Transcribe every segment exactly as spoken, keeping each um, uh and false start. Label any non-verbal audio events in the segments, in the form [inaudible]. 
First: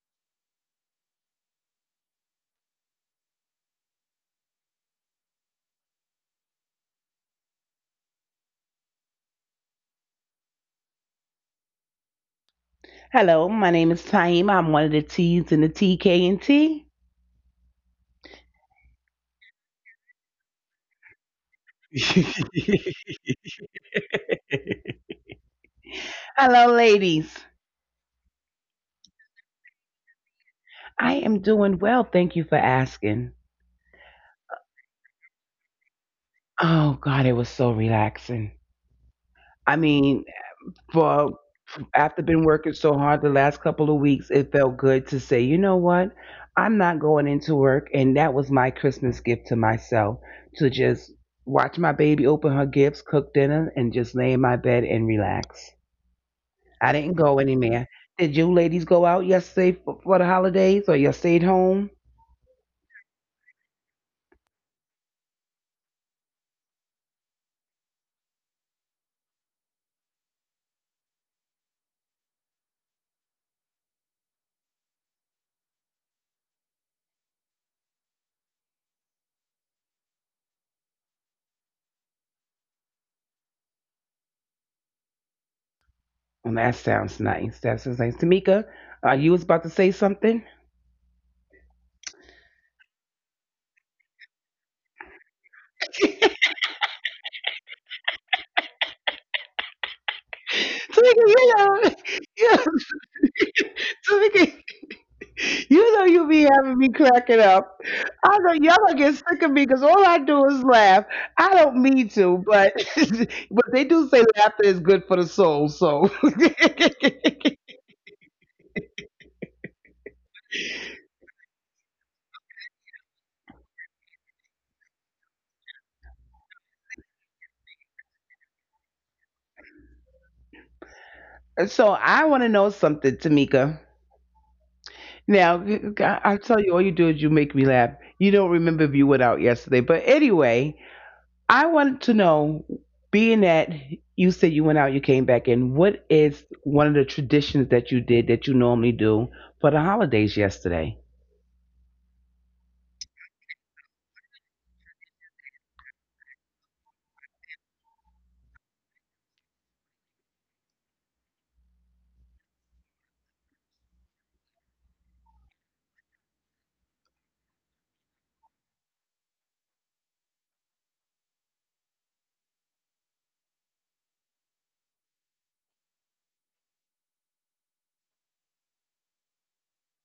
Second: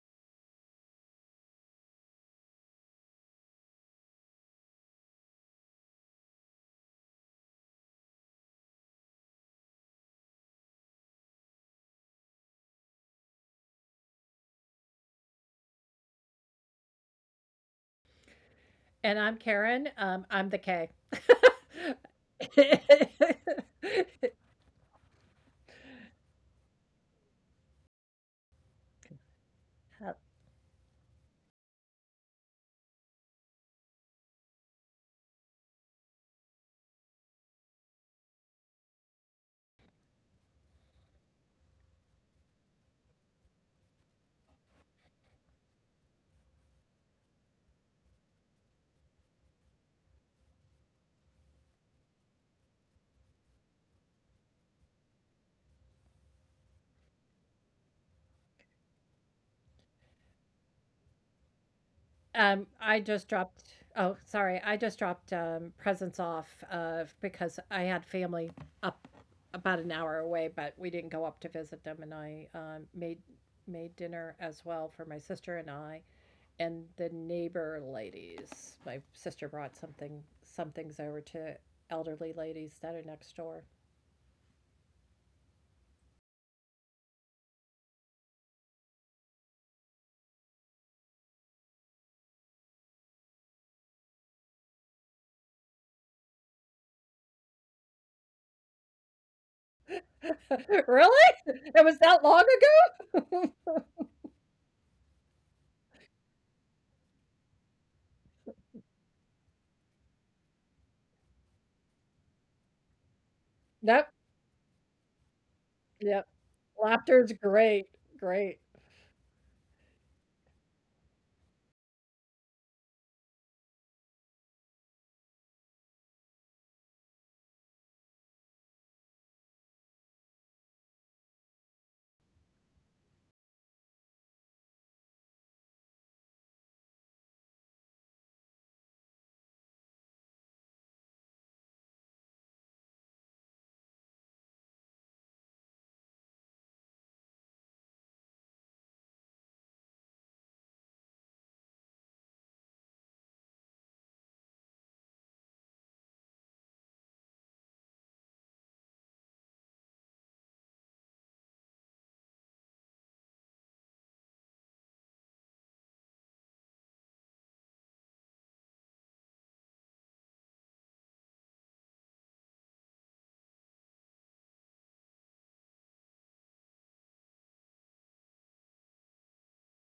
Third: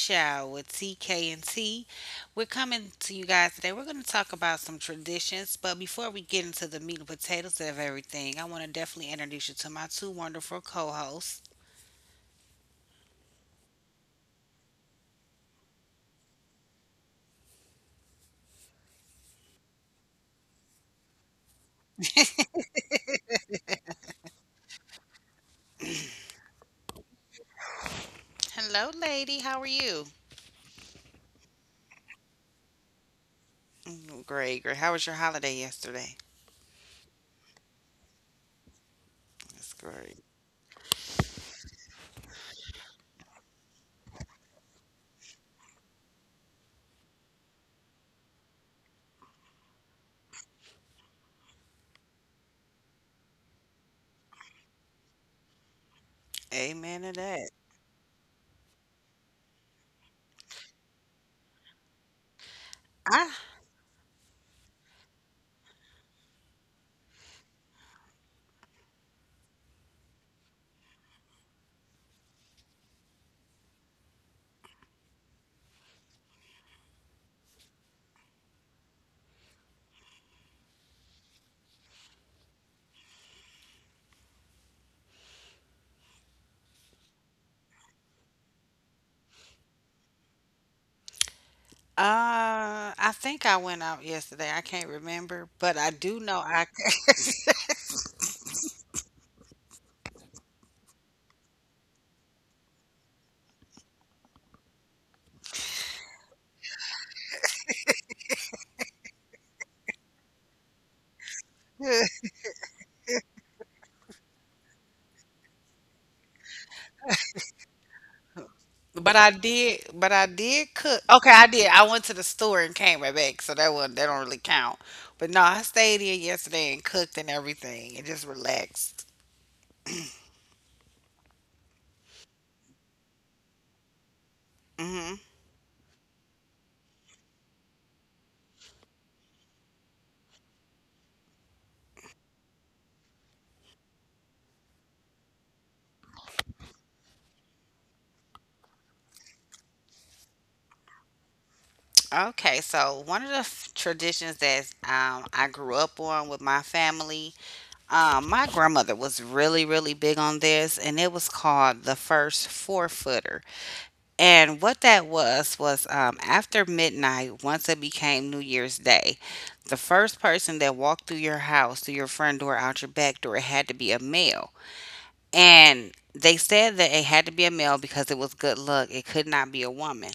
Child with T K and T. We're coming to you guys today. We're going to talk about some traditions, but before we get into the meat and potatoes of everything, I want to definitely introduce you to my two wonderful co-hosts. Hello, my name is Taima. I'm one of the T's in the T K N T. And I'm Karen. Um, I'm the K. [laughs] Hello, ladies. Hello, lady. How are you? [laughs] I am doing well. Thank you for asking. Mm, great, great. How was your holiday yesterday? Oh, God, it was so relaxing. I That's mean, great. for after been working so hard the last couple of weeks, it felt good to say, you know what? I'm not going into work, and that was my Christmas gift to myself to just watch my baby open her gifts, cook dinner, and just lay in my bed and relax. I Amen didn't to go that. anywhere. Did you ladies go out yesterday for, for the holidays or you stayed home? um, I I just dropped. Oh, sorry. I just dropped um, presents off uh, because I had family up about an hour away, but we didn't go up to visit them. And I um, made made dinner as well for my sister and I and the neighbor ladies. My sister brought something some things over to elderly ladies that are next door. Well, that sounds nice. That sounds nice. Tamika, uh, you was about to say something? uh I think I went out yesterday. I can't remember, but I do know I [laughs] [laughs] [laughs] Tamika, Really? yeah. It was that long [laughs] Yeah. ago? [laughs] [laughs] Tamika. You know you be having me cracking up. I know y'all gonna get sick of me because all I do is laugh. I don't mean to, but [laughs] but they do say Nope. laughter is good for the soul. So Yep. Laughter great, great. But I did, but I did cook. Okay, I did. I went to the store and came right back, so that one that don't really count. But no, I stayed in yesterday and cooked and everything, and just relaxed. [laughs] so I want to know something, Tamika. Hmm. Now I I tell you, all you do is you make me laugh. You don't remember if you went out yesterday, but anyway, I want to know, being that you said you went out, you came back in, what is one of the traditions that you did that you normally do for the holidays yesterday? Okay, so one of the f- traditions that um, I grew up on with my family, um, my grandmother was really, really big on this, and it was called the first four footer. And what that was was um, after midnight, once it became New Year's Day, the first person that walked through your house, through your front door, out your back door, it had to be a male. And they said that it had to be a male because it was good luck. It could not be a woman.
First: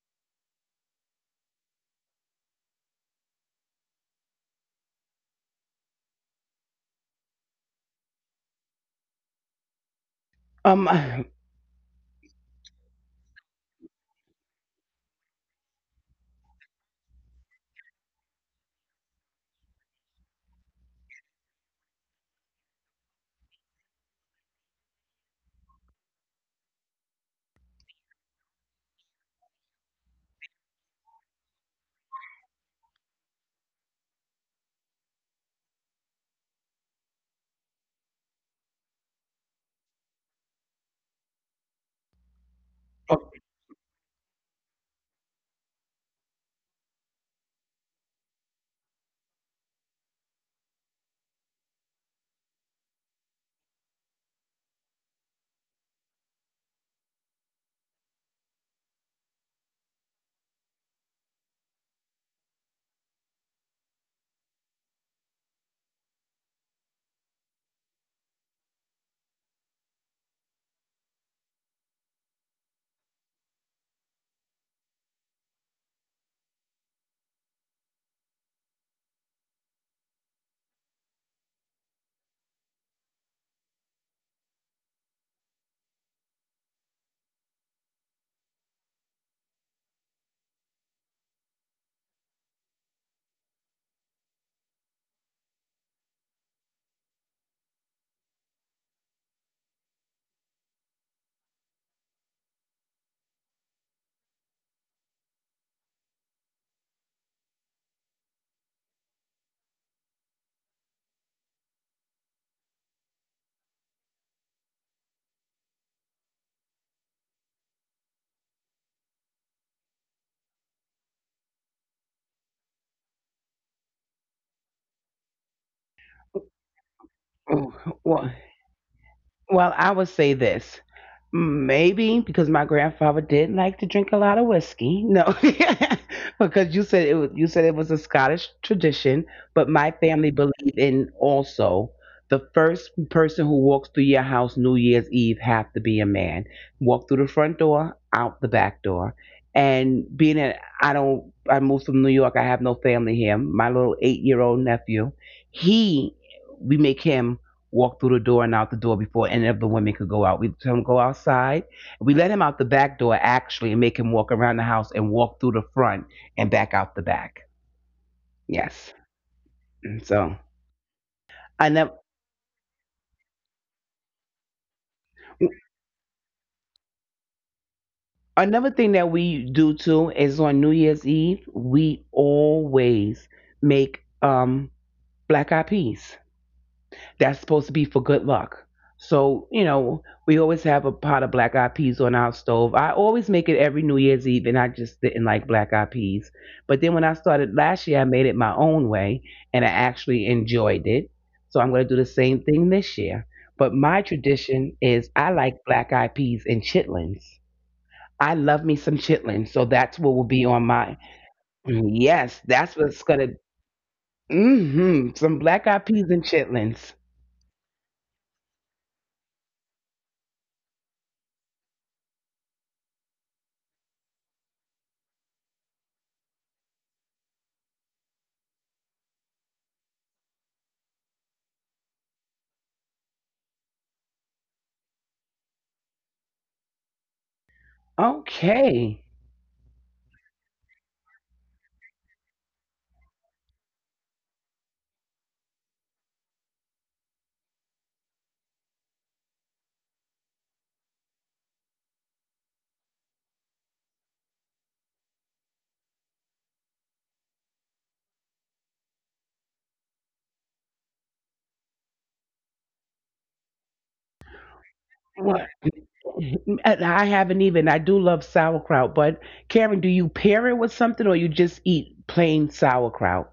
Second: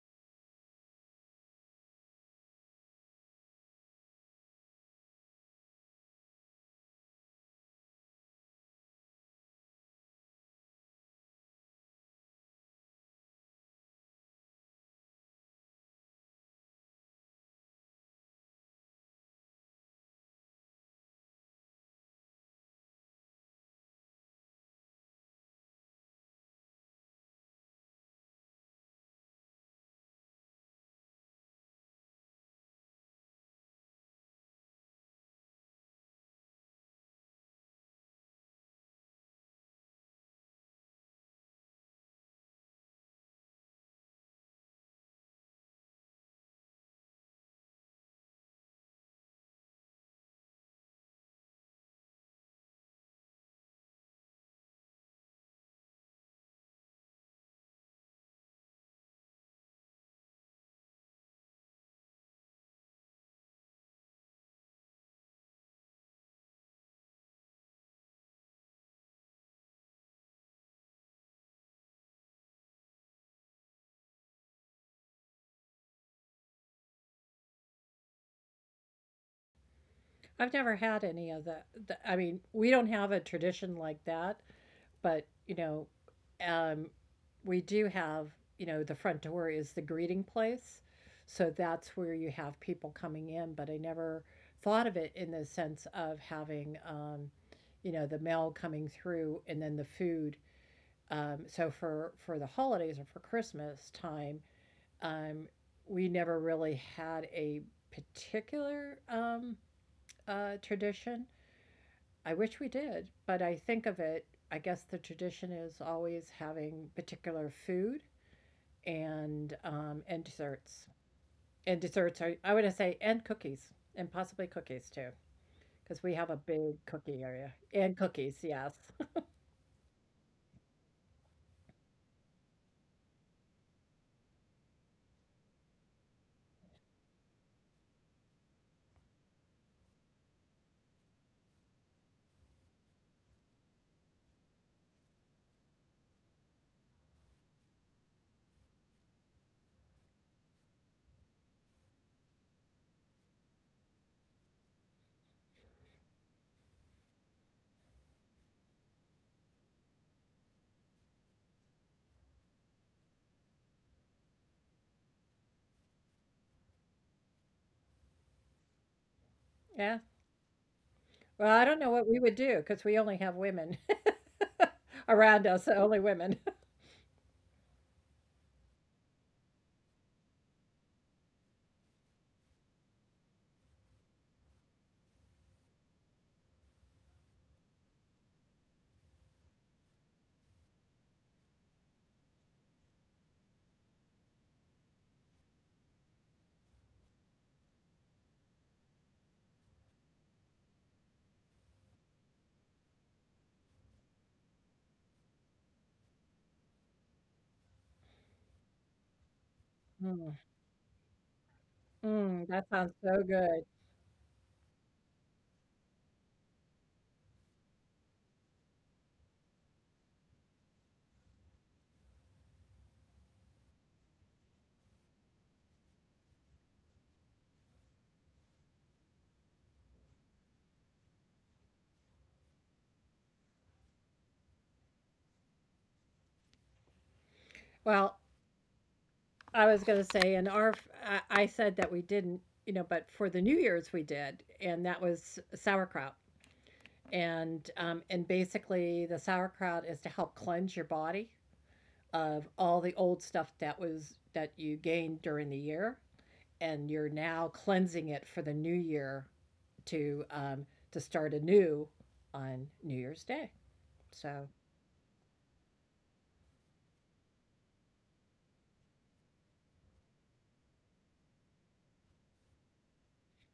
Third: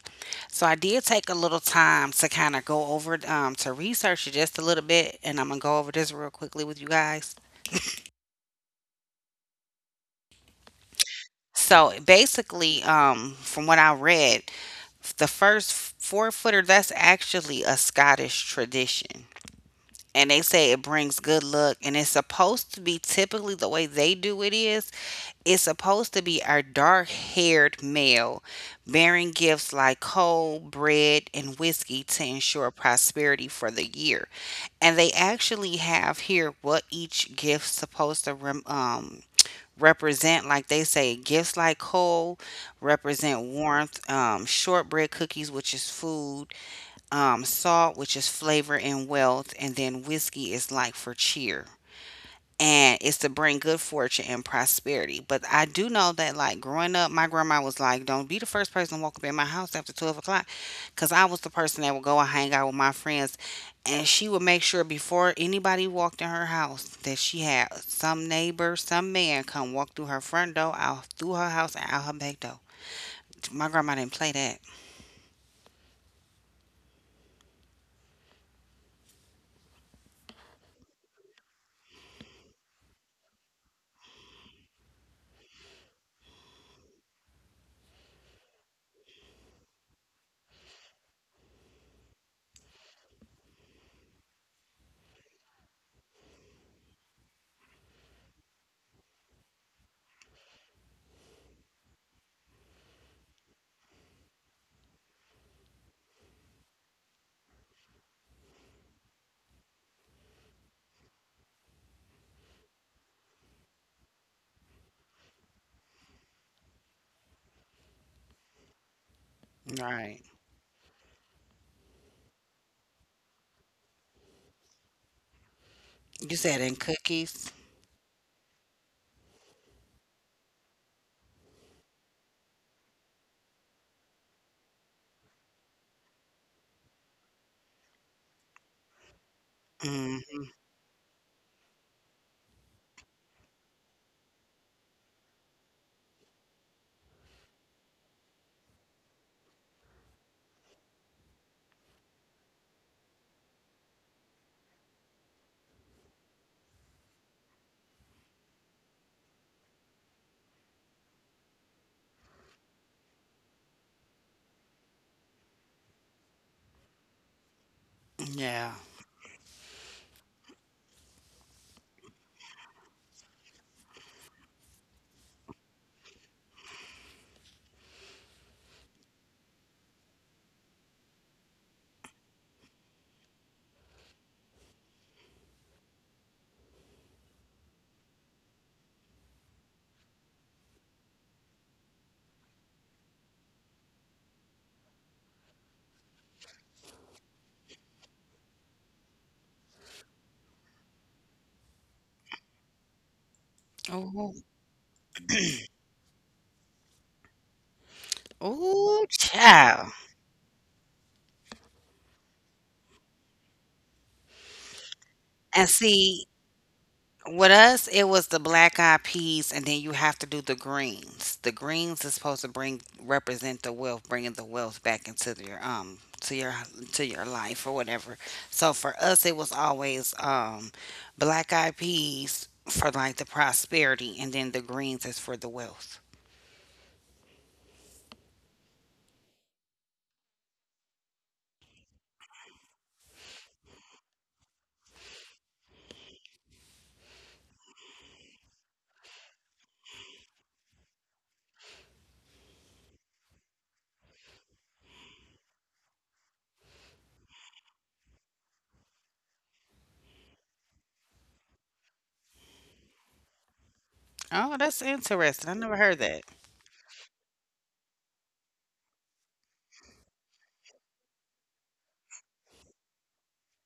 So I did take a little time to kind of go over um, to research it just a little bit, and I'm gonna go over this real quickly with you guys. Um, So basically, um, from what I read, f- the first four footer that's actually a Scottish tradition, and they say it brings good luck, and it's supposed to be typically the way they do it is it's supposed to be a dark haired male bearing gifts like coal, bread, and whiskey to ensure prosperity for the year. And they actually have here what each gift's supposed to rem- um, represent, like they say, gifts like coal [laughs] oh, represent warmth, um, shortbread cookies, which is food, um, salt, which is flavor and wealth, and then whiskey is like for cheer and it's to bring good fortune and prosperity. But I do know that, like growing up, my grandma was like, "Don't be the first person to walk up in my house after twelve o'clock," because I was the person that would go and hang out with my friends, and she would make sure before anybody walked in her house that she had some neighbor, some man come walk through her front door, out through her house, and out her back door. My grandma didn't play that. I've never had any of that. th- I mean, we don't have a tradition like that, but you know, um, we do have, you know, the front door is the greeting place. So that's where you have people coming in, but I never thought of it in the sense of having, um, you know, the mail coming through and then the food. Um, so for for the holidays or for Christmas time, um, we never really had a particular um, uh, tradition. I wish we did, but I think of it. I guess the tradition is always having particular food and um, and Right. desserts. And desserts are I would say and cookies and possibly cookies too, because we have You a said in big cookie cookies. area oh, and cookies. well, Yes. Well, I would say this. Maybe because my grandfather did like to drink a lot of whiskey. No, [laughs] because you said it was you said it was a Scottish tradition, but my family Hmm. believed in also the first person who walks through your house New Year's Eve have to be a man. Walk through the front door, out the back door. And being that I don't I moved from New York, I have no family here. My little eight-year-old old nephew, he we make him walk through the door and out the door before any of the women could go out. We let him go outside. We let him out the back door actually and make him walk around the house and walk through the front and back out the back. Yeah. Yes. Yeah. So Well, I don't know what another we would do because we only have women [laughs] around us, only women. [laughs] another thing that we do too is on New Year's Eve we always make um black eyed peas. That's supposed to be for good luck. So, you know, we always have a pot of black eyed peas on our stove. I always make it every New Year's Eve, and I just didn't like black eyed peas. But then when I started last year, I made it my own way, and I actually enjoyed it. So I'm going to do the same thing this year. But my Oh, tradition is I like black eyed peas and chitlins. I love me oh, some chitlins, so child. that's what will Mm, be on my. Mm, mm, yes, that that's sounds what's so gonna. good. Mm-hmm, some And black eyed see, peas and chitlins. with us, it was the black eyed peas, and then you have to do the greens. The greens is supposed to bring represent the wealth, bringing the wealth back into your um to your to your life or whatever. So for us, it was always um black eyed peas for like the prosperity, and then the greens is for the wealth. Well, Okay. I was gonna say in our f I I said that we didn't, you know, but for the New Year's we did, and that was sauerkraut. And um, and basically the sauerkraut is to help cleanse your body of all the old stuff that was that you gained during the year, and you're now cleansing it for the new year to um, to start anew on New Year's Day. Oh, So that's interesting. I never Well, heard that. [laughs] and I haven't even. I do love sauerkraut, but Karen, do you pair it with something or you just eat plain sauerkraut?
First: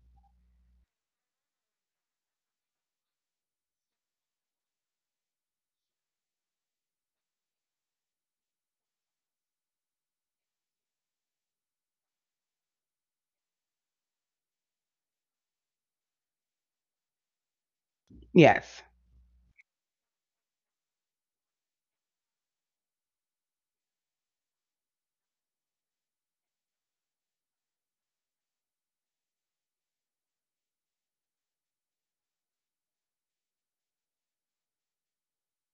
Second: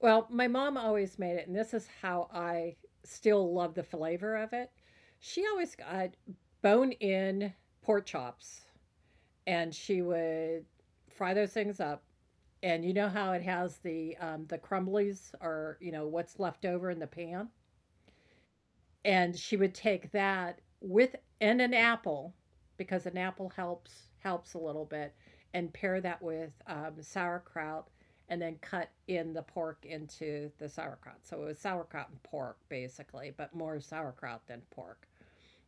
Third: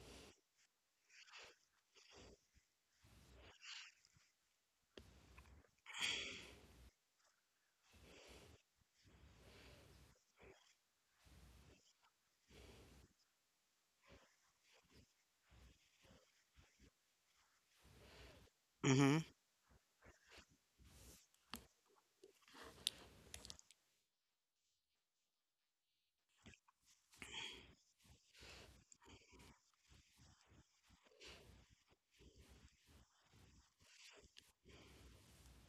well, my mom always made it, and this is how I still love the flavor of it. She always got bone in pork chops, and she would fry those things up. And you know how it has the um, the crumblies, or you know what's left over in the pan, Yes, Mm-hmm. and she would take that with and an apple, because an apple helps helps a little bit, and pair that with um, sauerkraut, and then cut in the pork into the sauerkraut. So it was sauerkraut and pork basically, but more sauerkraut than pork.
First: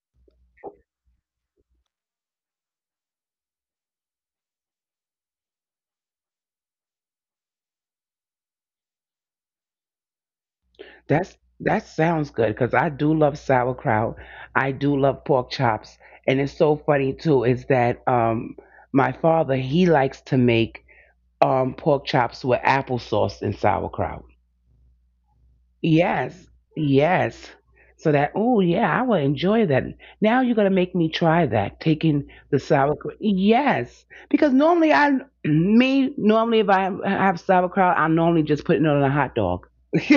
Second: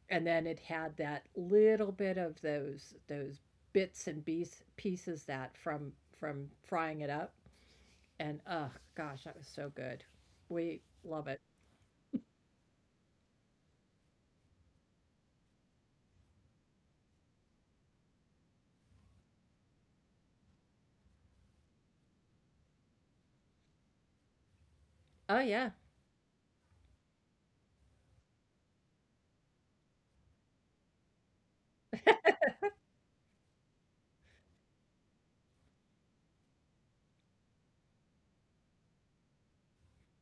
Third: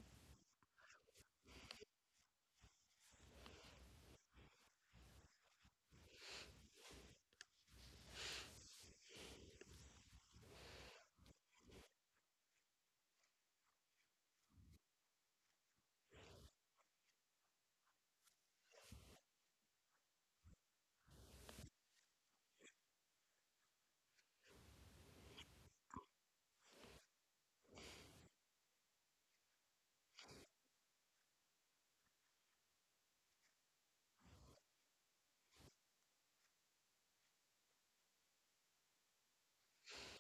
And then it had that little bit of those those bits and piece, pieces that from from frying it up. And oh gosh, that was so good. We love that's it. that sounds good because I do love sauerkraut. I do love pork chops, and it's so funny too is that um my father he likes to make um pork chops with applesauce and sauerkraut. Oh yeah. Yes, yes. So that, oh yeah, I will enjoy that. Now you're gonna make me try that, taking the sauerkraut. Yes, because normally I, [clears throat] me normally if I have sauerkraut, I'm normally just putting it on a hot dog. [laughs]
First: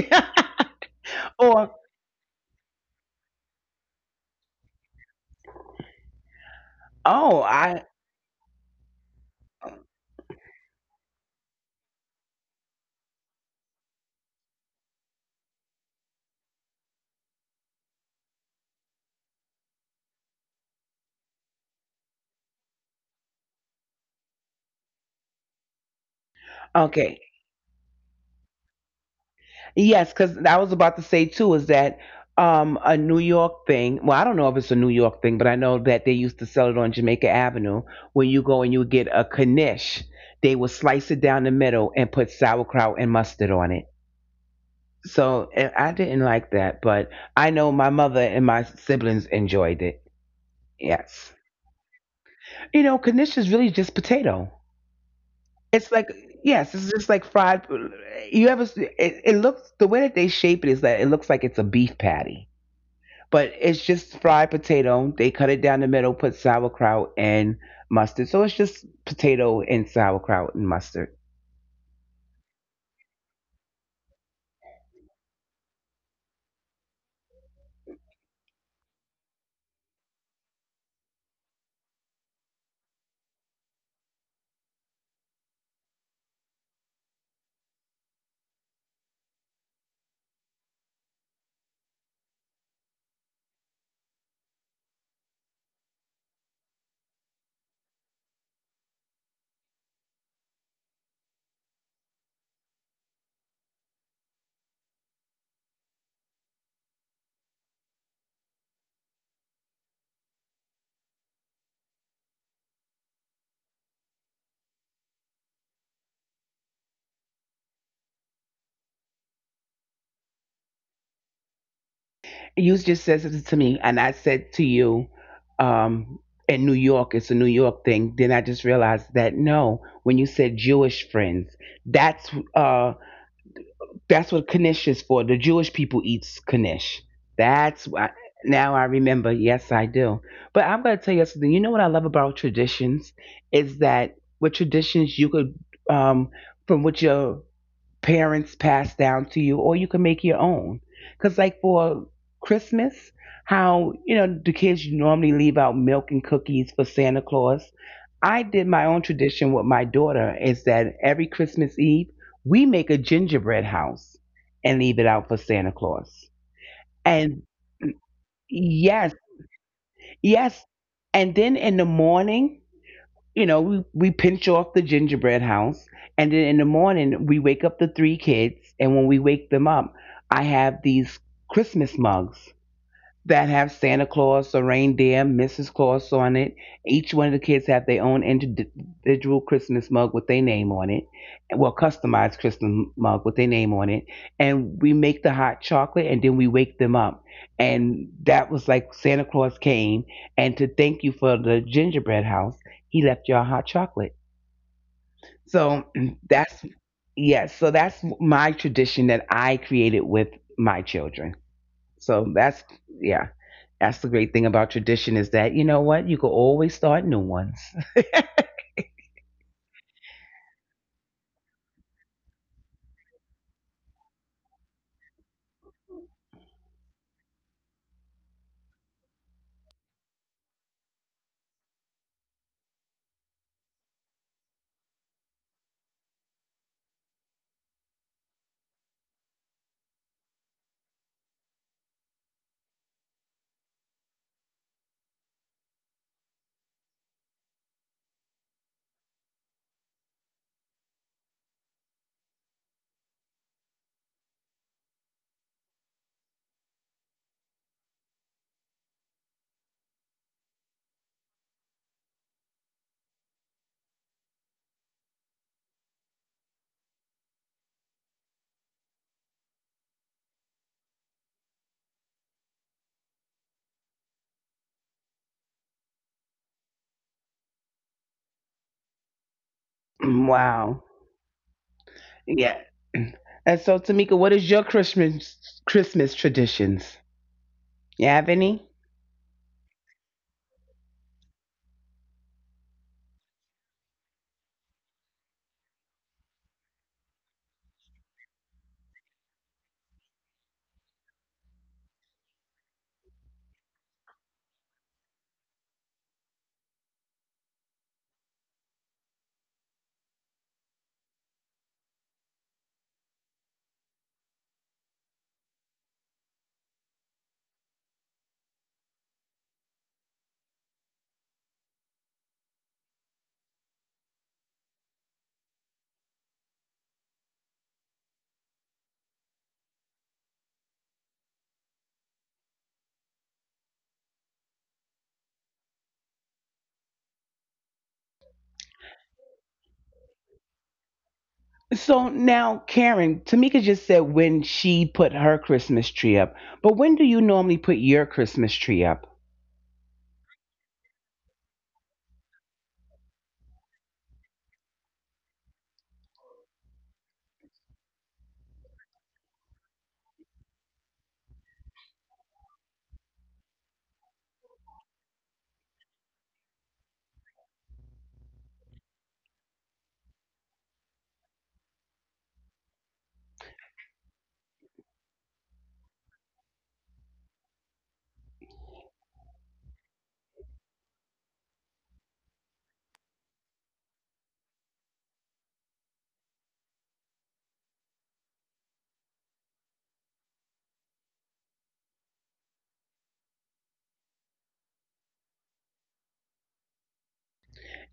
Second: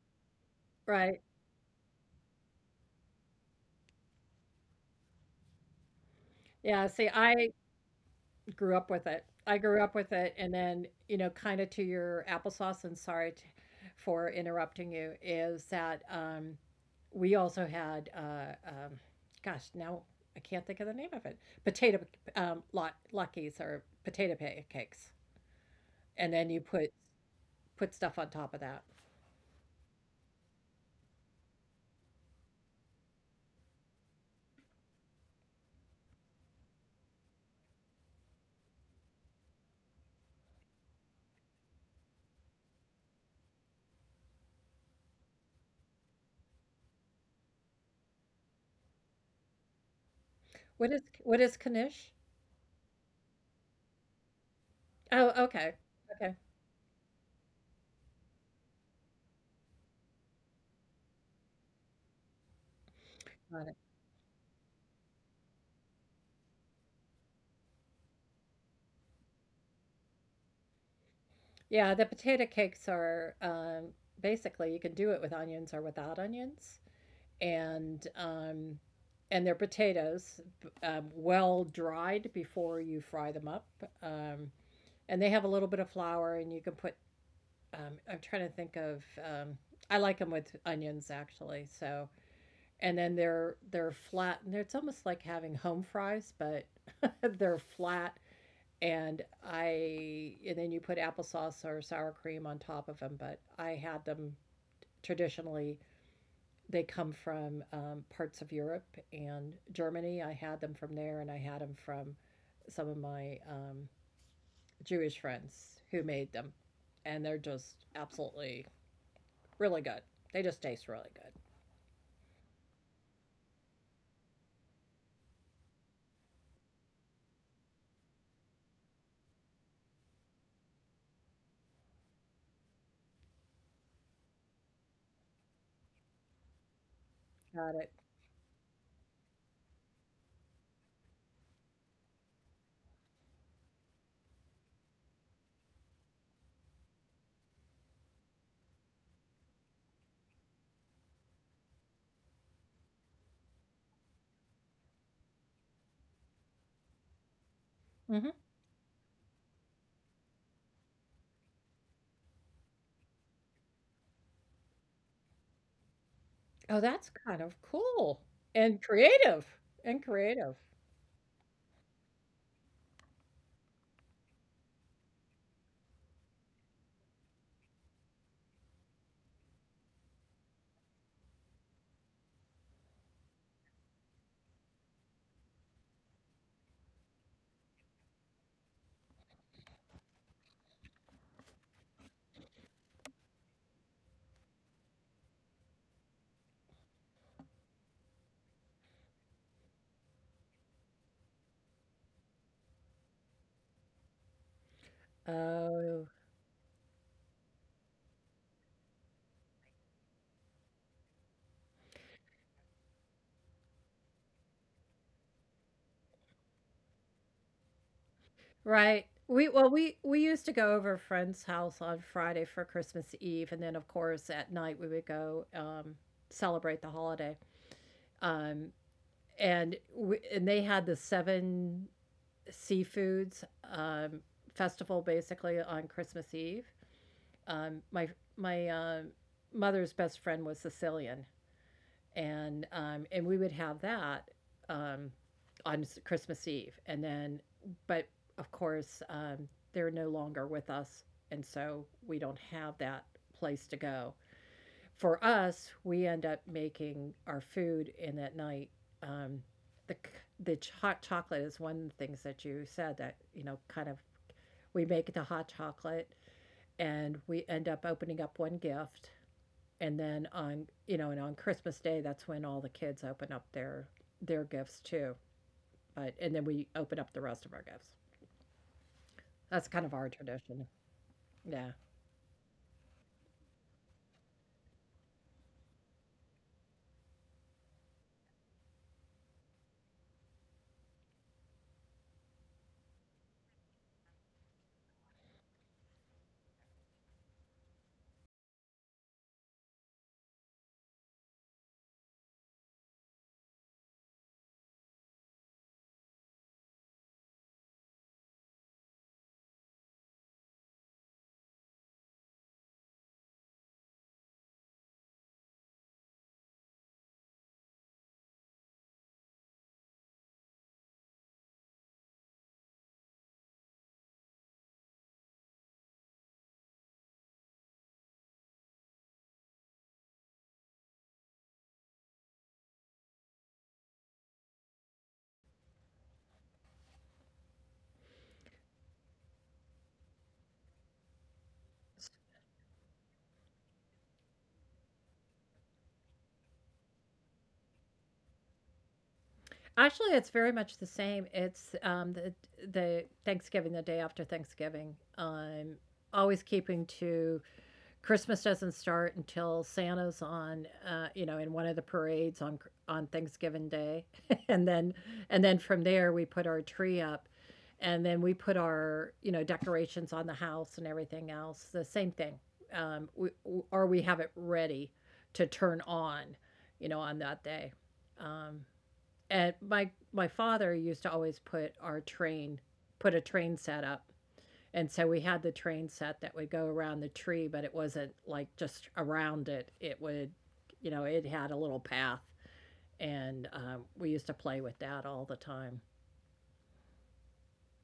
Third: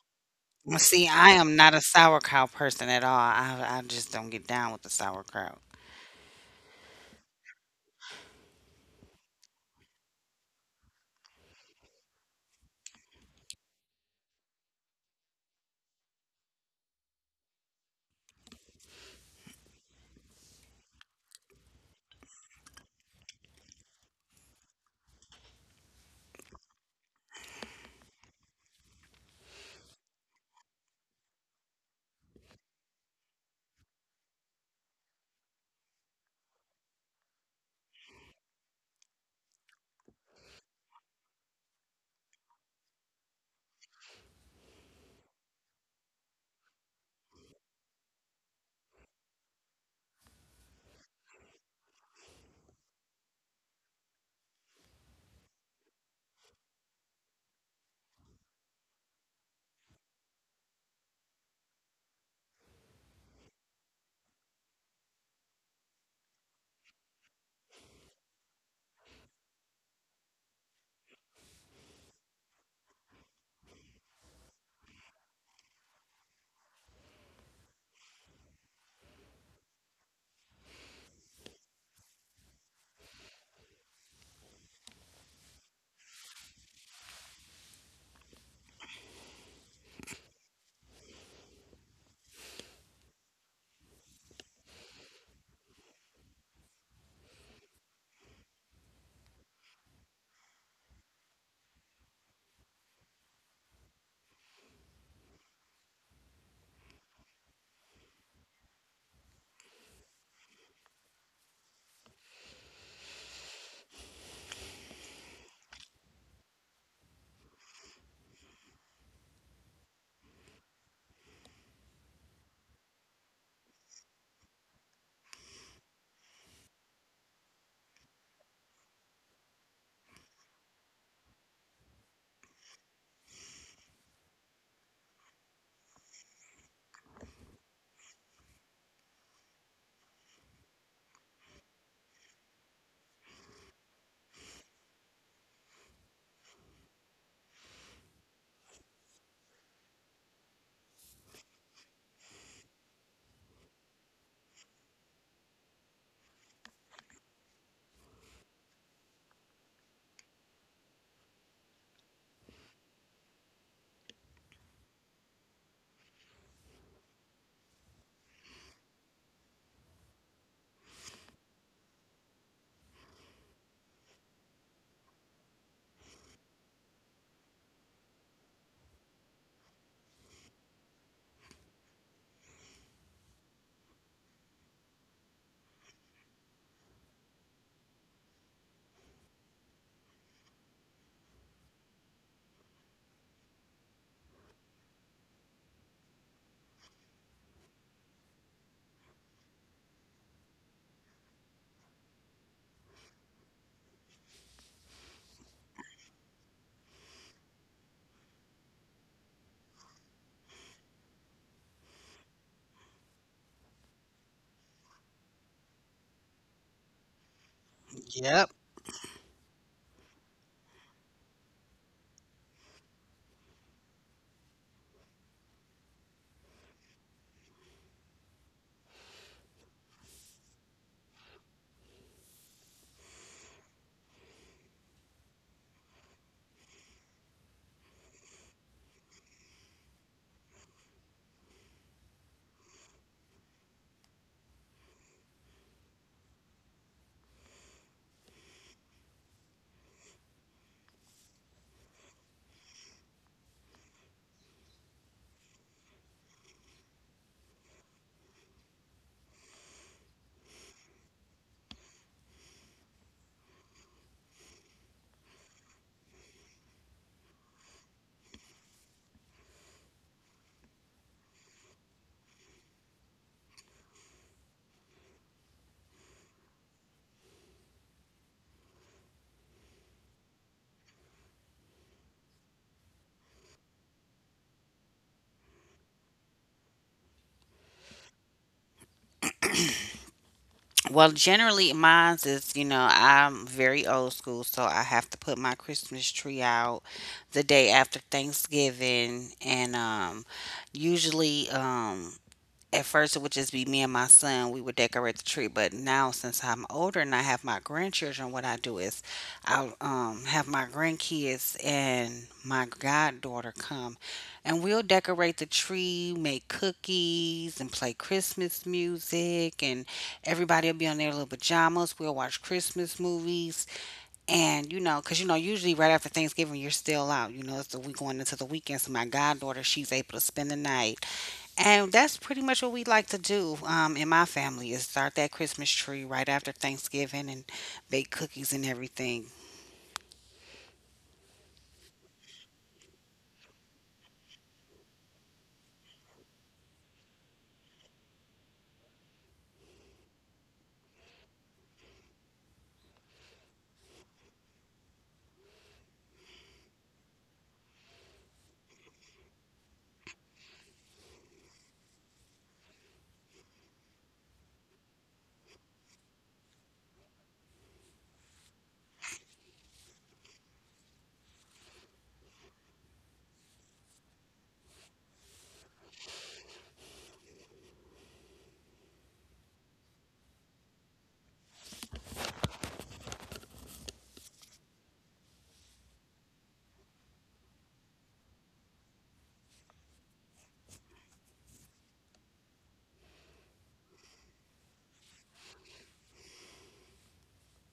Well, see, Right. I am Or not a sauerkraut person at all. I I just don't get down with the sauerkraut. Yeah, see oh, I I grew up with it. I grew up with it, and then you know, kind of to your applesauce. And sorry t for interrupting you. Is that um, we also had, uh, um, gosh, now I can't think of the name of it. Potato um, lot luckies, or potato pa- cakes, and then you put okay. put stuff on top of that. Yes, because I was about to say too is that um, a New York thing. Well, I don't know if it's a New York thing, but I know that they used to sell it on Jamaica Avenue. When you go and you get a knish, they would slice it down the middle and put sauerkraut and mustard on it. So and I didn't like that, but I know my mother and my siblings enjoyed it. What is Yes, what is knish? you know, knish is really just potato. Oh, okay, It's like okay, yes, it's just like fried. You ever? It, it looks the way that they shape it is that it looks like it's a beef patty, but got it's it. just fried potato. They cut it down the middle, put sauerkraut and mustard. So it's just potato and sauerkraut and mustard. Yeah, the potato cakes are um, basically you can do it with onions or without onions, and um, and they're potatoes, um, well dried before you fry them up. Um, and they have a little bit of flour, and you can put. Um, I'm trying to think of. Um, I like them with onions actually. So, and then they're they're flat, and it's almost like having home fries, but [laughs] they're flat. And I and then you put applesauce or sour cream on top of them. But I had them traditionally, they come from um, parts of Europe and Germany. I had them from there, and I had them from some of my um, Jewish friends who made them, and they're just absolutely really good. They just taste really good. You just said it to me, and I said to you, um, in New York, it's a New York thing. Then I just realized that no, when you said Jewish friends, that's uh, that's what knish is for. The Jewish people eats knish. That's Got it. why. Now I remember. Yes, I do. But I'm gonna tell you something. You know what I love about traditions is that with traditions you could um, from what your parents pass down to you, or you can make your own. Because, like for Christmas, how you know the kids normally leave out milk and cookies for Santa Claus. I Hmm. did my own tradition with my daughter is that every Christmas Eve we make a gingerbread house and leave it out for Santa Claus. Oh, that's And kind of cool and yes, creative and creative. yes. And then in the morning, you know, we, we pinch off the gingerbread house. And then in the morning, we wake up the three kids. And when we wake them up, I have these Christmas mugs that have Santa Claus or reindeer, Missus Claus on it. Each one of the kids have their own individual Christmas mug with their name on it. Well, customized Christmas mug with their name on it. And we make the hot chocolate and then we wake them up. And that was like Santa Claus came and to thank you for the gingerbread house, he left y'all hot chocolate. So Oh, [clears throat] that's, yes, so that's my tradition that I created with my children. So that's, yeah. That's the great thing about tradition is that, you know what? You can always start new ones. [laughs] Yep. right. We well we we used to go over a friend's house on Friday for Christmas Eve, and then of course at night we would go um, celebrate the holiday. Um, and we, and they had the seven seafoods um, festival basically on Christmas Eve. Um, my my um mother's best friend was Sicilian, and um, and we would have that um, on Christmas Eve, and then but of course um, they're no longer with us, and so we don't have that place to go. For us, we end up making our food in that night. Um, the the hot chocolate is one of the things that you said that you know, kind of we make the hot chocolate and we end up opening up one gift, and then on, you know, and on Christmas Day, that's when all the kids open up their their gifts too. But and then we open up the rest of our gifts. That's kind of our tradition. Wow. Yeah. Yeah. And so, Tamika, what is your Christmas Christmas traditions? You have any? Well, generally, mine's is, you know, I'm very old school, so I have to put my Christmas tree out the day after Thanksgiving. And um, Usually, um, at first, it would just be me and my son. We would decorate the tree, but now since I'm older and I have my grandchildren, what I do is I'll um, have my grandkids and my goddaughter come, and we'll decorate the tree, make cookies, and play Christmas music, and everybody'll be on their little pajamas. We'll watch Christmas movies, and you know, cause you know, usually right after Thanksgiving, you're still out. You know, it's the week going into the weekend. So my goddaughter, she's able to spend the night and that's pretty much what we like to do um, in my family is start that Christmas tree right after Thanksgiving and bake cookies and everything. So now, Karen, Tamika just said when she put her Christmas tree up, but when do you normally put your Christmas tree up? Actually, it's very much the same. It's um, the the Thanksgiving, the day after Thanksgiving. Um, always keeping to Christmas doesn't start until Santa's on, uh, you know, in one of the parades on on Thanksgiving Day, [laughs] and then and then from there we put our tree up, and then we put our, you know, decorations on the house and everything else. The same thing, um, we, or we have it ready to turn on, you know, on that day. Um, and my my father used to always put our train, put a train set up. And so we had the train set that would go around the tree, but it wasn't like just around it. It would, you know, it had a little path. And um, we used to play with that all the time.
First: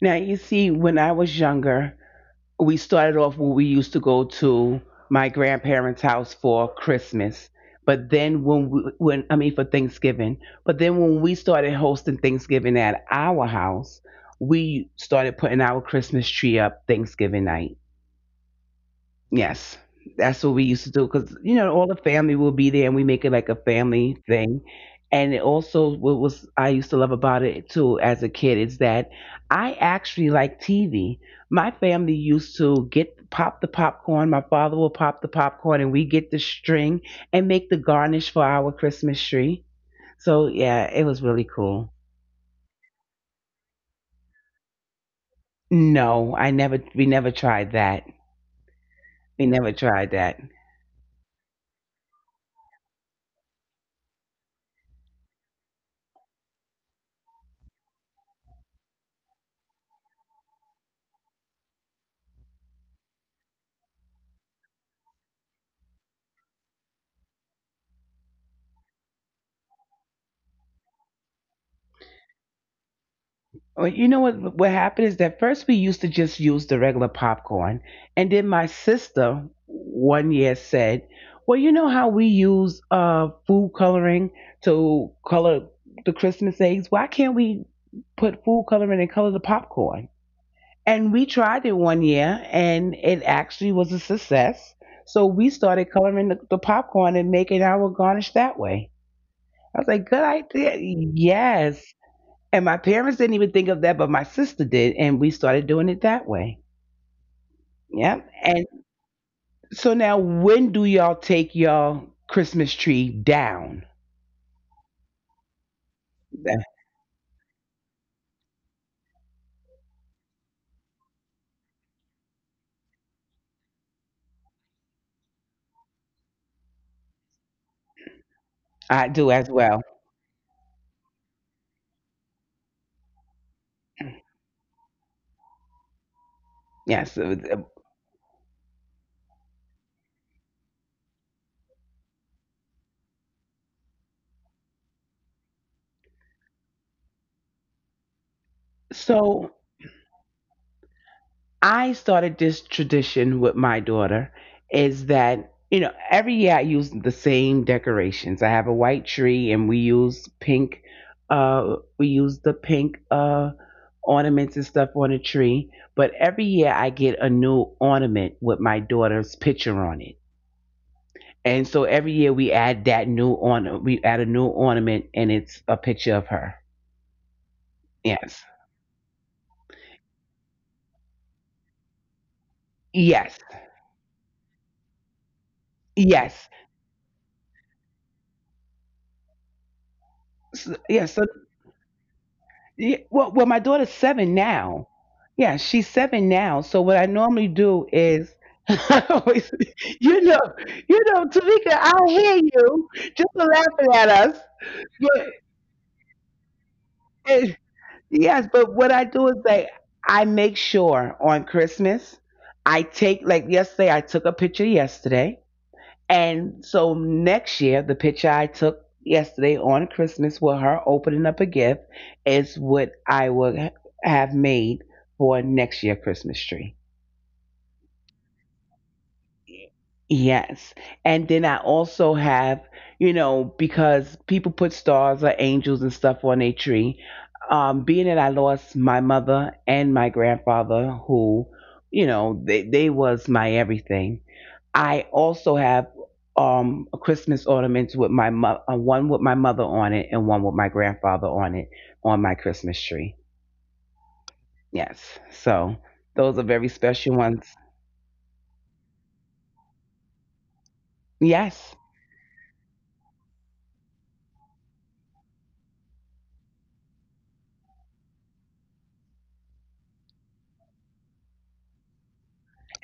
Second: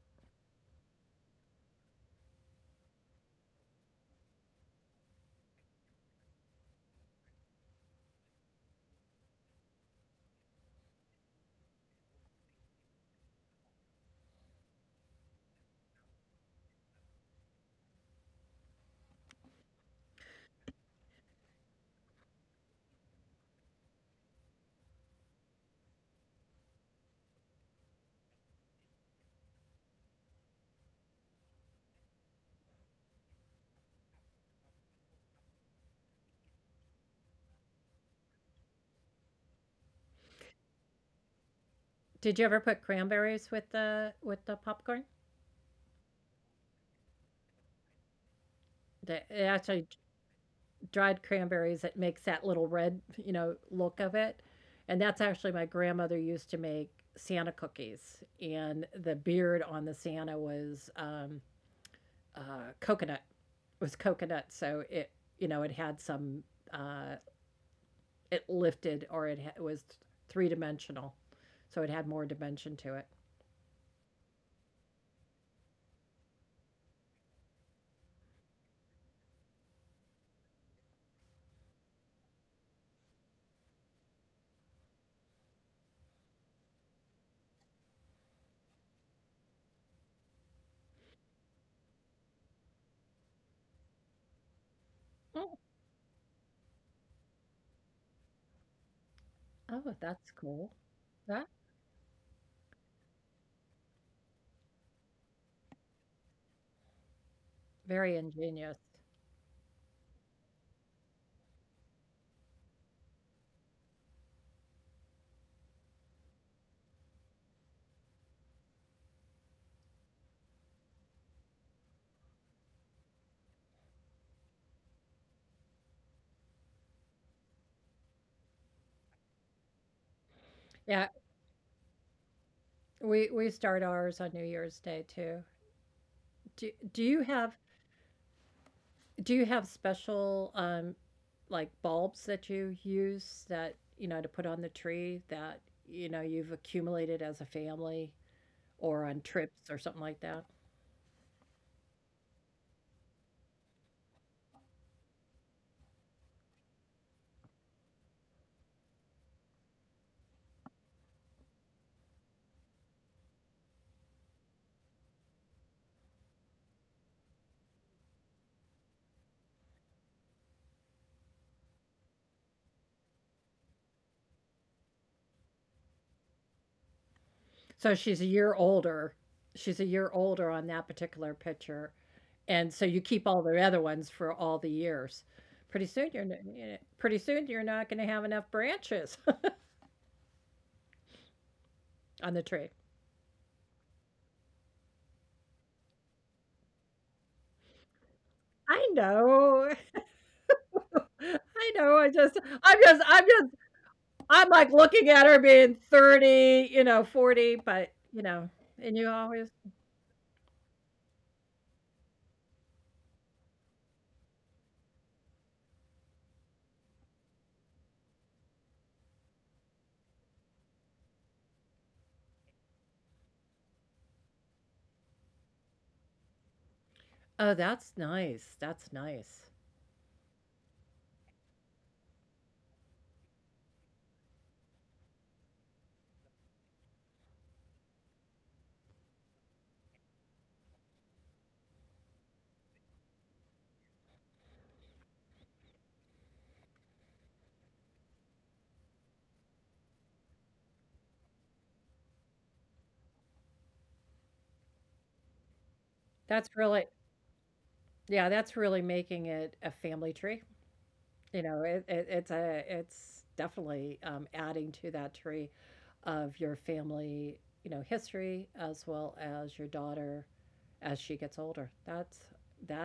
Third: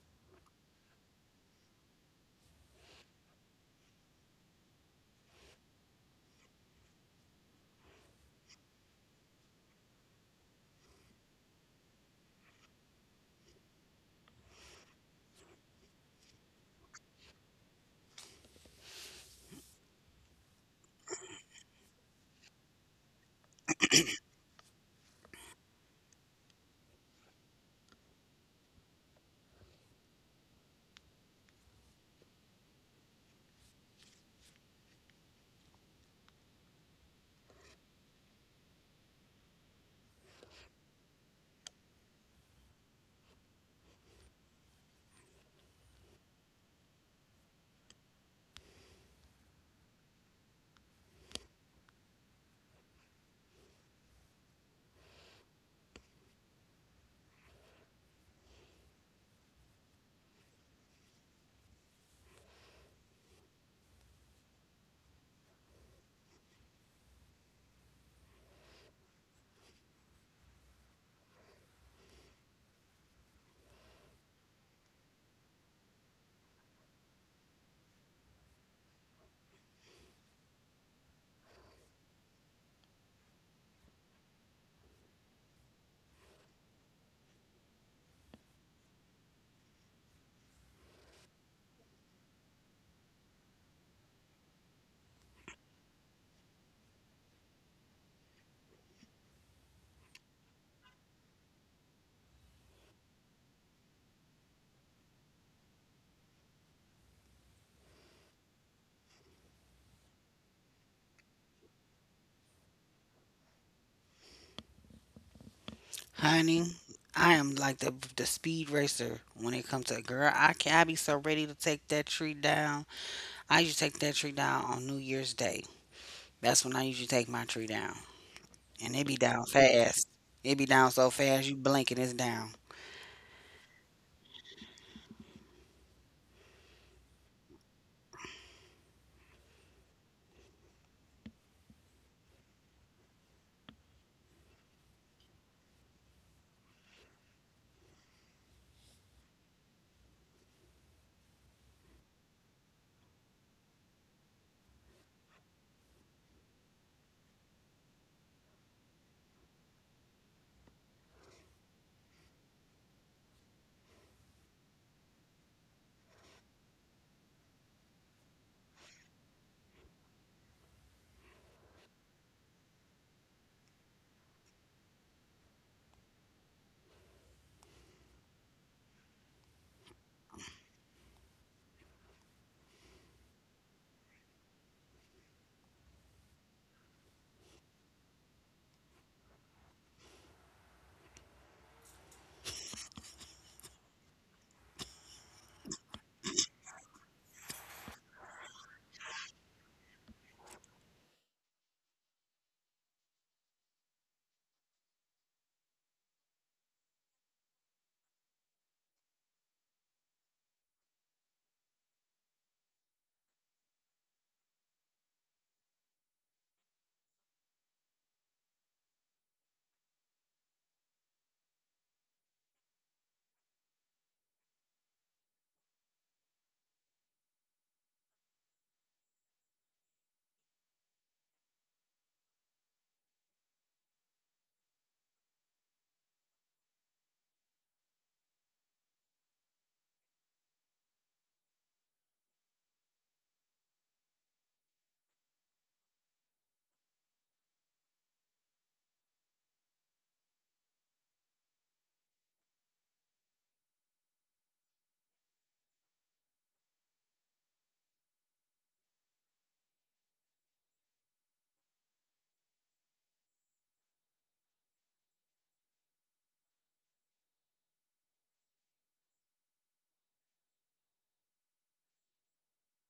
Now, you see, when I was younger, we started off where we used to go to my grandparents' house for Christmas. But then when we, when I mean for Thanksgiving, but then when we started hosting Thanksgiving at our house, we started putting our Christmas tree up Thanksgiving night. Yes. That's what we used to do because, you know, all the family will be there and we make it like a family thing. And it also, what was I used to love about it too as a kid is that I actually like T V. My family used to get pop the popcorn. My father will pop the popcorn and we get the string and make the garnish for our Christmas tree. So yeah, it was really cool. Did you ever put cranberries with the with the popcorn? No, I never, we never tried that. That it We never actually tried that. dried cranberries that makes that little red, you know, look of it. And that's actually my grandmother used to make Santa cookies, and the beard on the Santa was um, uh, coconut. It was coconut, so it, you know, it had some uh, it lifted, or it, ha- it was three dimensional, so it had more dimension to it. Well, you know what what happened is that first we used to just use the regular popcorn, and then my sister one year said, "Well, you know how we use uh food coloring to color the Christmas eggs. Why can't we put food coloring and color the popcorn?" And we tried it one year, and it actually was a success. So we Oh, started coloring the, the popcorn and making our garnish that way. I was oh, like, "Good that's cool. idea." That Yes, and my parents didn't even think of that, but my sister did, and we started doing it that way. very Yep. And ingenious. so now, when do y'all take y'all Christmas tree down? Honey, I am like the the speed racer when it comes to girl. I can I be so ready to take that tree down. I usually take that tree down on New Year's Day. That's when I usually take my tree down, and it I be do down as well. fast. It be down Yeah, so fast you blink and it's down. we we start ours on New Year's Day too. Do do Yes. you have Do you have special um like bulbs that you use that, you know, to put on the tree that, you know, you've accumulated as a family or on So trips or something like that? I started this tradition with my daughter is that, you know, every year I use the same decorations. I have a white tree and we use pink, uh, we use the pink, uh, ornaments and stuff on the tree. But every year I get a new ornament with my daughter's picture on it. And so every year we add that new ornament, we add a new ornament and it's a picture of her. So she's a Yes. year older. She's a year older on that particular picture. And so you keep all Yes. the other ones for all the years. Pretty soon you're Yes. n- pretty soon you're not going to have enough branches S- Yes. So [laughs] on the tree. yeah, well, well, my daughter's seven now. Yeah, she's seven now. So what I normally do is, [laughs] I I always, know. [laughs] you know, you know, I Tamika, I know. I just hear I'm you. just I'm Just for just laughing at us. I'm like looking at Yeah, her being thirty, you know, eh, forty, but you know, yes, but what and I you do is always, like I make sure on Christmas I take like yesterday I took a picture yesterday and so next year, the picture I took yesterday on Christmas with her opening up a gift is what I would have made for next year Christmas tree. oh, that's nice. That's nice. Yes. And then I also have, you know, because people put stars or angels and stuff on their tree. Um, being that I lost my mother and my grandfather, who, you know, they, they was my everything. I also have um a Christmas ornaments with my mo- uh, one with my mother on it and one with my grandfather on it on my Christmas tree. Yes. So those are That's very really, special ones. yeah, that's really making it a family tree. You know, Yes. it, it, it's a, it's definitely um, adding to that tree of your family, you know, history as well as your daughter as she gets older. That's,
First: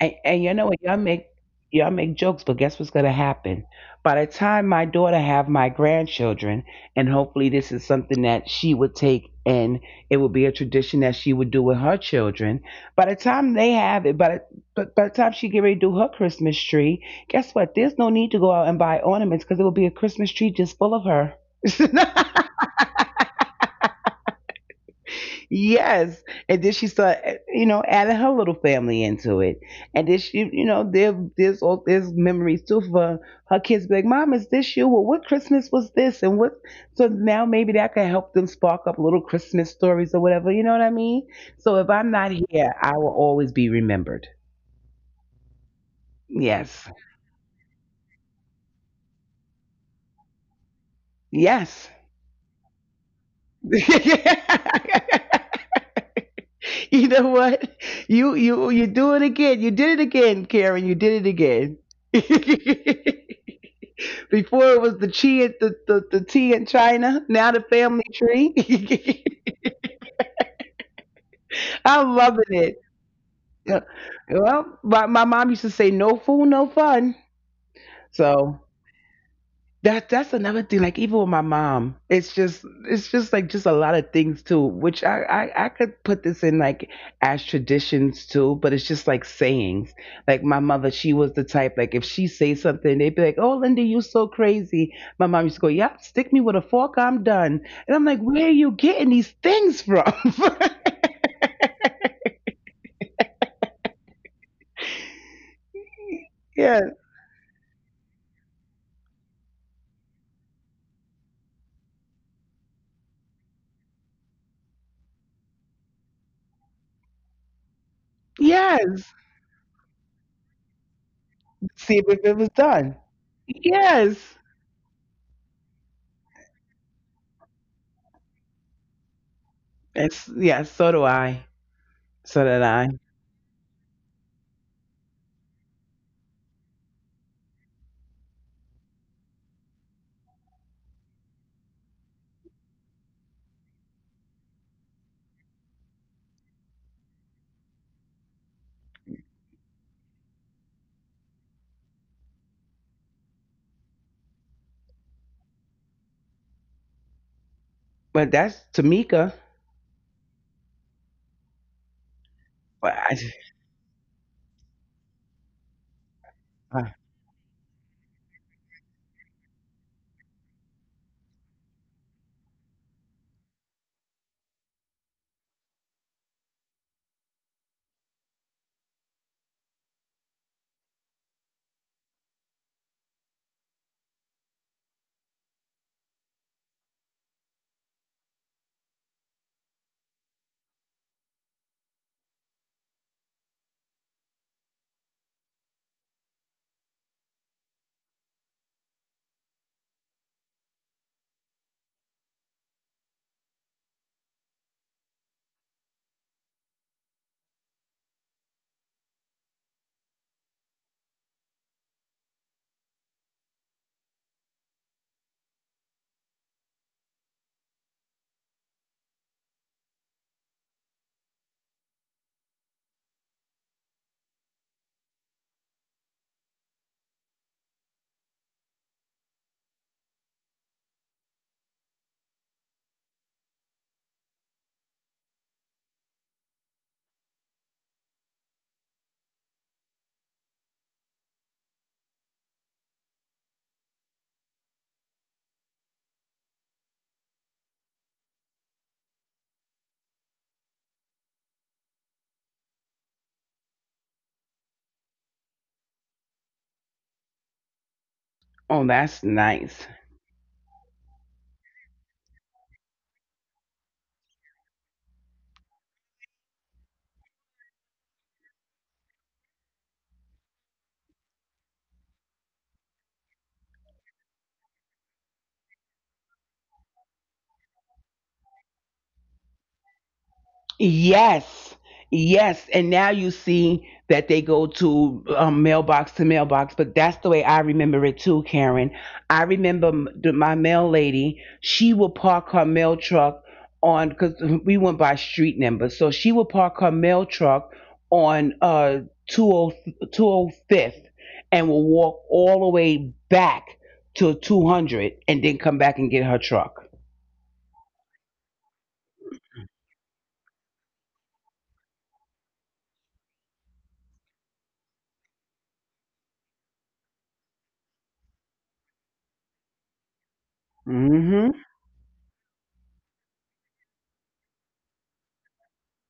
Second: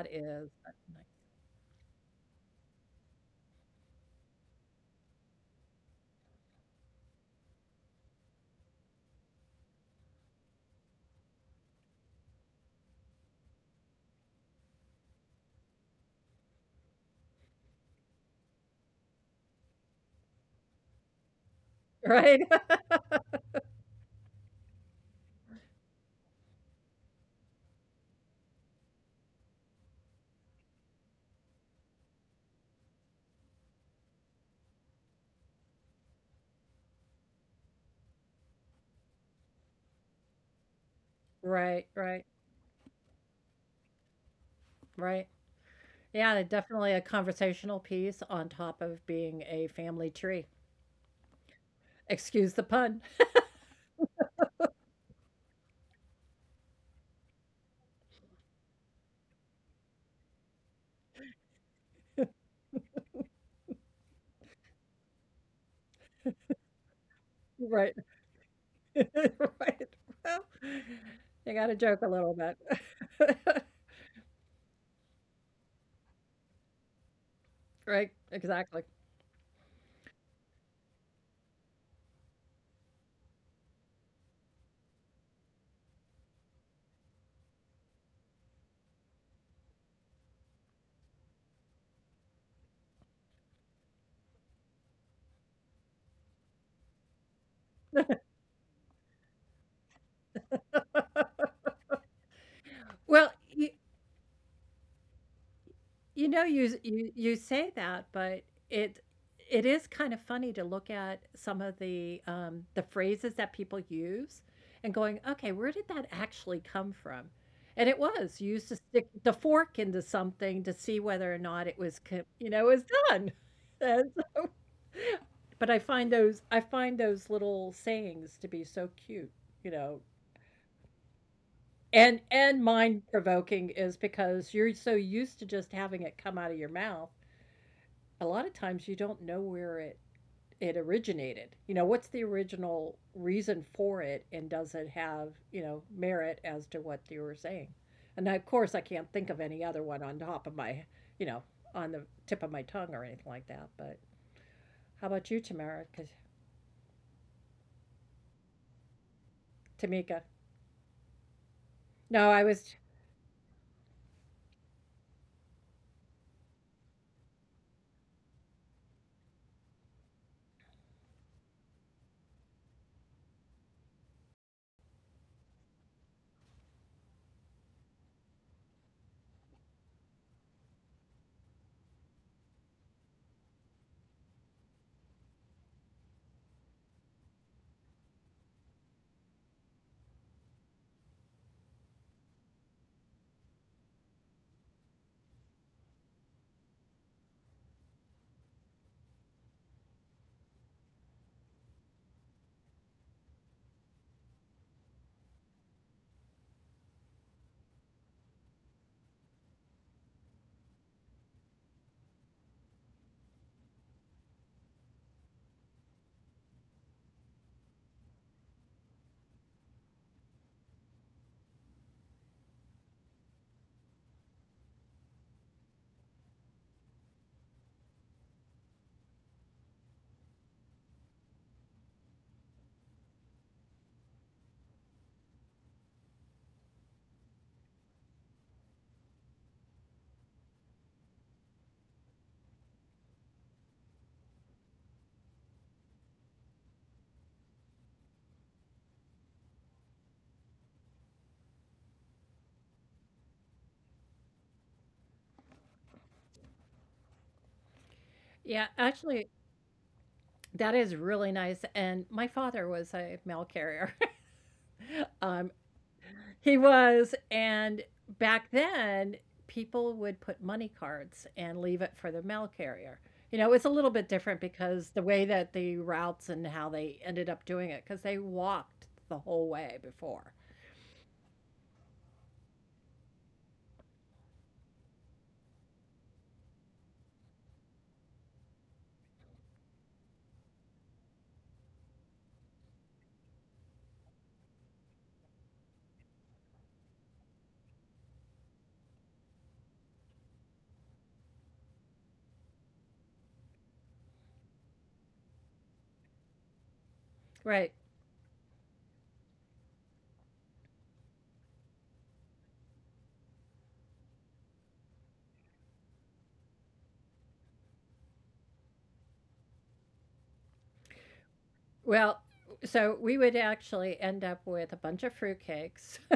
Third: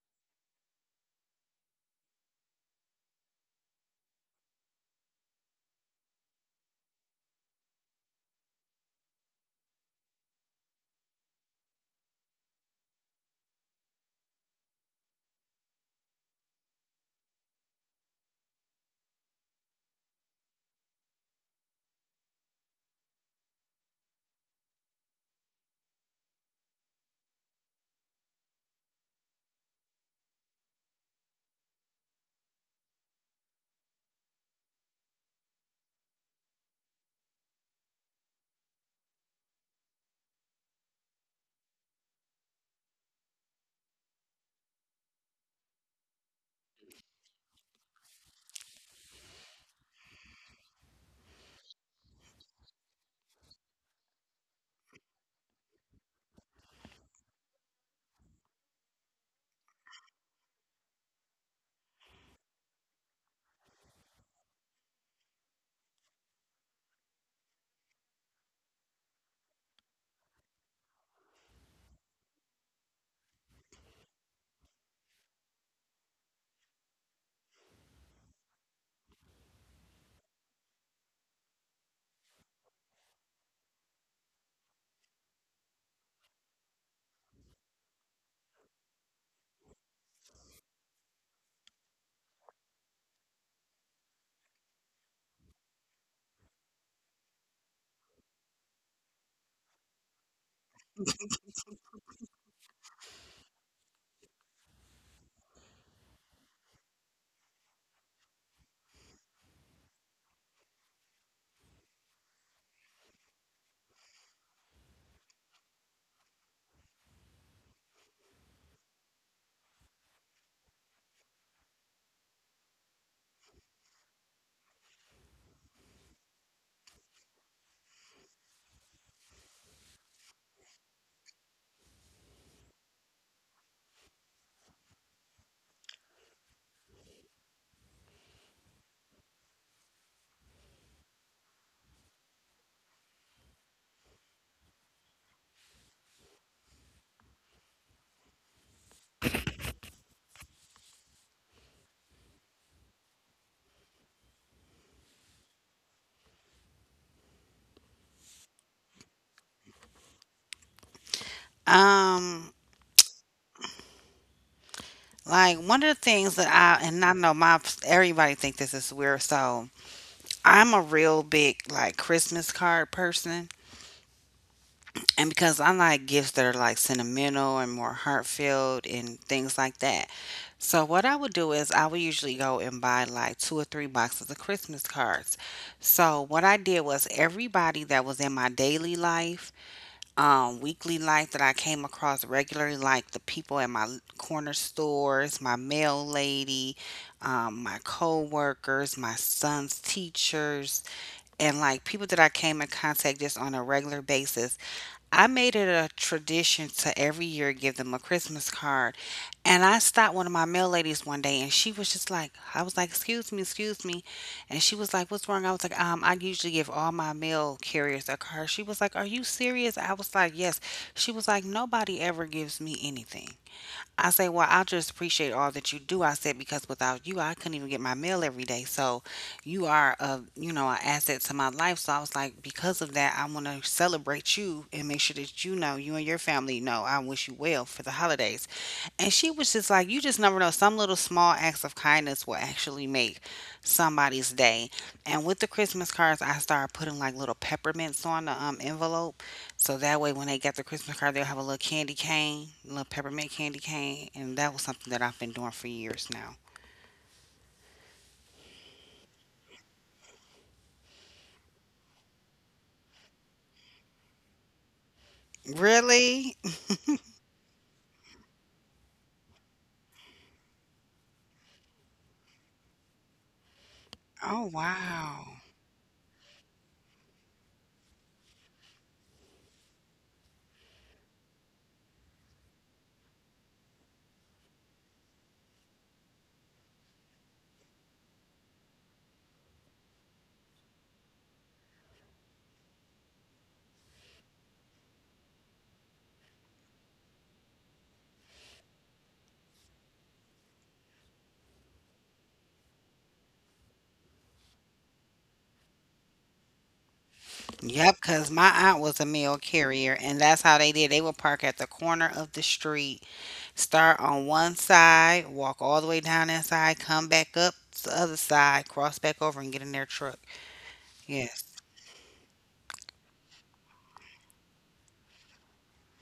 And, and is, you know what? Y'all make y'all make jokes, but guess what's gonna happen? By the time my daughter have my grandchildren, and hopefully this is something that she would take and it would be a tradition that she would do with her children. By the time they have it, by the, But by the time she get ready to do her Christmas tree, guess what? There's no need to go out and buy ornaments because it will be a Christmas tree just full of her. [laughs] [laughs] right? [laughs] Yes. And then she started, you know, adding her little family into it. And then she, you know, there, there's all there's memories too for her kids. Be like, "Mom, is this you? Well, what Christmas was this? And what?" So now maybe that can help them spark up little Christmas stories or whatever. You know what I mean? So if Right, I'm not right, here, I will always be remembered. right. Yeah, and Yes. definitely a conversational piece on top of being a family tree. Yes. Excuse the pun. [laughs] You know what? You you you do it again. You did it again, Karen. You did it again. [laughs] Before it was the chi at the, the, the tea in China, now the family Right. [laughs] tree. [laughs] Right. Well, you gotta joke a I'm little loving it. bit. [laughs] Yeah. Well, my, my mom used to say, no fool, no fun. Right, So exactly. That that's another thing. Like even with my mom, it's just it's just like just a lot of things too. Which I I, I could put this in like as traditions too, but it's just like sayings. Like my mother, she was the type like if she say something, they'd be like, "Oh, Linda, you so crazy." My mom used to go, "Yep, stick me with a fork, I'm done." And I'm like, "Where are you getting these things from?" [laughs] Well, you You know, you Yes, you you say that, but it it is kind of funny to look at some of the um, the phrases that people use, and going, okay, where did that actually come from? And it was you used to stick yes. the fork into something to see whether or not it was, See if co- it you was know, it was done. done. [laughs] And Yes. so, but I find those I find those little sayings to be so cute, you know. It's yes. So do I. And So and did I. mind provoking is because you're so used to just having it come out of your mouth. A lot of times you don't know where it it originated. You know, what's the original reason for it, and does it have, you know, merit as to what you were saying? And I, of course, I can't think of any other one on top of my, you know, on the tip of my tongue or anything like that. But how about you, Tamara? 'Cause But that's Tamika. Tamika, no, I Um, was, But I just, like one of the things that I uh, and I know my everybody think this is weird, so I'm a real big like Christmas card person. And because I like gifts that are like sentimental and more heartfelt and things like that. So what I would do is I would usually go and buy like two or three boxes of Christmas cards. So what I did was everybody that was in my daily life, um, weekly life that I came across regularly, like the people at my corner stores, my mail lady, um, my co-workers, my son's teachers, and like people that I came in contact just on a regular basis, I made it a tradition to every year give them a Christmas card. And I stopped one of my mail ladies one day and she was just like, I was like, excuse me, excuse me. And she was like, what's wrong? I was like, um, I usually give all my mail carriers a card. She was like, are you serious? I was like, yes. She was like, nobody ever gives me anything. I say, well, I just appreciate all that you do. I said, because without you, I couldn't even get my mail every day. So you are a, you know, an asset to my life. So I was like, because of that, I want to celebrate you and make sure that you know, you and your family know, I wish you well for the holidays. And she was just like, you just never know. Some little small acts of kindness will actually make somebody's day. And with the Christmas cards, I started putting like little peppermints on the um, envelope. So that way, when they got their Christmas card, they'll have a little candy cane, a little peppermint candy cane, and that was something that I've been doing for years now. yeah, oh, that's actually. nice. That is really nice. And my father was a mail carrier. [laughs] Um, Really? He was. And back then, people would put money cards and leave it for the mail carrier. You know, it's a little bit different Oh, because the way wow. that the routes and how they ended up doing it, because they walked the whole way before. Yes, yes. And now you see that they go to um, mailbox to mailbox, but that's the way I remember it too, Karen. I remember m- the- my mail lady, she would park her mail truck on, because we went by street number. So she would park her mail truck on uh, two o two oh fifth and will walk all the way back to two hundred and then come back and get her truck. Right. Yep, because my aunt was a mail carrier, and that's how they did. They would park at the corner of the street, start on one side, walk all the way down that side, come back up to the other side, cross back over, and get in their truck. Yes. Hmm. Well, so we would actually end up with a bunch of fruitcakes. [laughs]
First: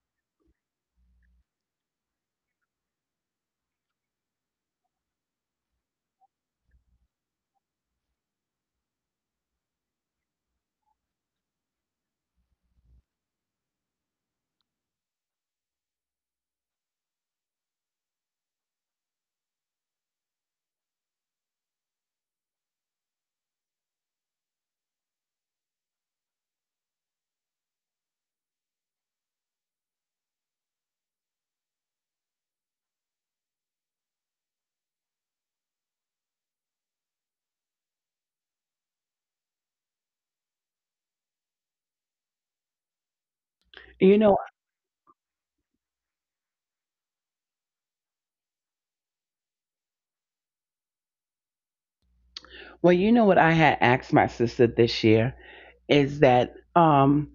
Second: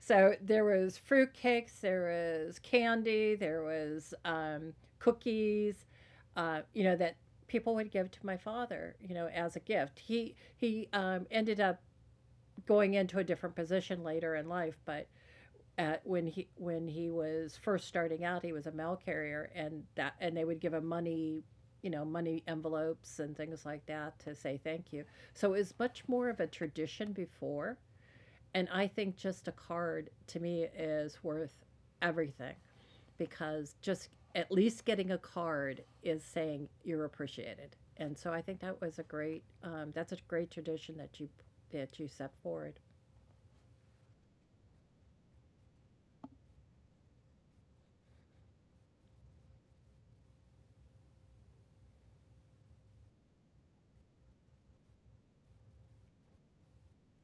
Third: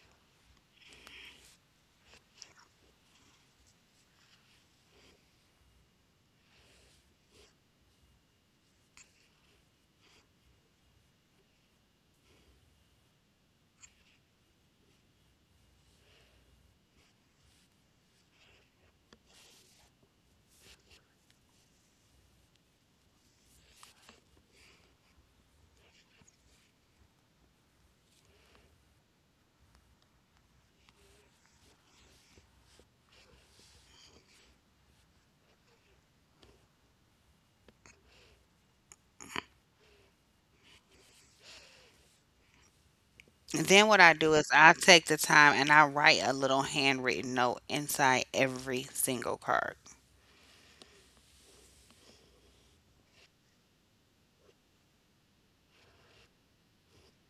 So there was fruitcakes, there was candy, there was um, cookies, uh, you know, that people would give to my father, you know, as a gift. He he um, ended up going into a different position later in life, but at when he when he was first starting out, he was a mail carrier, and that and they would give him money, you know, money envelopes and things like that to say thank you. So it was much more of a tradition before, and I think just a card to me is worth everything because just at least getting a card is saying you're appreciated, and so I think that was a great um, that's a great tradition that you that you set forward. And then what I You know, do is I take the time and I write a little handwritten note inside every single card. well, you know what I had asked my sister this year is that um,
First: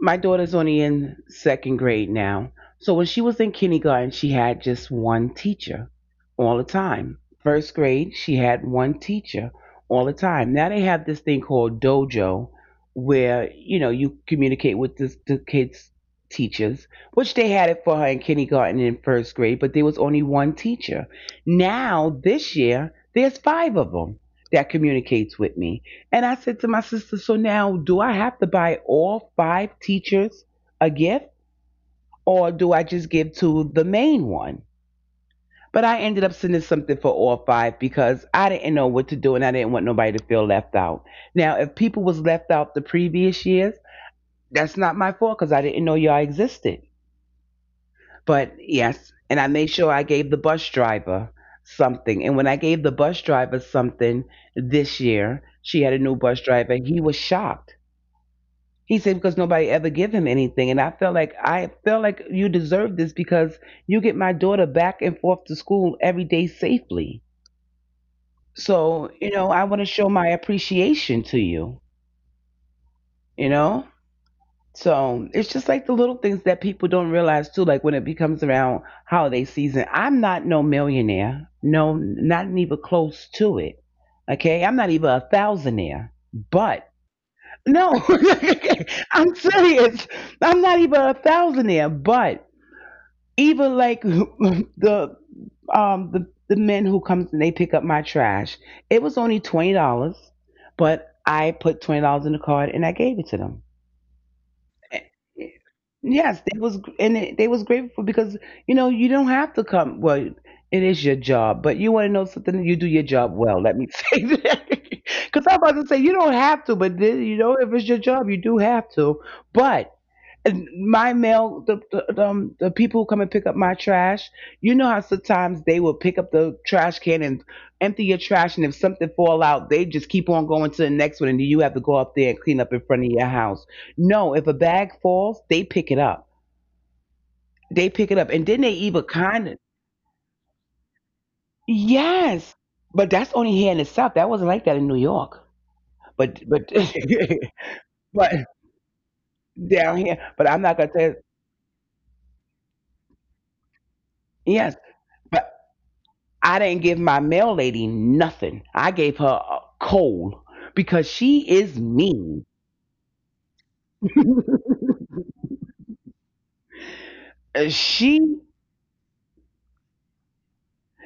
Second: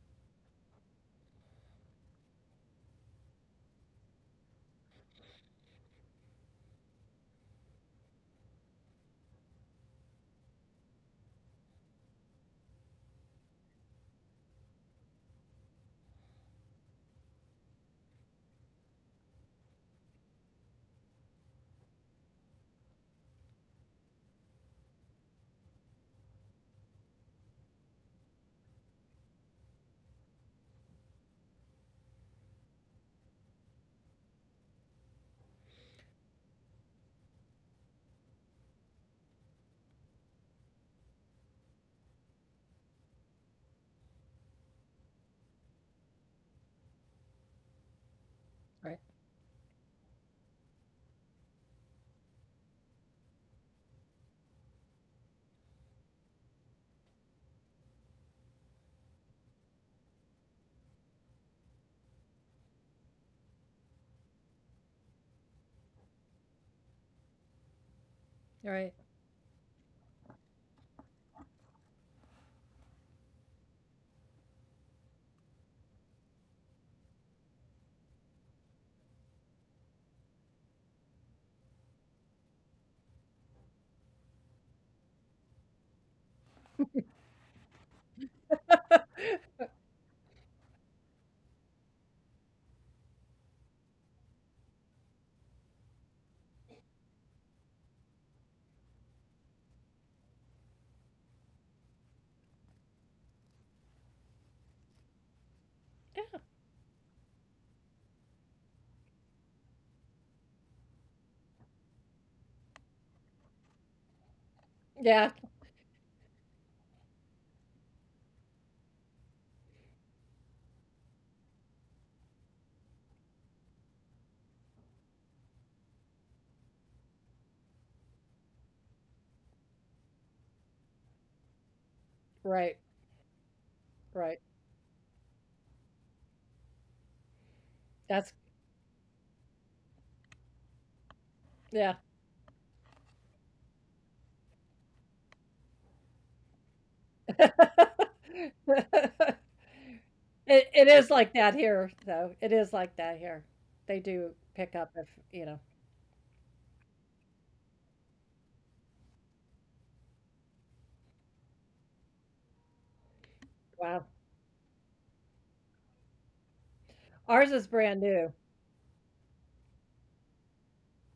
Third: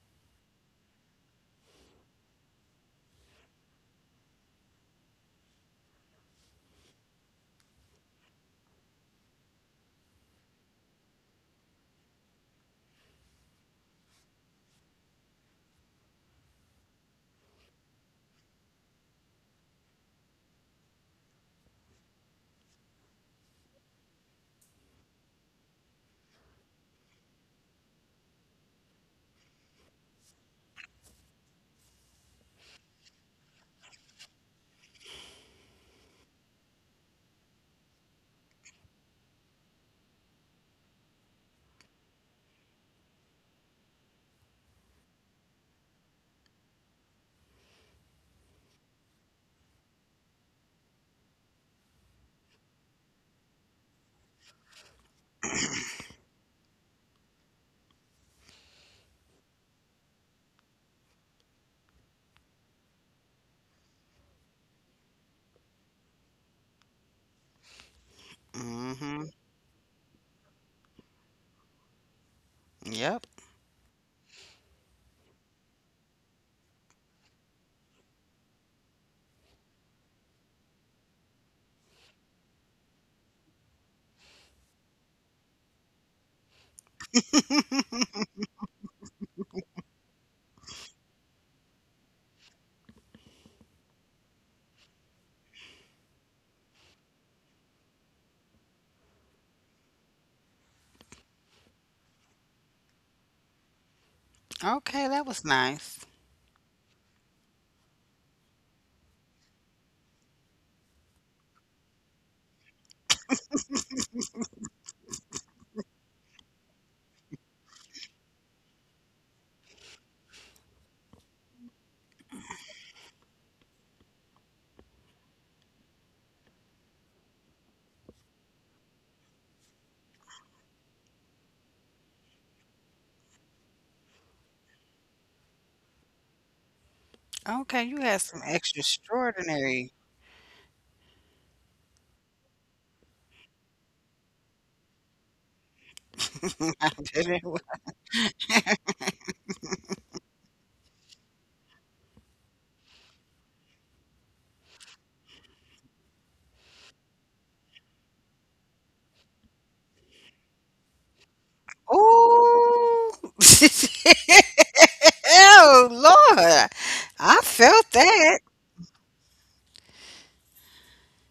my daughter's only in second grade now. So when she was in kindergarten, she had just one teacher all the time. First grade, she had one teacher all the time. Now they have this thing called dojo where, you know, you communicate with the, the kids' teachers, which they had it for her in kindergarten and in first grade, but there was only one teacher. Now, this year, there's five of them that communicates with me. And I said to my sister, so now do I have to buy all five teachers a gift or do I just give to the main one? But I ended up sending something for all five because I didn't know what to do and I didn't want nobody to feel left out. Now, if people was left out the previous years, that's not my fault because I didn't know y'all existed. But Right. yes, and I made sure I gave the bus driver something. And when I gave the bus driver something this year, she had a new bus driver. He was shocked. He said because nobody ever give him anything, and I felt like I felt like you deserve this because you get my daughter back and forth to school every day safely. All right. So Mm-hmm. you know I want to show my appreciation to you. Yep. You know, so it's just like the little things that people don't realize too. Like when it becomes around holiday season, I'm not no millionaire, no, not even close to it. Okay, I'm not even a thousandaire, but no, [laughs] I'm serious. I'm not even a thousandaire, but even like [laughs] the um the the men who comes and they pick up my trash, it was only twenty dollars, but I put twenty dollars in the card and I gave it to them. Okay, that was nice. Yeah. Yes, they was and it, they was grateful because you know you don't have to come. Well, it is your job, but you want to know something. You do your job well. Let me [laughs] say that Yeah. because I'm about to say you don't have to, but then, you know if it's your job, you do have to. But and my mail, the, the um the people who come and pick up my trash, you know how sometimes they will pick up the trash can and empty your trash, and if something fall out, they just keep on going to the next one, and you have to go up there and clean up Right. in front of your house. No, Right. if a bag falls, they pick it up. Okay, you They had pick some it That's up, and extra then they even kind of extraordinary. yeah. yes, but that's only here in the South. That wasn't like that in New York, but [laughs] I but didn't. [laughs] [laughs] but down here. But It I'm not it gonna is tell. like that here, though. It is like that here. They do pick Yes, up if, you know. I didn't give my mail lady nothing. I gave her a coal because she is mean. Ooh. [laughs] Wow. Oh, Lord. I Ours is felt Uh, brand that. new. She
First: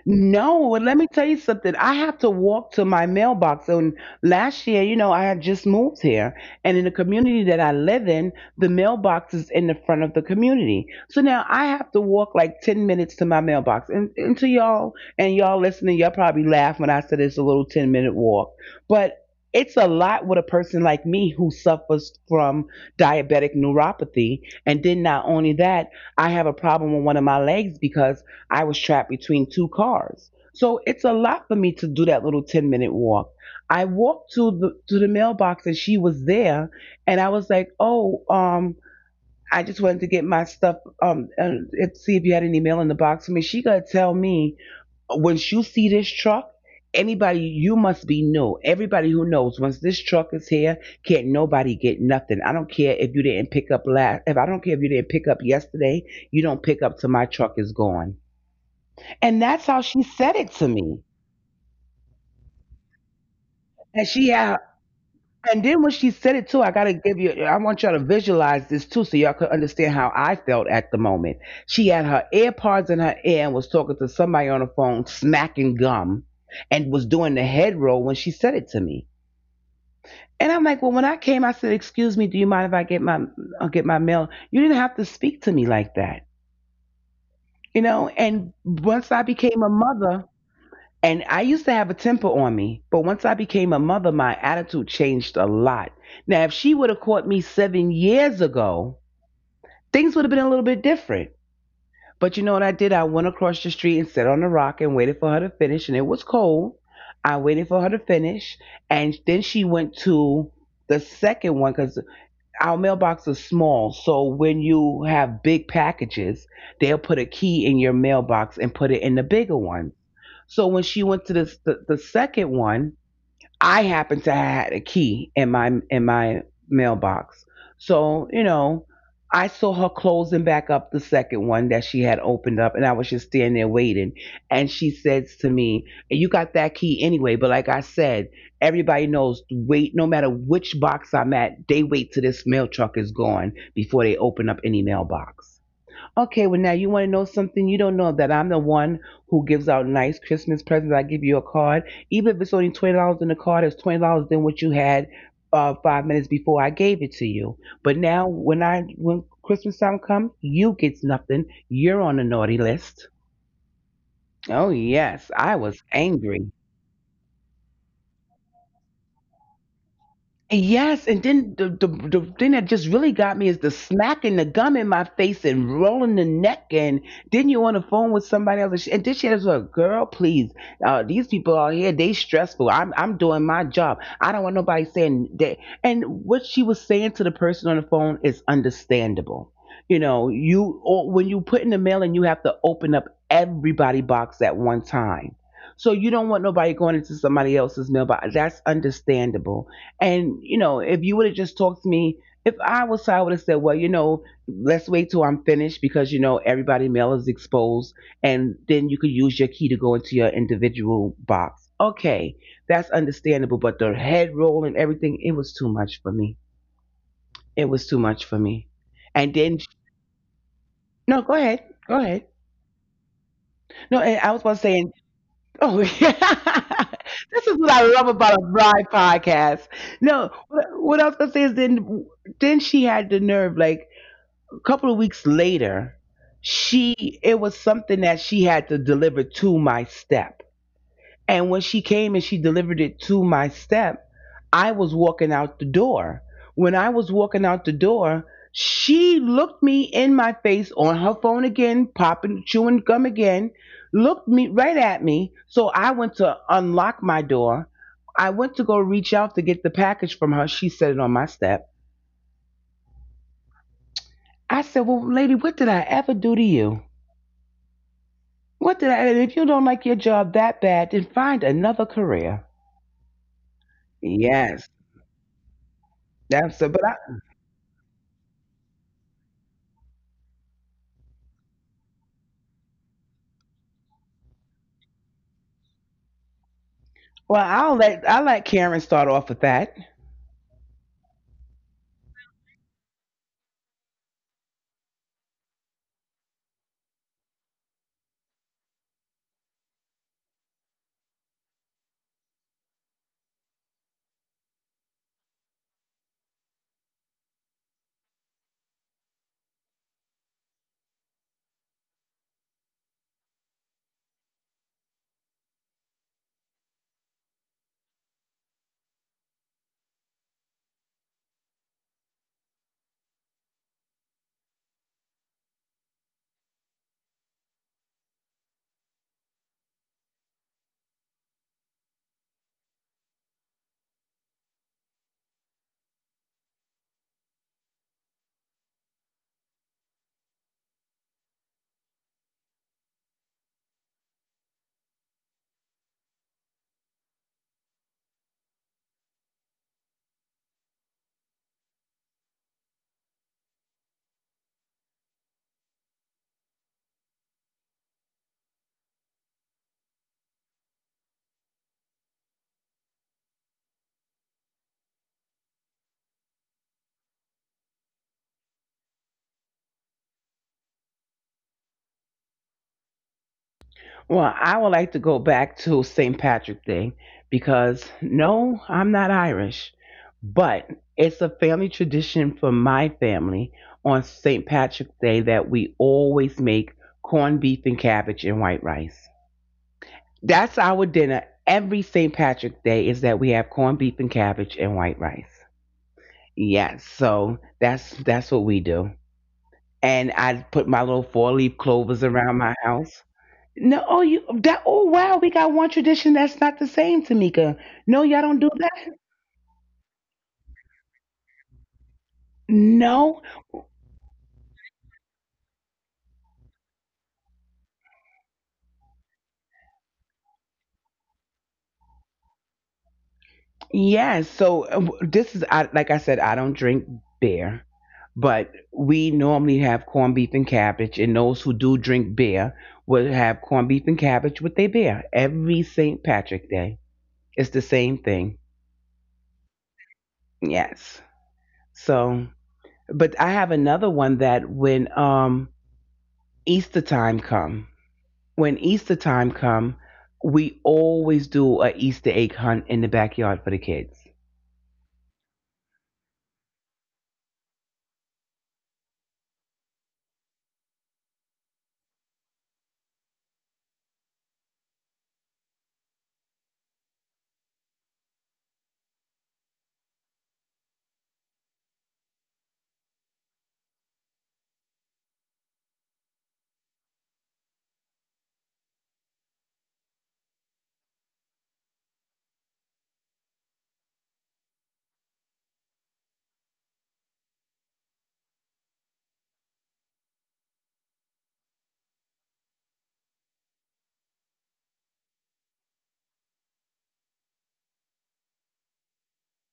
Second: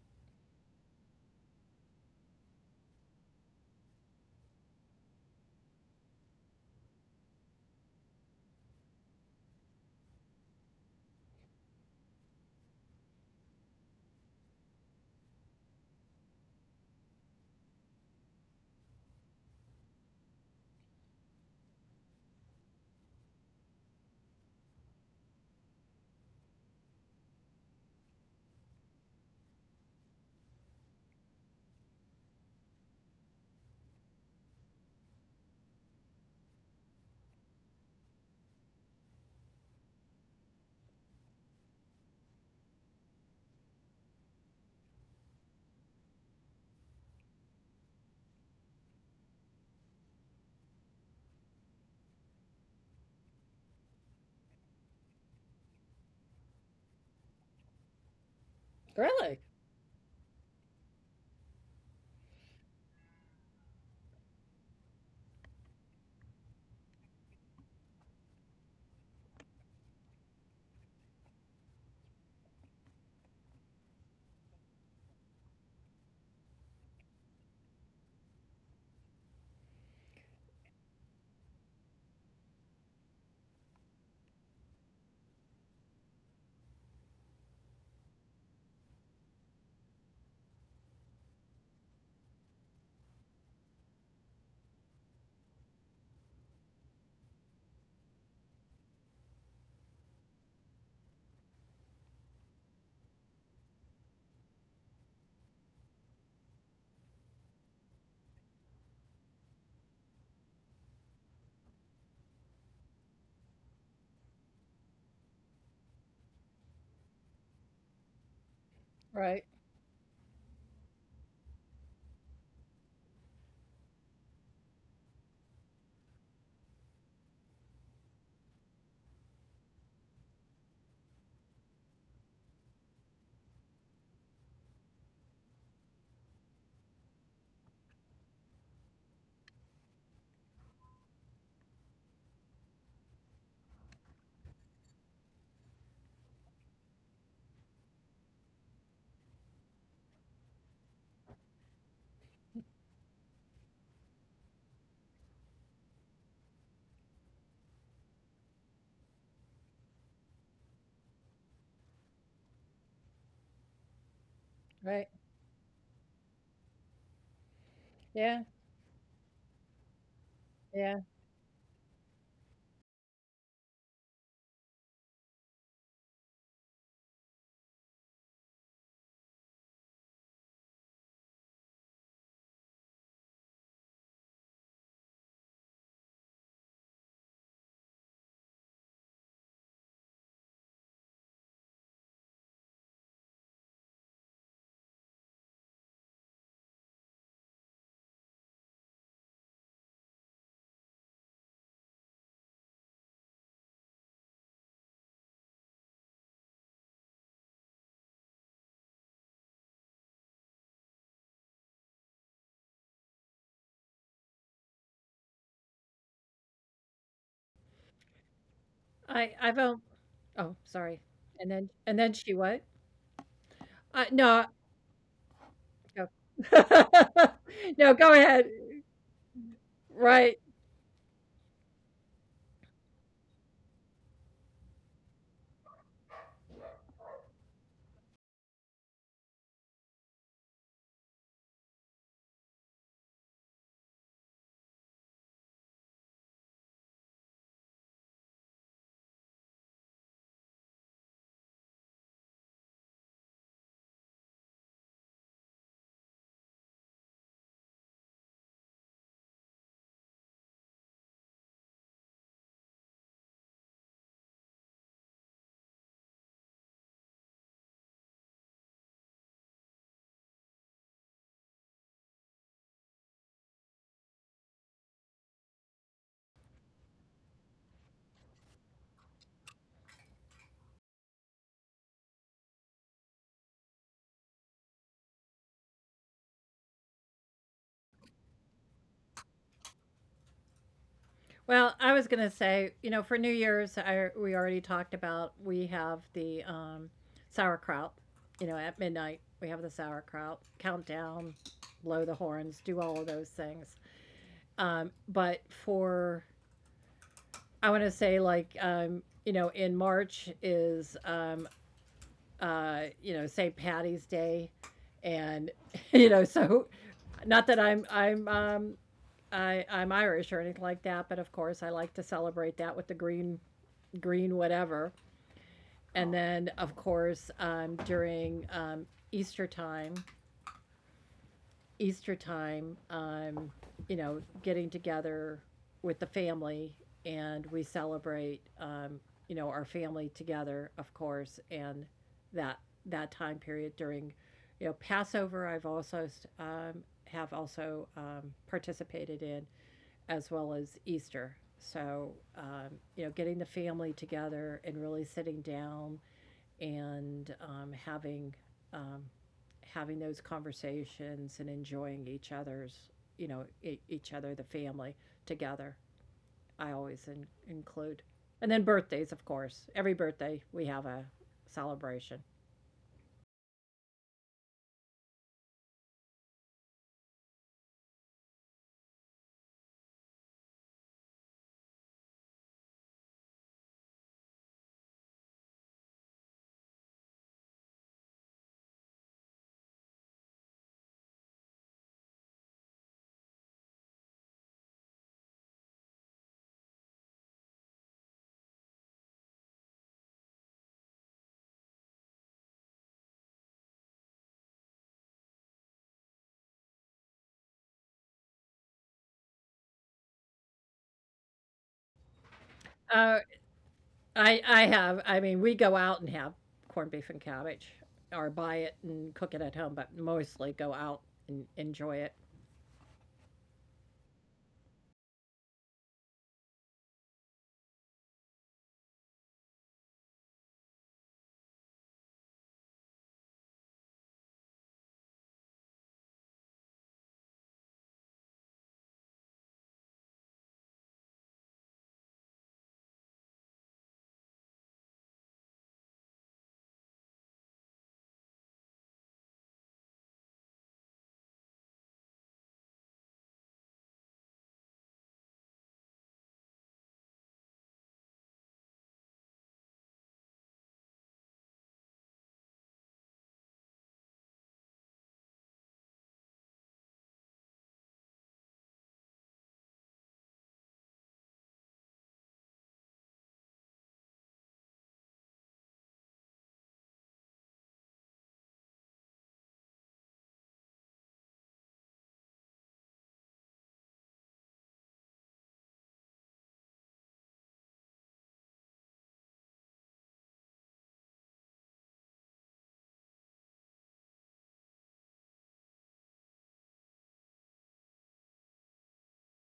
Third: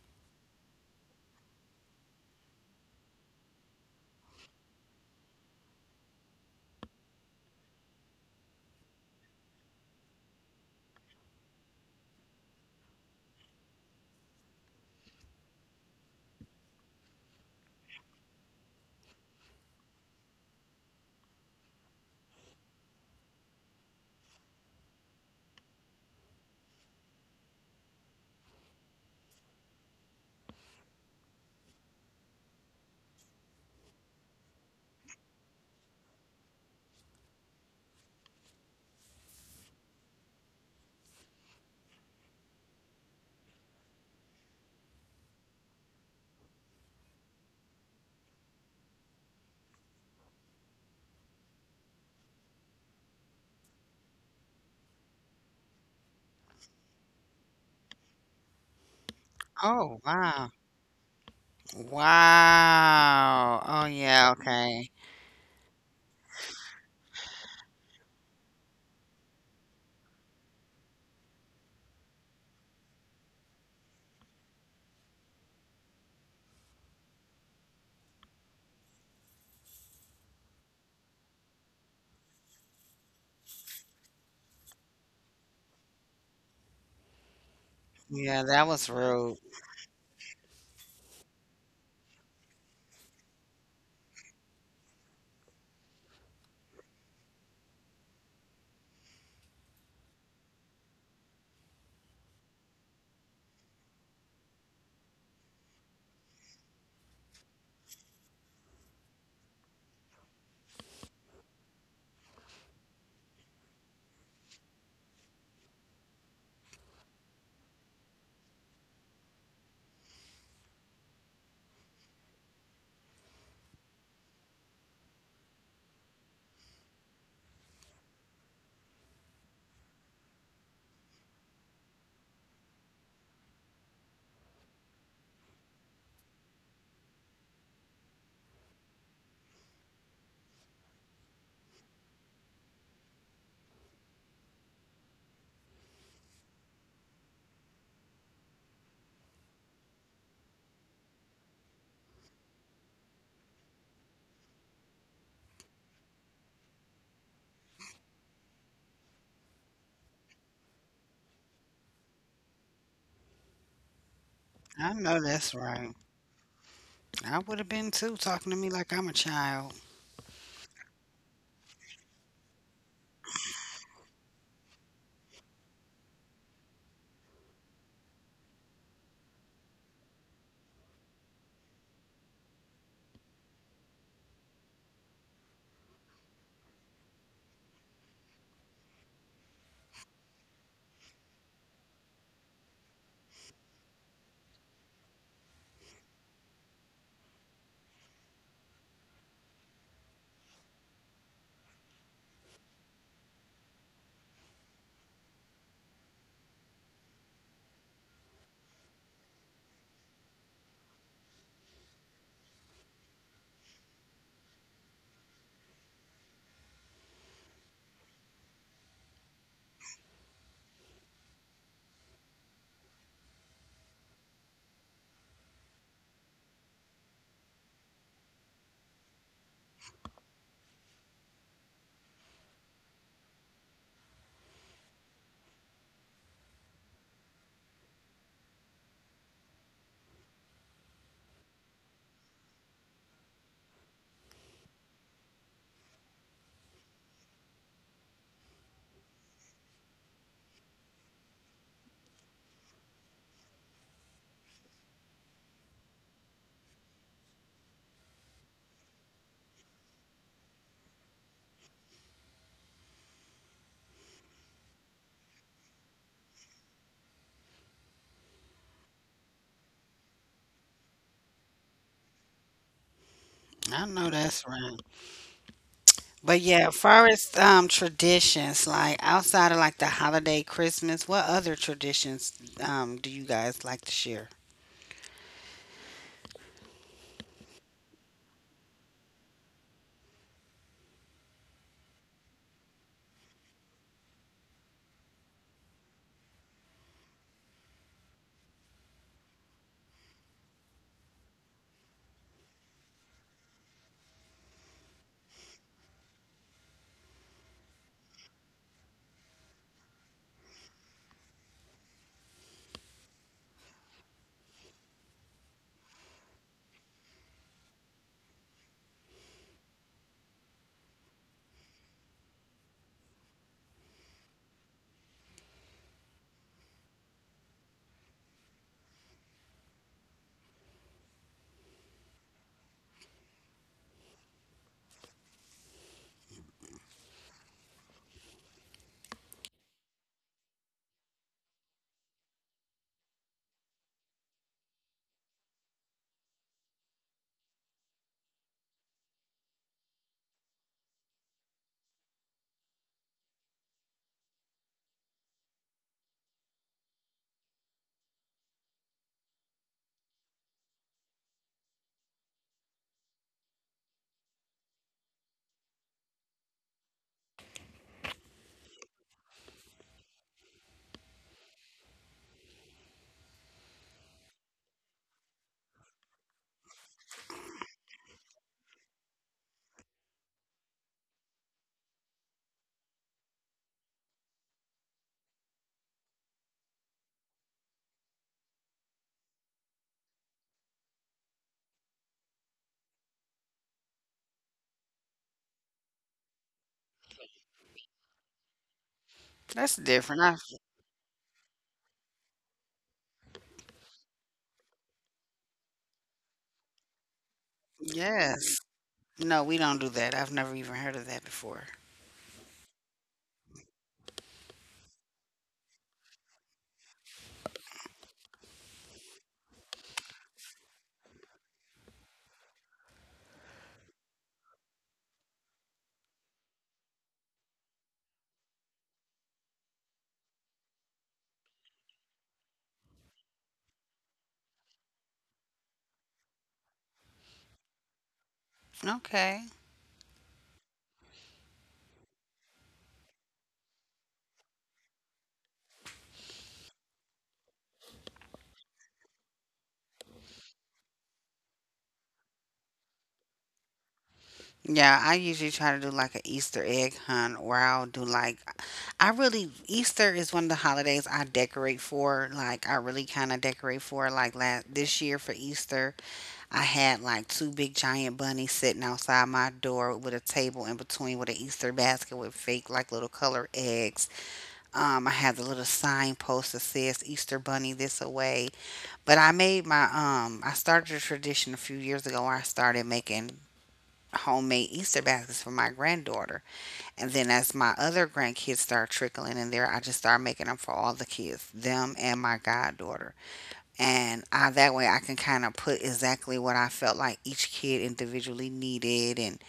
No, and let me tell you something. I have to walk to my mailbox. And last year, you know, I had just moved here. And in the community that I live in, the mailbox is in the front of the community. So now I have to walk like ten minutes to my mailbox. And, and to y'all, and y'all listening, y'all probably laugh when I said it's a little ten minute walk. But it's a lot with a person like me who suffers from diabetic neuropathy. And then not only that, I have a problem with one of my legs because I was trapped between two cars. So it's a lot for me to do that little ten minute walk. I walked to the to the mailbox and she was there and I was like, "Oh, um, I just wanted to get my stuff um and see if you had any mail in the box for me." She going to tell me, once you see this truck, anybody you must be new. Everybody who knows once this truck is here, can't nobody get nothing. I don't care if you didn't pick up last if I don't care if you didn't pick up yesterday, you don't pick up till my truck is gone." Really? And that's how Oh, she said wow. it to me. Wow. Oh, And she yeah, had, okay. and then when she said it too, I gotta give you, I want y'all to visualize this too, so y'all could understand how I felt at the moment. She had her AirPods in her ear and was talking to somebody on the phone, smacking gum, and was doing the head roll when she said it to me. And I'm like, well, when I came, I said, "Excuse me, do you mind if I get my I'll get my mail?" You didn't have to speak to me like that, you know. Yeah, And that was once I rude. became a mother, and I used to have a temper on me, but once I became a mother, my attitude changed a lot. Now, if she would have caught me seven years ago, things would have been a little bit different. But you know what I did? I went across the street and sat on the rock and waited for her to finish, and it was cold. I waited for her to finish, and then she went to the second one because our mailbox is small. So when you have big packages, they'll put a key in your mailbox and put it in the Right. bigger one. So when she went to this the, the second one, I happened to have had a key in my in my mailbox. So, you know, I saw her closing back up the second one that she had opened up and I was just standing there waiting. And she says to me, you got that key anyway, but like I said, everybody knows to wait no matter which box I'm at, they wait till this mail truck is gone before they open up any mailbox. Okay, well now you want to know something you don't know that I'm the one who gives out nice Christmas presents. I give you a card, even if it's only twenty dollars in the card. It's twenty dollars than what you had uh, five minutes before I gave it to you. But now when I when Christmas time comes, you get nothing. You're on the naughty list. Oh I Right. know yes, I that's was right. angry. I would have been too Yeah. talking to me like I'm a child. Yes, Yeah. and then the, the the thing that just really got me is the smacking the gum in my face and rolling the neck, and then you're on the phone with somebody else, and, she, and then she has a girl, please, uh, these people out here they stressful. I'm I'm doing my job. I don't want nobody saying that. And what she was saying to the person on the phone is understandable. You know, you or when you put in the mail and you have to open up everybody box at one time. So you don't want nobody going into somebody else's mailbox. That's understandable, and you know, if you would have just talked to me, if I was her, I would have said, well, you know, let's wait till I'm finished because you know everybody mail is exposed, and then you could use your key to go into your individual box. Okay, that's understandable, but the head roll and everything, it was too much for me. It was too much for me. And I then I've on oh, sorry. no, go And ahead, then go and then ahead. she what? No, Uh, and I was No. about to say, oh [laughs] Go. yeah, No, this is what [laughs] I No. love Go about a ahead. bride podcast. No, Right. what, what I was gonna say is then then she had the nerve. Like a couple of weeks later, she it was something that she had to deliver to my step. And when she came and she delivered it to my step, I was walking out the door. When I was walking out the door, she looked me in my face on her phone again, popping, chewing gum again, looked me right at me. So I went to unlock my door. I went to go reach out to get the package from her. She set it on my step. I said, well, lady, what did I ever do to you? What did I, and if you don't like your job that bad, then find another career. I know that's Yes, right. But that's yeah, it. But I, far as um, traditions, like outside of like the holiday Christmas, what other traditions um, do you guys like to share? well, I'll let I let Karen start off with that. Well, I was gonna say, you know, for New Year's, I we already talked about we have the um, sauerkraut. You know, at midnight we have the sauerkraut countdown, blow the horns, do all of those things. Um, but for I want to say like um, you know, in March is um, uh, you know, Saint Patty's Day, and [laughs] you know, so not that I'm I'm um, I I'm Irish or anything like that, but of course I like to celebrate that with the green green whatever. And then of course um, during um, Easter time, Easter time, um, you know, getting together with the family and we celebrate um, you know, our family together, of course, and that that time period during you know Passover. I've also um, Have also um, participated in as well as Easter. So, um, you know, getting the family together and really sitting down and um, having um, having those conversations and enjoying each other's, you know, e- each other, the family together. I always in- include, and then birthdays, of course. Every birthday we have a celebration. Well, I would like to go back to Saint Patrick Day because no, I'm not Irish, but it's a family tradition for my family on Saint Patrick's Day that we always make corned beef and cabbage and white rice. That's our dinner every Saint Patrick's Day is that we have corned beef and cabbage and white rice. Yes, so that's that's what we do. That's And different. I I, put my little four leaf clovers around my house. No, oh, you that. Oh, wow, we got one tradition that's not the same, Tamika. No, y'all don't do Yes. that. No, we don't do that. I've never even heard of that before. No, Oh, I I have. I mean, we go out and have corned beef and cabbage, or buy it and cook it at home, but mostly go out and enjoy it. yes. So uh, w- this is, I, like I said, I don't drink beer, but we normally have corned beef and cabbage, and those who do drink beer will have corned beef and cabbage with their beer every Saint Patrick Day. It's the same thing. Okay. Yes. So, but I have another one that when um Easter time come. when Easter time come, we always do a Easter egg hunt in the backyard for the kids. Yeah, I usually try to do like an Easter egg hunt, or I'll do like I really Easter is one of the holidays I decorate for. Like I really kind of decorate for like last this year for Easter. I had like two big giant bunnies sitting outside my door with a table in between with an Easter basket with fake like little colored eggs. Um, I had the little signpost that says Easter bunny this away. But I made my um I started a tradition a few years ago where I started making homemade Easter baskets for my granddaughter. And then as my other grandkids start trickling in there, I just start making them for all the kids, them and my goddaughter and I, that way I can kind of put exactly what I felt like each kid individually needed, and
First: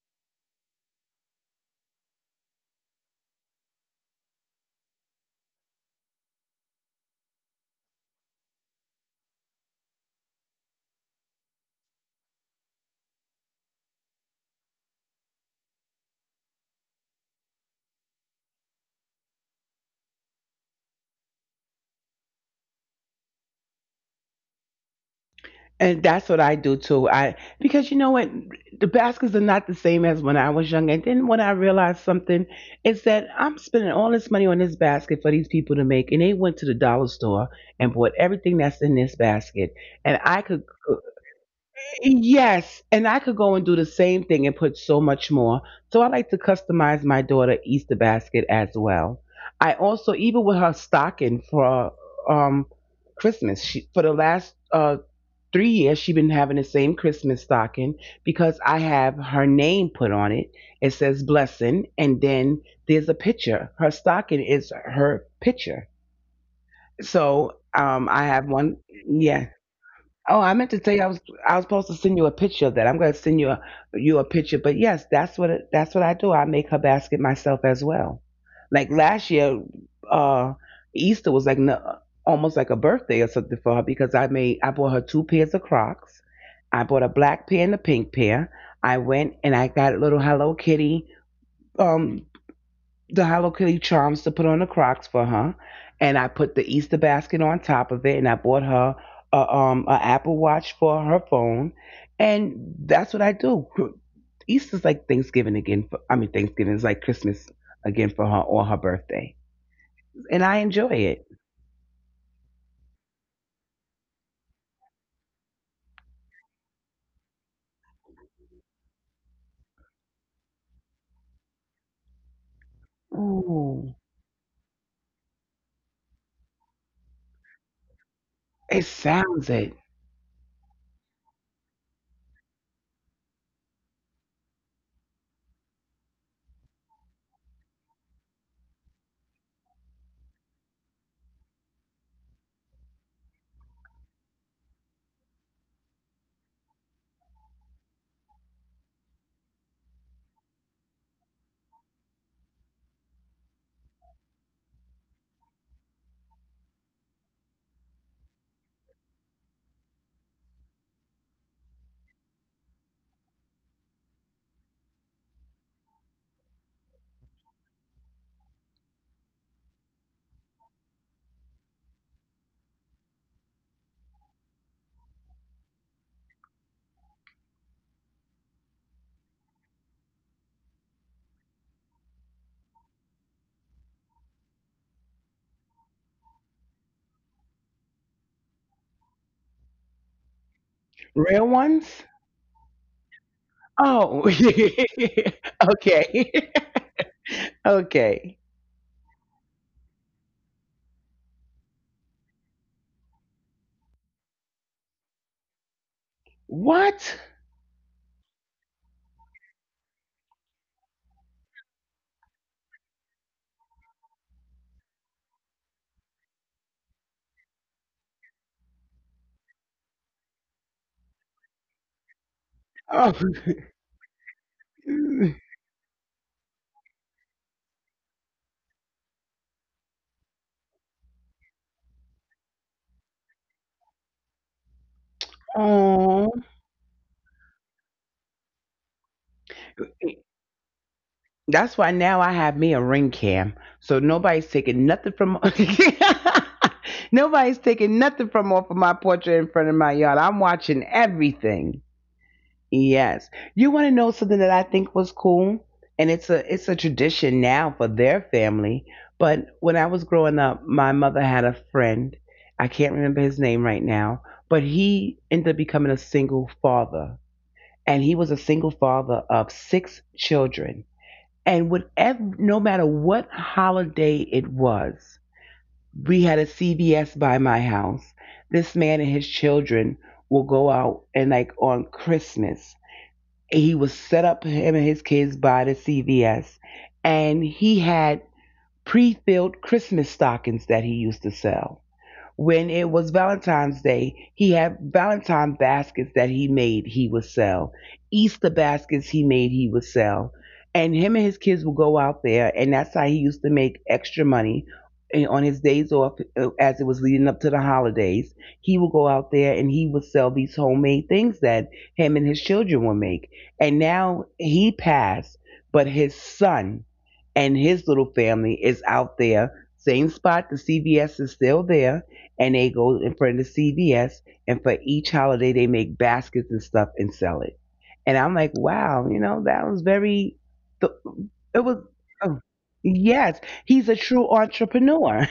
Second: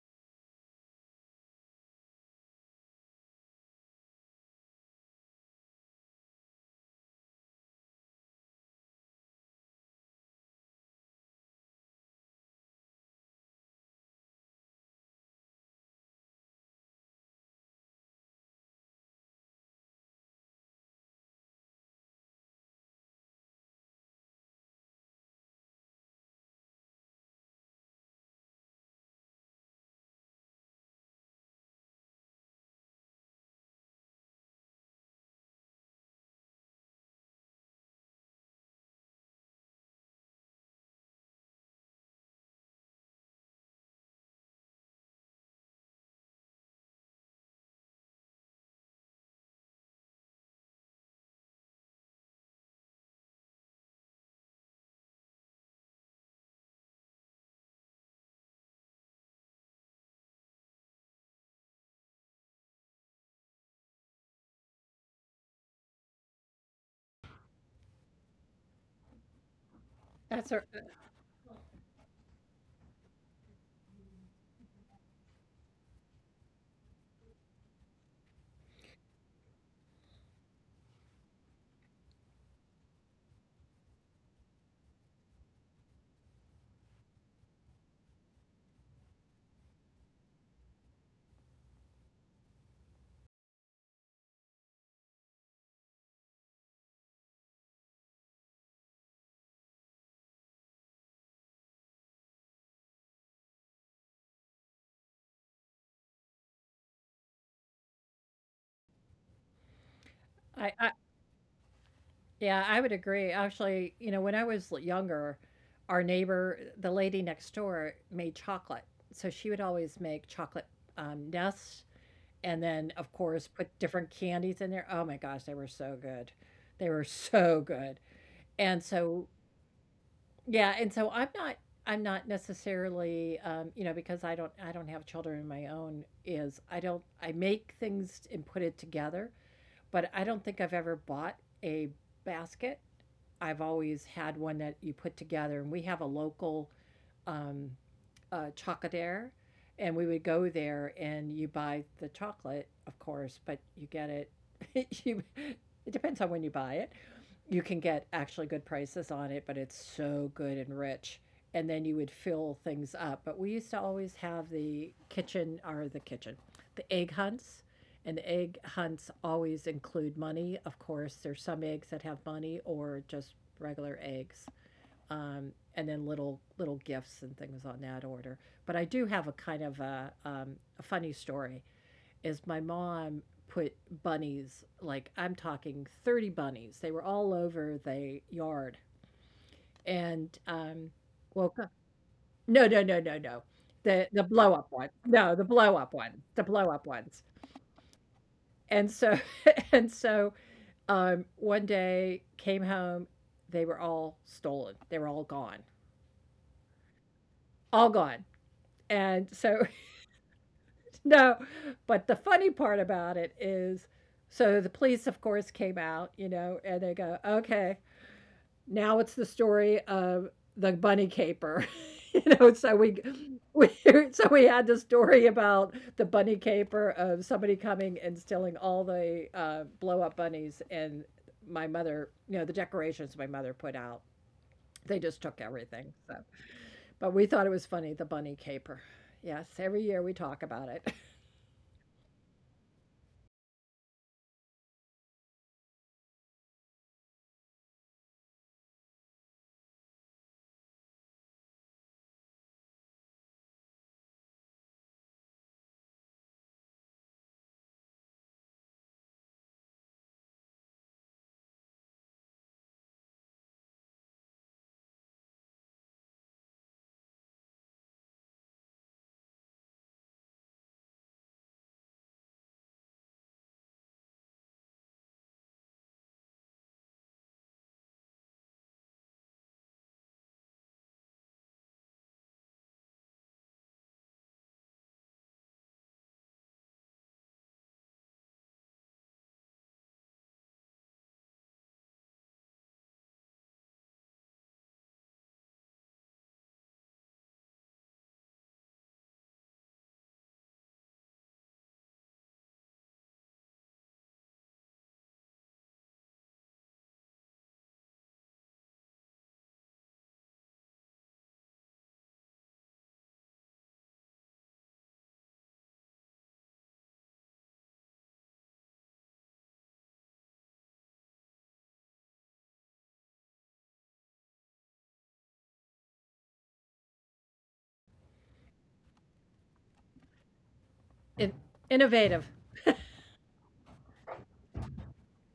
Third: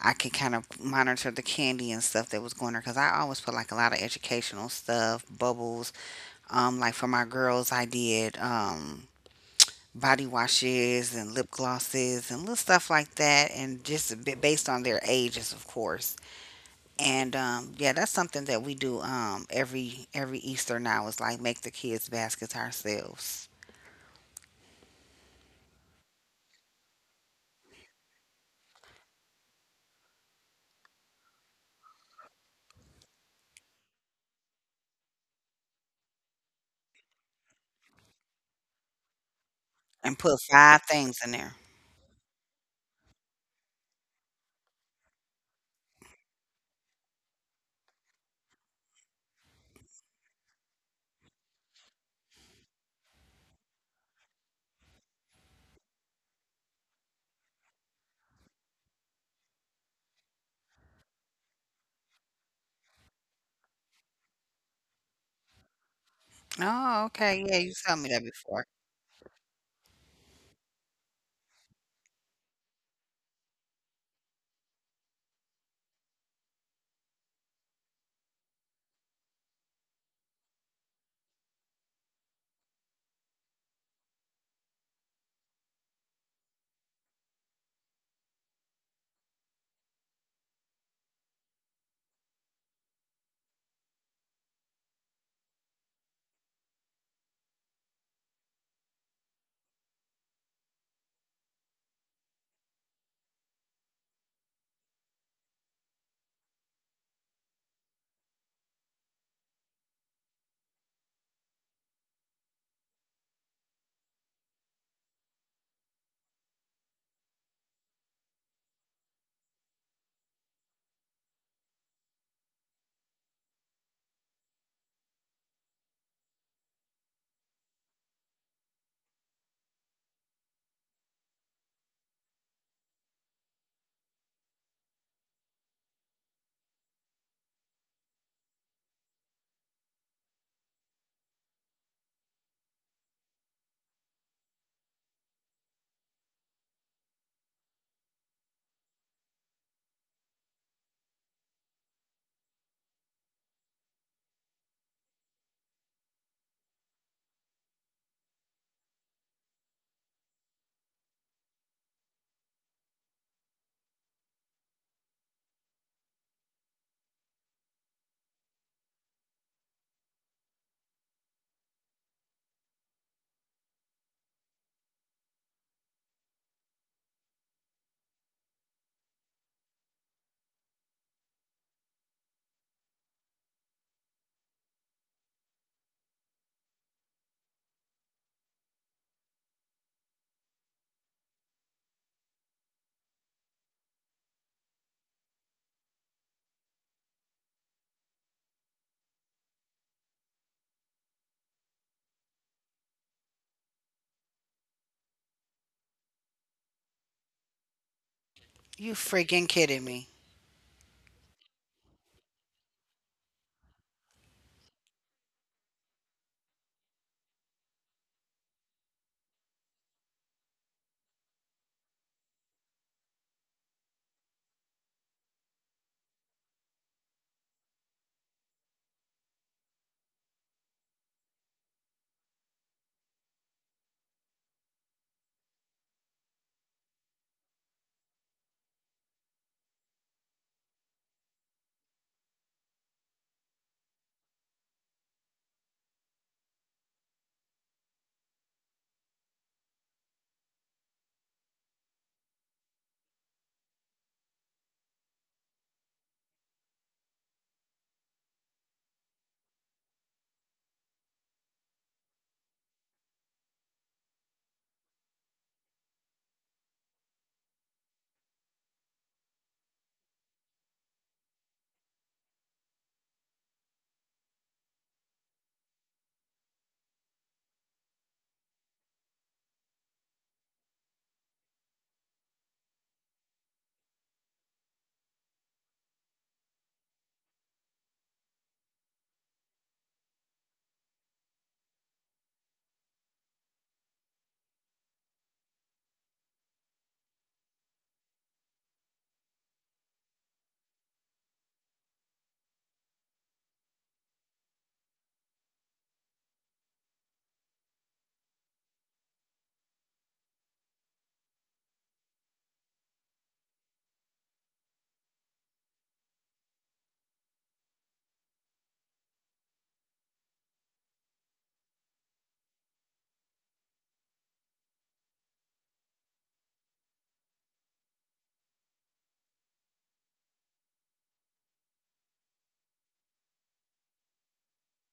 I can kind of monitor the candy and stuff that was going there because I always put like a lot of educational stuff, bubbles. Um, like for my girls, I did um body washes and lip glosses and little stuff like that, and just a bit based on their ages, of course. And um, Yeah, that's something that we do um every every Easter now is like make the kids baskets ourselves And that's what I do too. I because you know what, the baskets are not the same as when I was young. And then when I realized something, it's that I'm spending all this money on this basket for these people to make, and they went to the dollar store and bought everything that's in this basket, and and put I could five things in there. yes, and I could go and do the same thing and put so much more. So I like to customize my daughter Easter basket as well. I also even with her stocking for um Christmas, she, for the last uh three years she's been having the same Christmas stocking because I have her name put on it. It says blessing and then there's a picture. Her stocking is her picture. Oh, So okay. Yeah, you um told me I that have one before. yeah. Oh, I That's meant a, to tell you I was I was supposed to send you a picture of that. I'm going to send you a you a picture, but yes, that's what it, that's what I do. I make her basket myself as well. Like last year, uh, Easter was like no, almost like a birthday or something for her because I made I bought her two pairs of Crocs. I bought a black pair and a pink pair. I went and I got a little Hello Kitty um the Hello Kitty charms to put on the Crocs for her, and I put the Easter basket on top of it, and I bought her a, um a Apple Watch for her phone, and that's what I do. Easter's like Thanksgiving again. For, I mean, Thanksgiving is like Christmas again for her or her birthday, and I I, I enjoy it. yeah, I would agree. Actually, you know, when I was younger, our neighbor, the lady next door, made chocolate. So she would always make chocolate um, nests, and then of course put Ooh, different candies in there. Oh my gosh, they were so good. They were so good. And it so sounds it. Yeah, and so I'm not I'm not necessarily um, you know, because I don't I don't have children of my own is I don't I make things and put it together, but I don't think I've ever bought a basket. I've always had one that you put together and we have a local um uh, Chocolatere, and we would go there and you buy the chocolate, of course, but you get it. [laughs] you, it depends on when you buy it. You can get actually good prices on it, but it's so good and rich. And then you would fill things up. But we used to always have the kitchen or the kitchen, the egg hunts. And the egg hunts always include money. Of course, there's some eggs that have money or just regular eggs um, and then little little gifts and things on that order. But I do have a kind of a, um, a funny story. Is my mom put bunnies like I'm talking thirty bunnies. They were all over the yard, and um, Real woke up. ones? No, no, no, no, no. The Oh, the blow up one. No, the [laughs] blow up one. The okay, blow up ones. [laughs] okay. And so [laughs] and so um, one day came home. They were all stolen. They were all gone. What? All gone. You And so freaking kidding me. No, but the funny part about it is so the police, of course, came out, you know, and they go, okay, now it's the story of the bunny caper. [laughs] You know, so we, Oh, we [laughs] so we had the story about the bunny caper of somebody coming and stealing all the uh, blow up bunnies and my mother, you know, the decorations my mother put out. They just took [laughs] everything. So, oh. but we thought it was funny, the bunny caper. Yes, every year we talk about it. That's why now I have me a ring cam. So nobody's taking nothing from [laughs] nobody's taking nothing from off of my portrait in front of my yard. I'm watching everything. Yes. You wanna know something that I think was cool? And it's a it's a tradition now for their family. But when I was growing up, my mother had a friend. I can't remember his name right now, but he ended up becoming a single father. And he was a single father of six children and whatever, no matter what holiday it was, we had a C V S by my house. This man and his children will go out and like on Christmas, he was set up him and his kids by the C V S, and he had pre-filled Christmas stockings that he used to sell when it was Valentine's Day, he had Valentine baskets that he made he would sell. Easter baskets he made he would sell. And him and his kids would go out there and that's how he used to make extra money and on his days off uh, as it was leading up to the holidays. He would go out there and he would sell these homemade things that him and his children would make. And now he passed, but his son and his little family is out there. Same spot, the C V S is still there and they go in front of C V S and for each holiday they make baskets and stuff and sell it. And I'm like, wow, you know, that was very, th- [laughs] it it was, Innovative. oh, yes, he's a true entrepreneur.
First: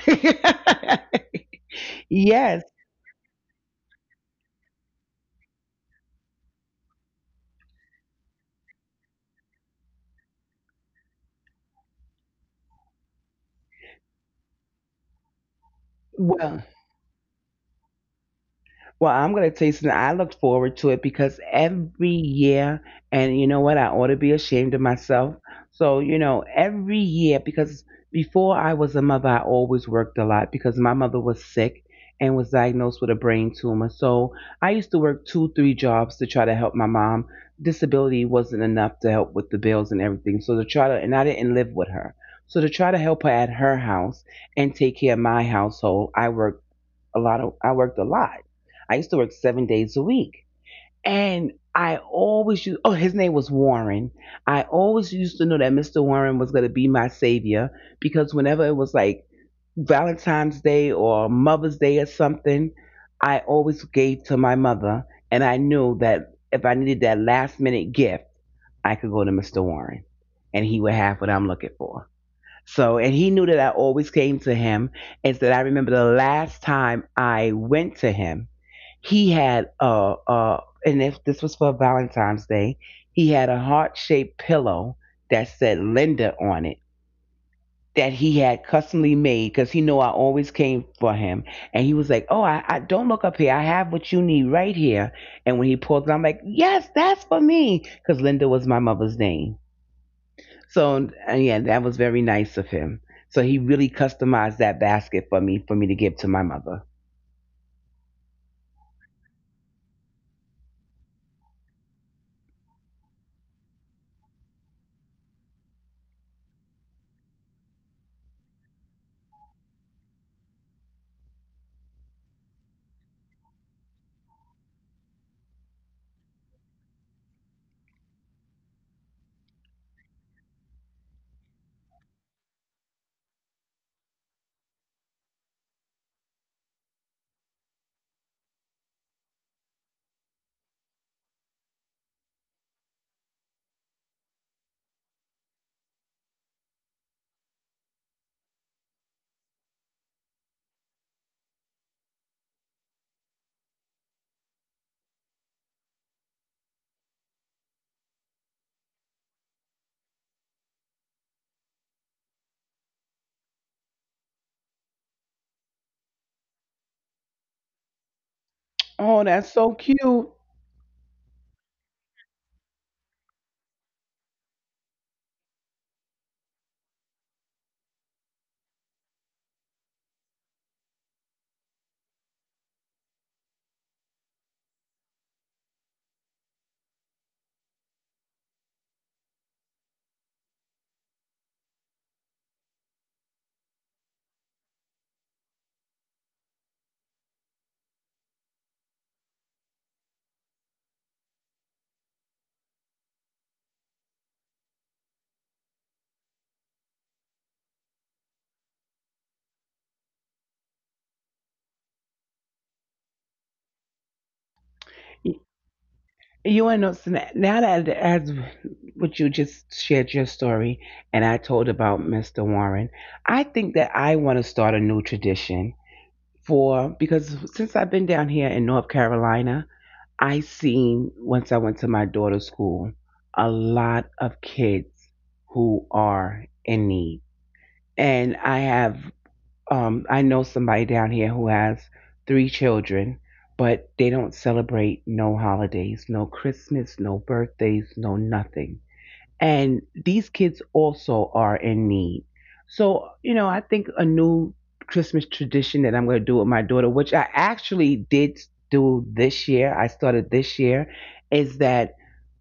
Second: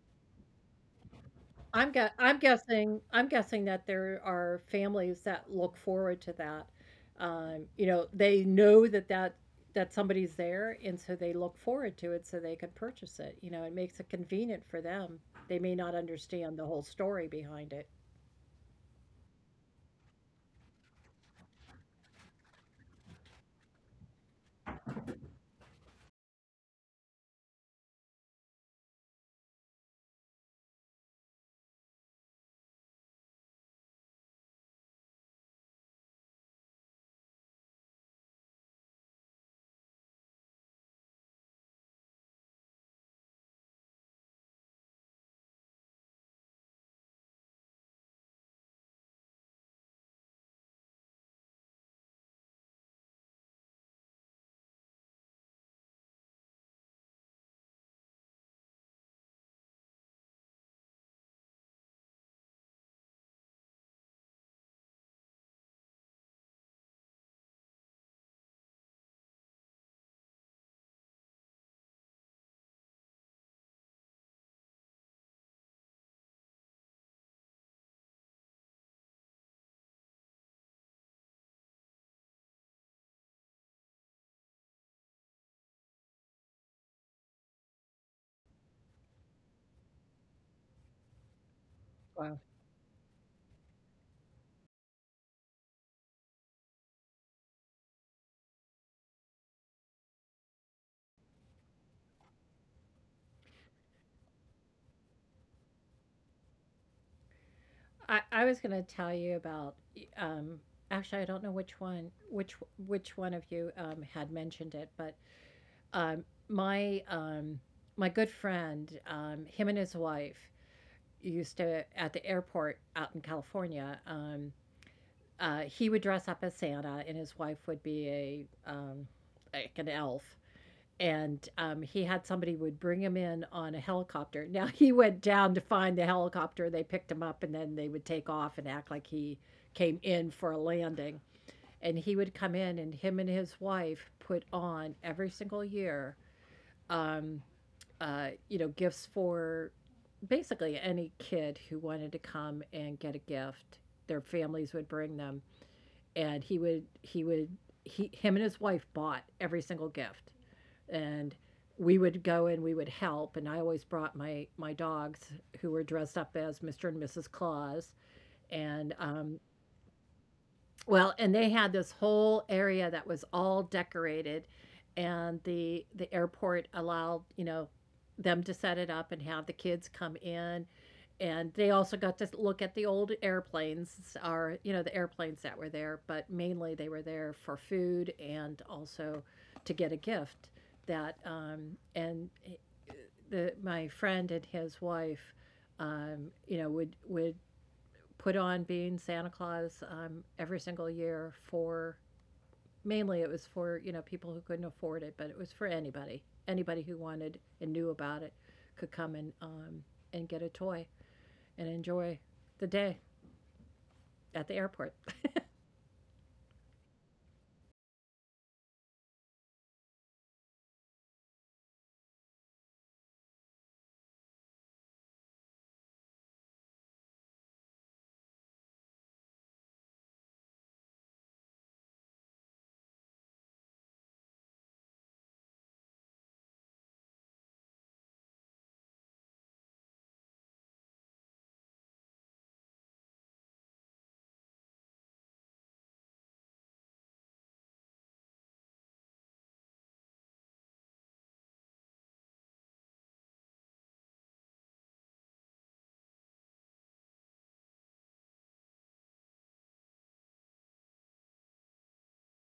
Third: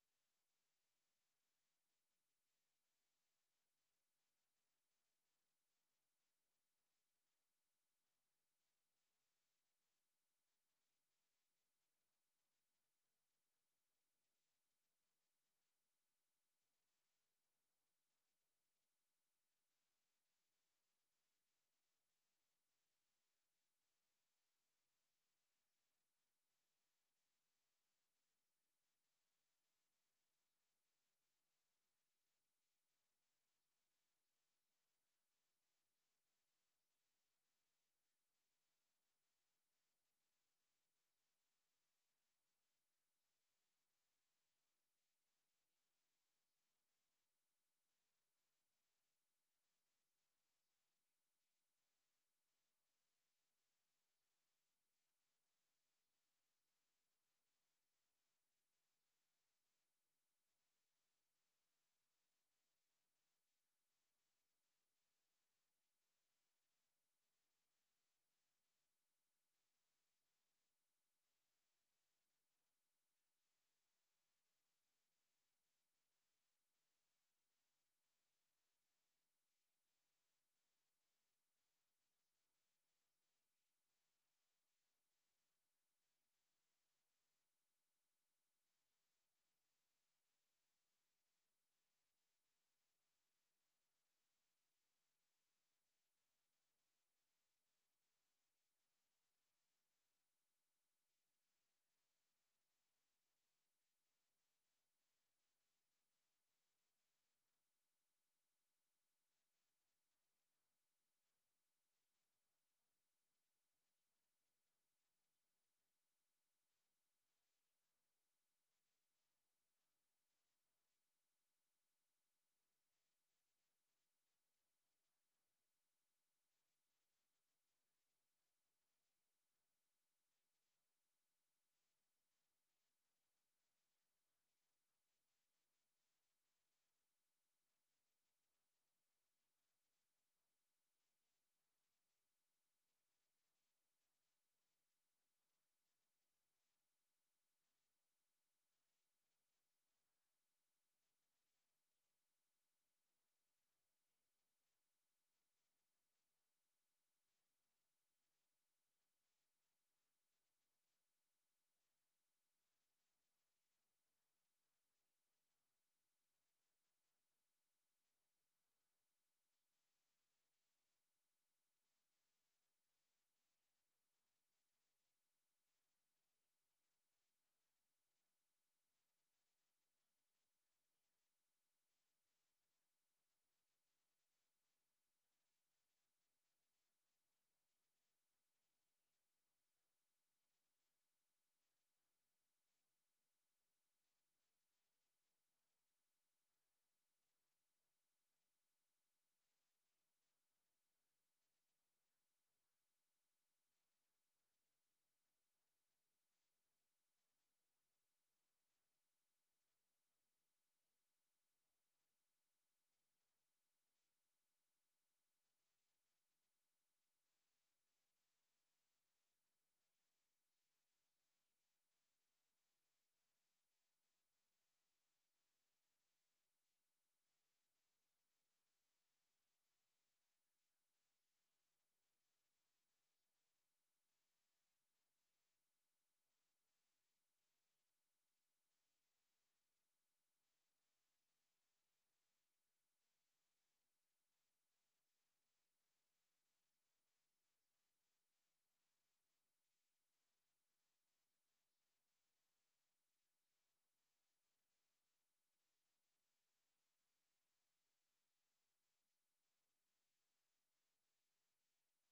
I'm gue [laughs] I'm yes. guessing I'm guessing that there are families that look forward to that. Um, you know, they know that that that somebody's there, and so they look forward to it so they can purchase it. You know, it makes it convenient for them. They may not understand Well, the whole story behind it. Well, I'm going to tell you something. I look forward to it because every year, and you know what? I ought to be ashamed of myself. So, you know, every year, because before I was a mother, I always worked a lot because my mother was sick and was diagnosed with a brain tumor. So I used to work two, three jobs to try to help my mom. Disability wasn't enough to help with the bills and everything. So to try to, and I didn't live with her. So to try to help her at her house and take care of my household, I worked a lot of I worked a lot. I used to work seven days a week. And I always used oh, his name was Warren. I always used to know that Mister Warren was gonna be my savior because whenever it was like Valentine's Day or Mother's Day or something, I always gave to my mother and I knew that if I needed that last minute gift, I could go to Mister Warren and he would have what I'm looking for. So, and he knew that I always came to him. And said, I remember the last time I went to him, he had a, a and if this was for Valentine's Day, he had a heart shaped pillow that said Linda on it that he had customly made because he knew I always came for him. And he was like, Wow. oh, I, I don't look up here. I have what you need right here. And when he pulled it, I'm like, yes, that's for me. Because Linda was my mother's name. So and yeah, that was very nice of him. So he really customized that basket for me for me to give to my mother. I I was gonna tell you about, um, actually, I don't know which one which which one of you, um, had mentioned it, but, um, my, um my good friend, um, him and his wife, used to at the airport out in California. Um, uh, he would dress up as Santa, and his wife would be a um, like an elf. And um, he had somebody would bring him in on a helicopter. [laughs] Now he went down to find the helicopter. They picked him up, and then they would take off and act like he came in for a landing. And he would come in, and him and his wife put on every single year um, uh, you know, gifts for basically any kid who wanted to come and get a gift. Their families would bring them, and he would he would he him and his wife bought every single gift, and we would go and we would help. And I always brought my my dogs who were dressed up as Mister and Missus Claus, and Oh, um, that's so cute. well, and they had this whole area that was all decorated, and the the airport allowed, you know, them to set it up and have the kids come in. And they also got to look at the old airplanes or, you know, the airplanes that were there, but mainly they were there for food and also to get a gift. That um and eh, the my friend and his wife um, you know, would would put on being Santa Claus um, every single year for mainly it was for you know people who couldn't afford it, but it was for anybody. Anybody who wanted and knew about it could come and um, and get a toy and enjoy the day at the airport. [laughs] Y- You and know. So now that as what you just shared your story, and I told about Mister Warren, I think that I want to start a new tradition for because since I've been down here in North Carolina, I seen once I went to my daughter's school a lot of kids who are in need. And I have um I know somebody down here who has three children, but they don't celebrate no holidays, no Christmas, no birthdays, no nothing and these kids also are in need. So, you know, I think a new Christmas tradition that I'm going to do with my daughter, which I actually did do this year, I started this year, is that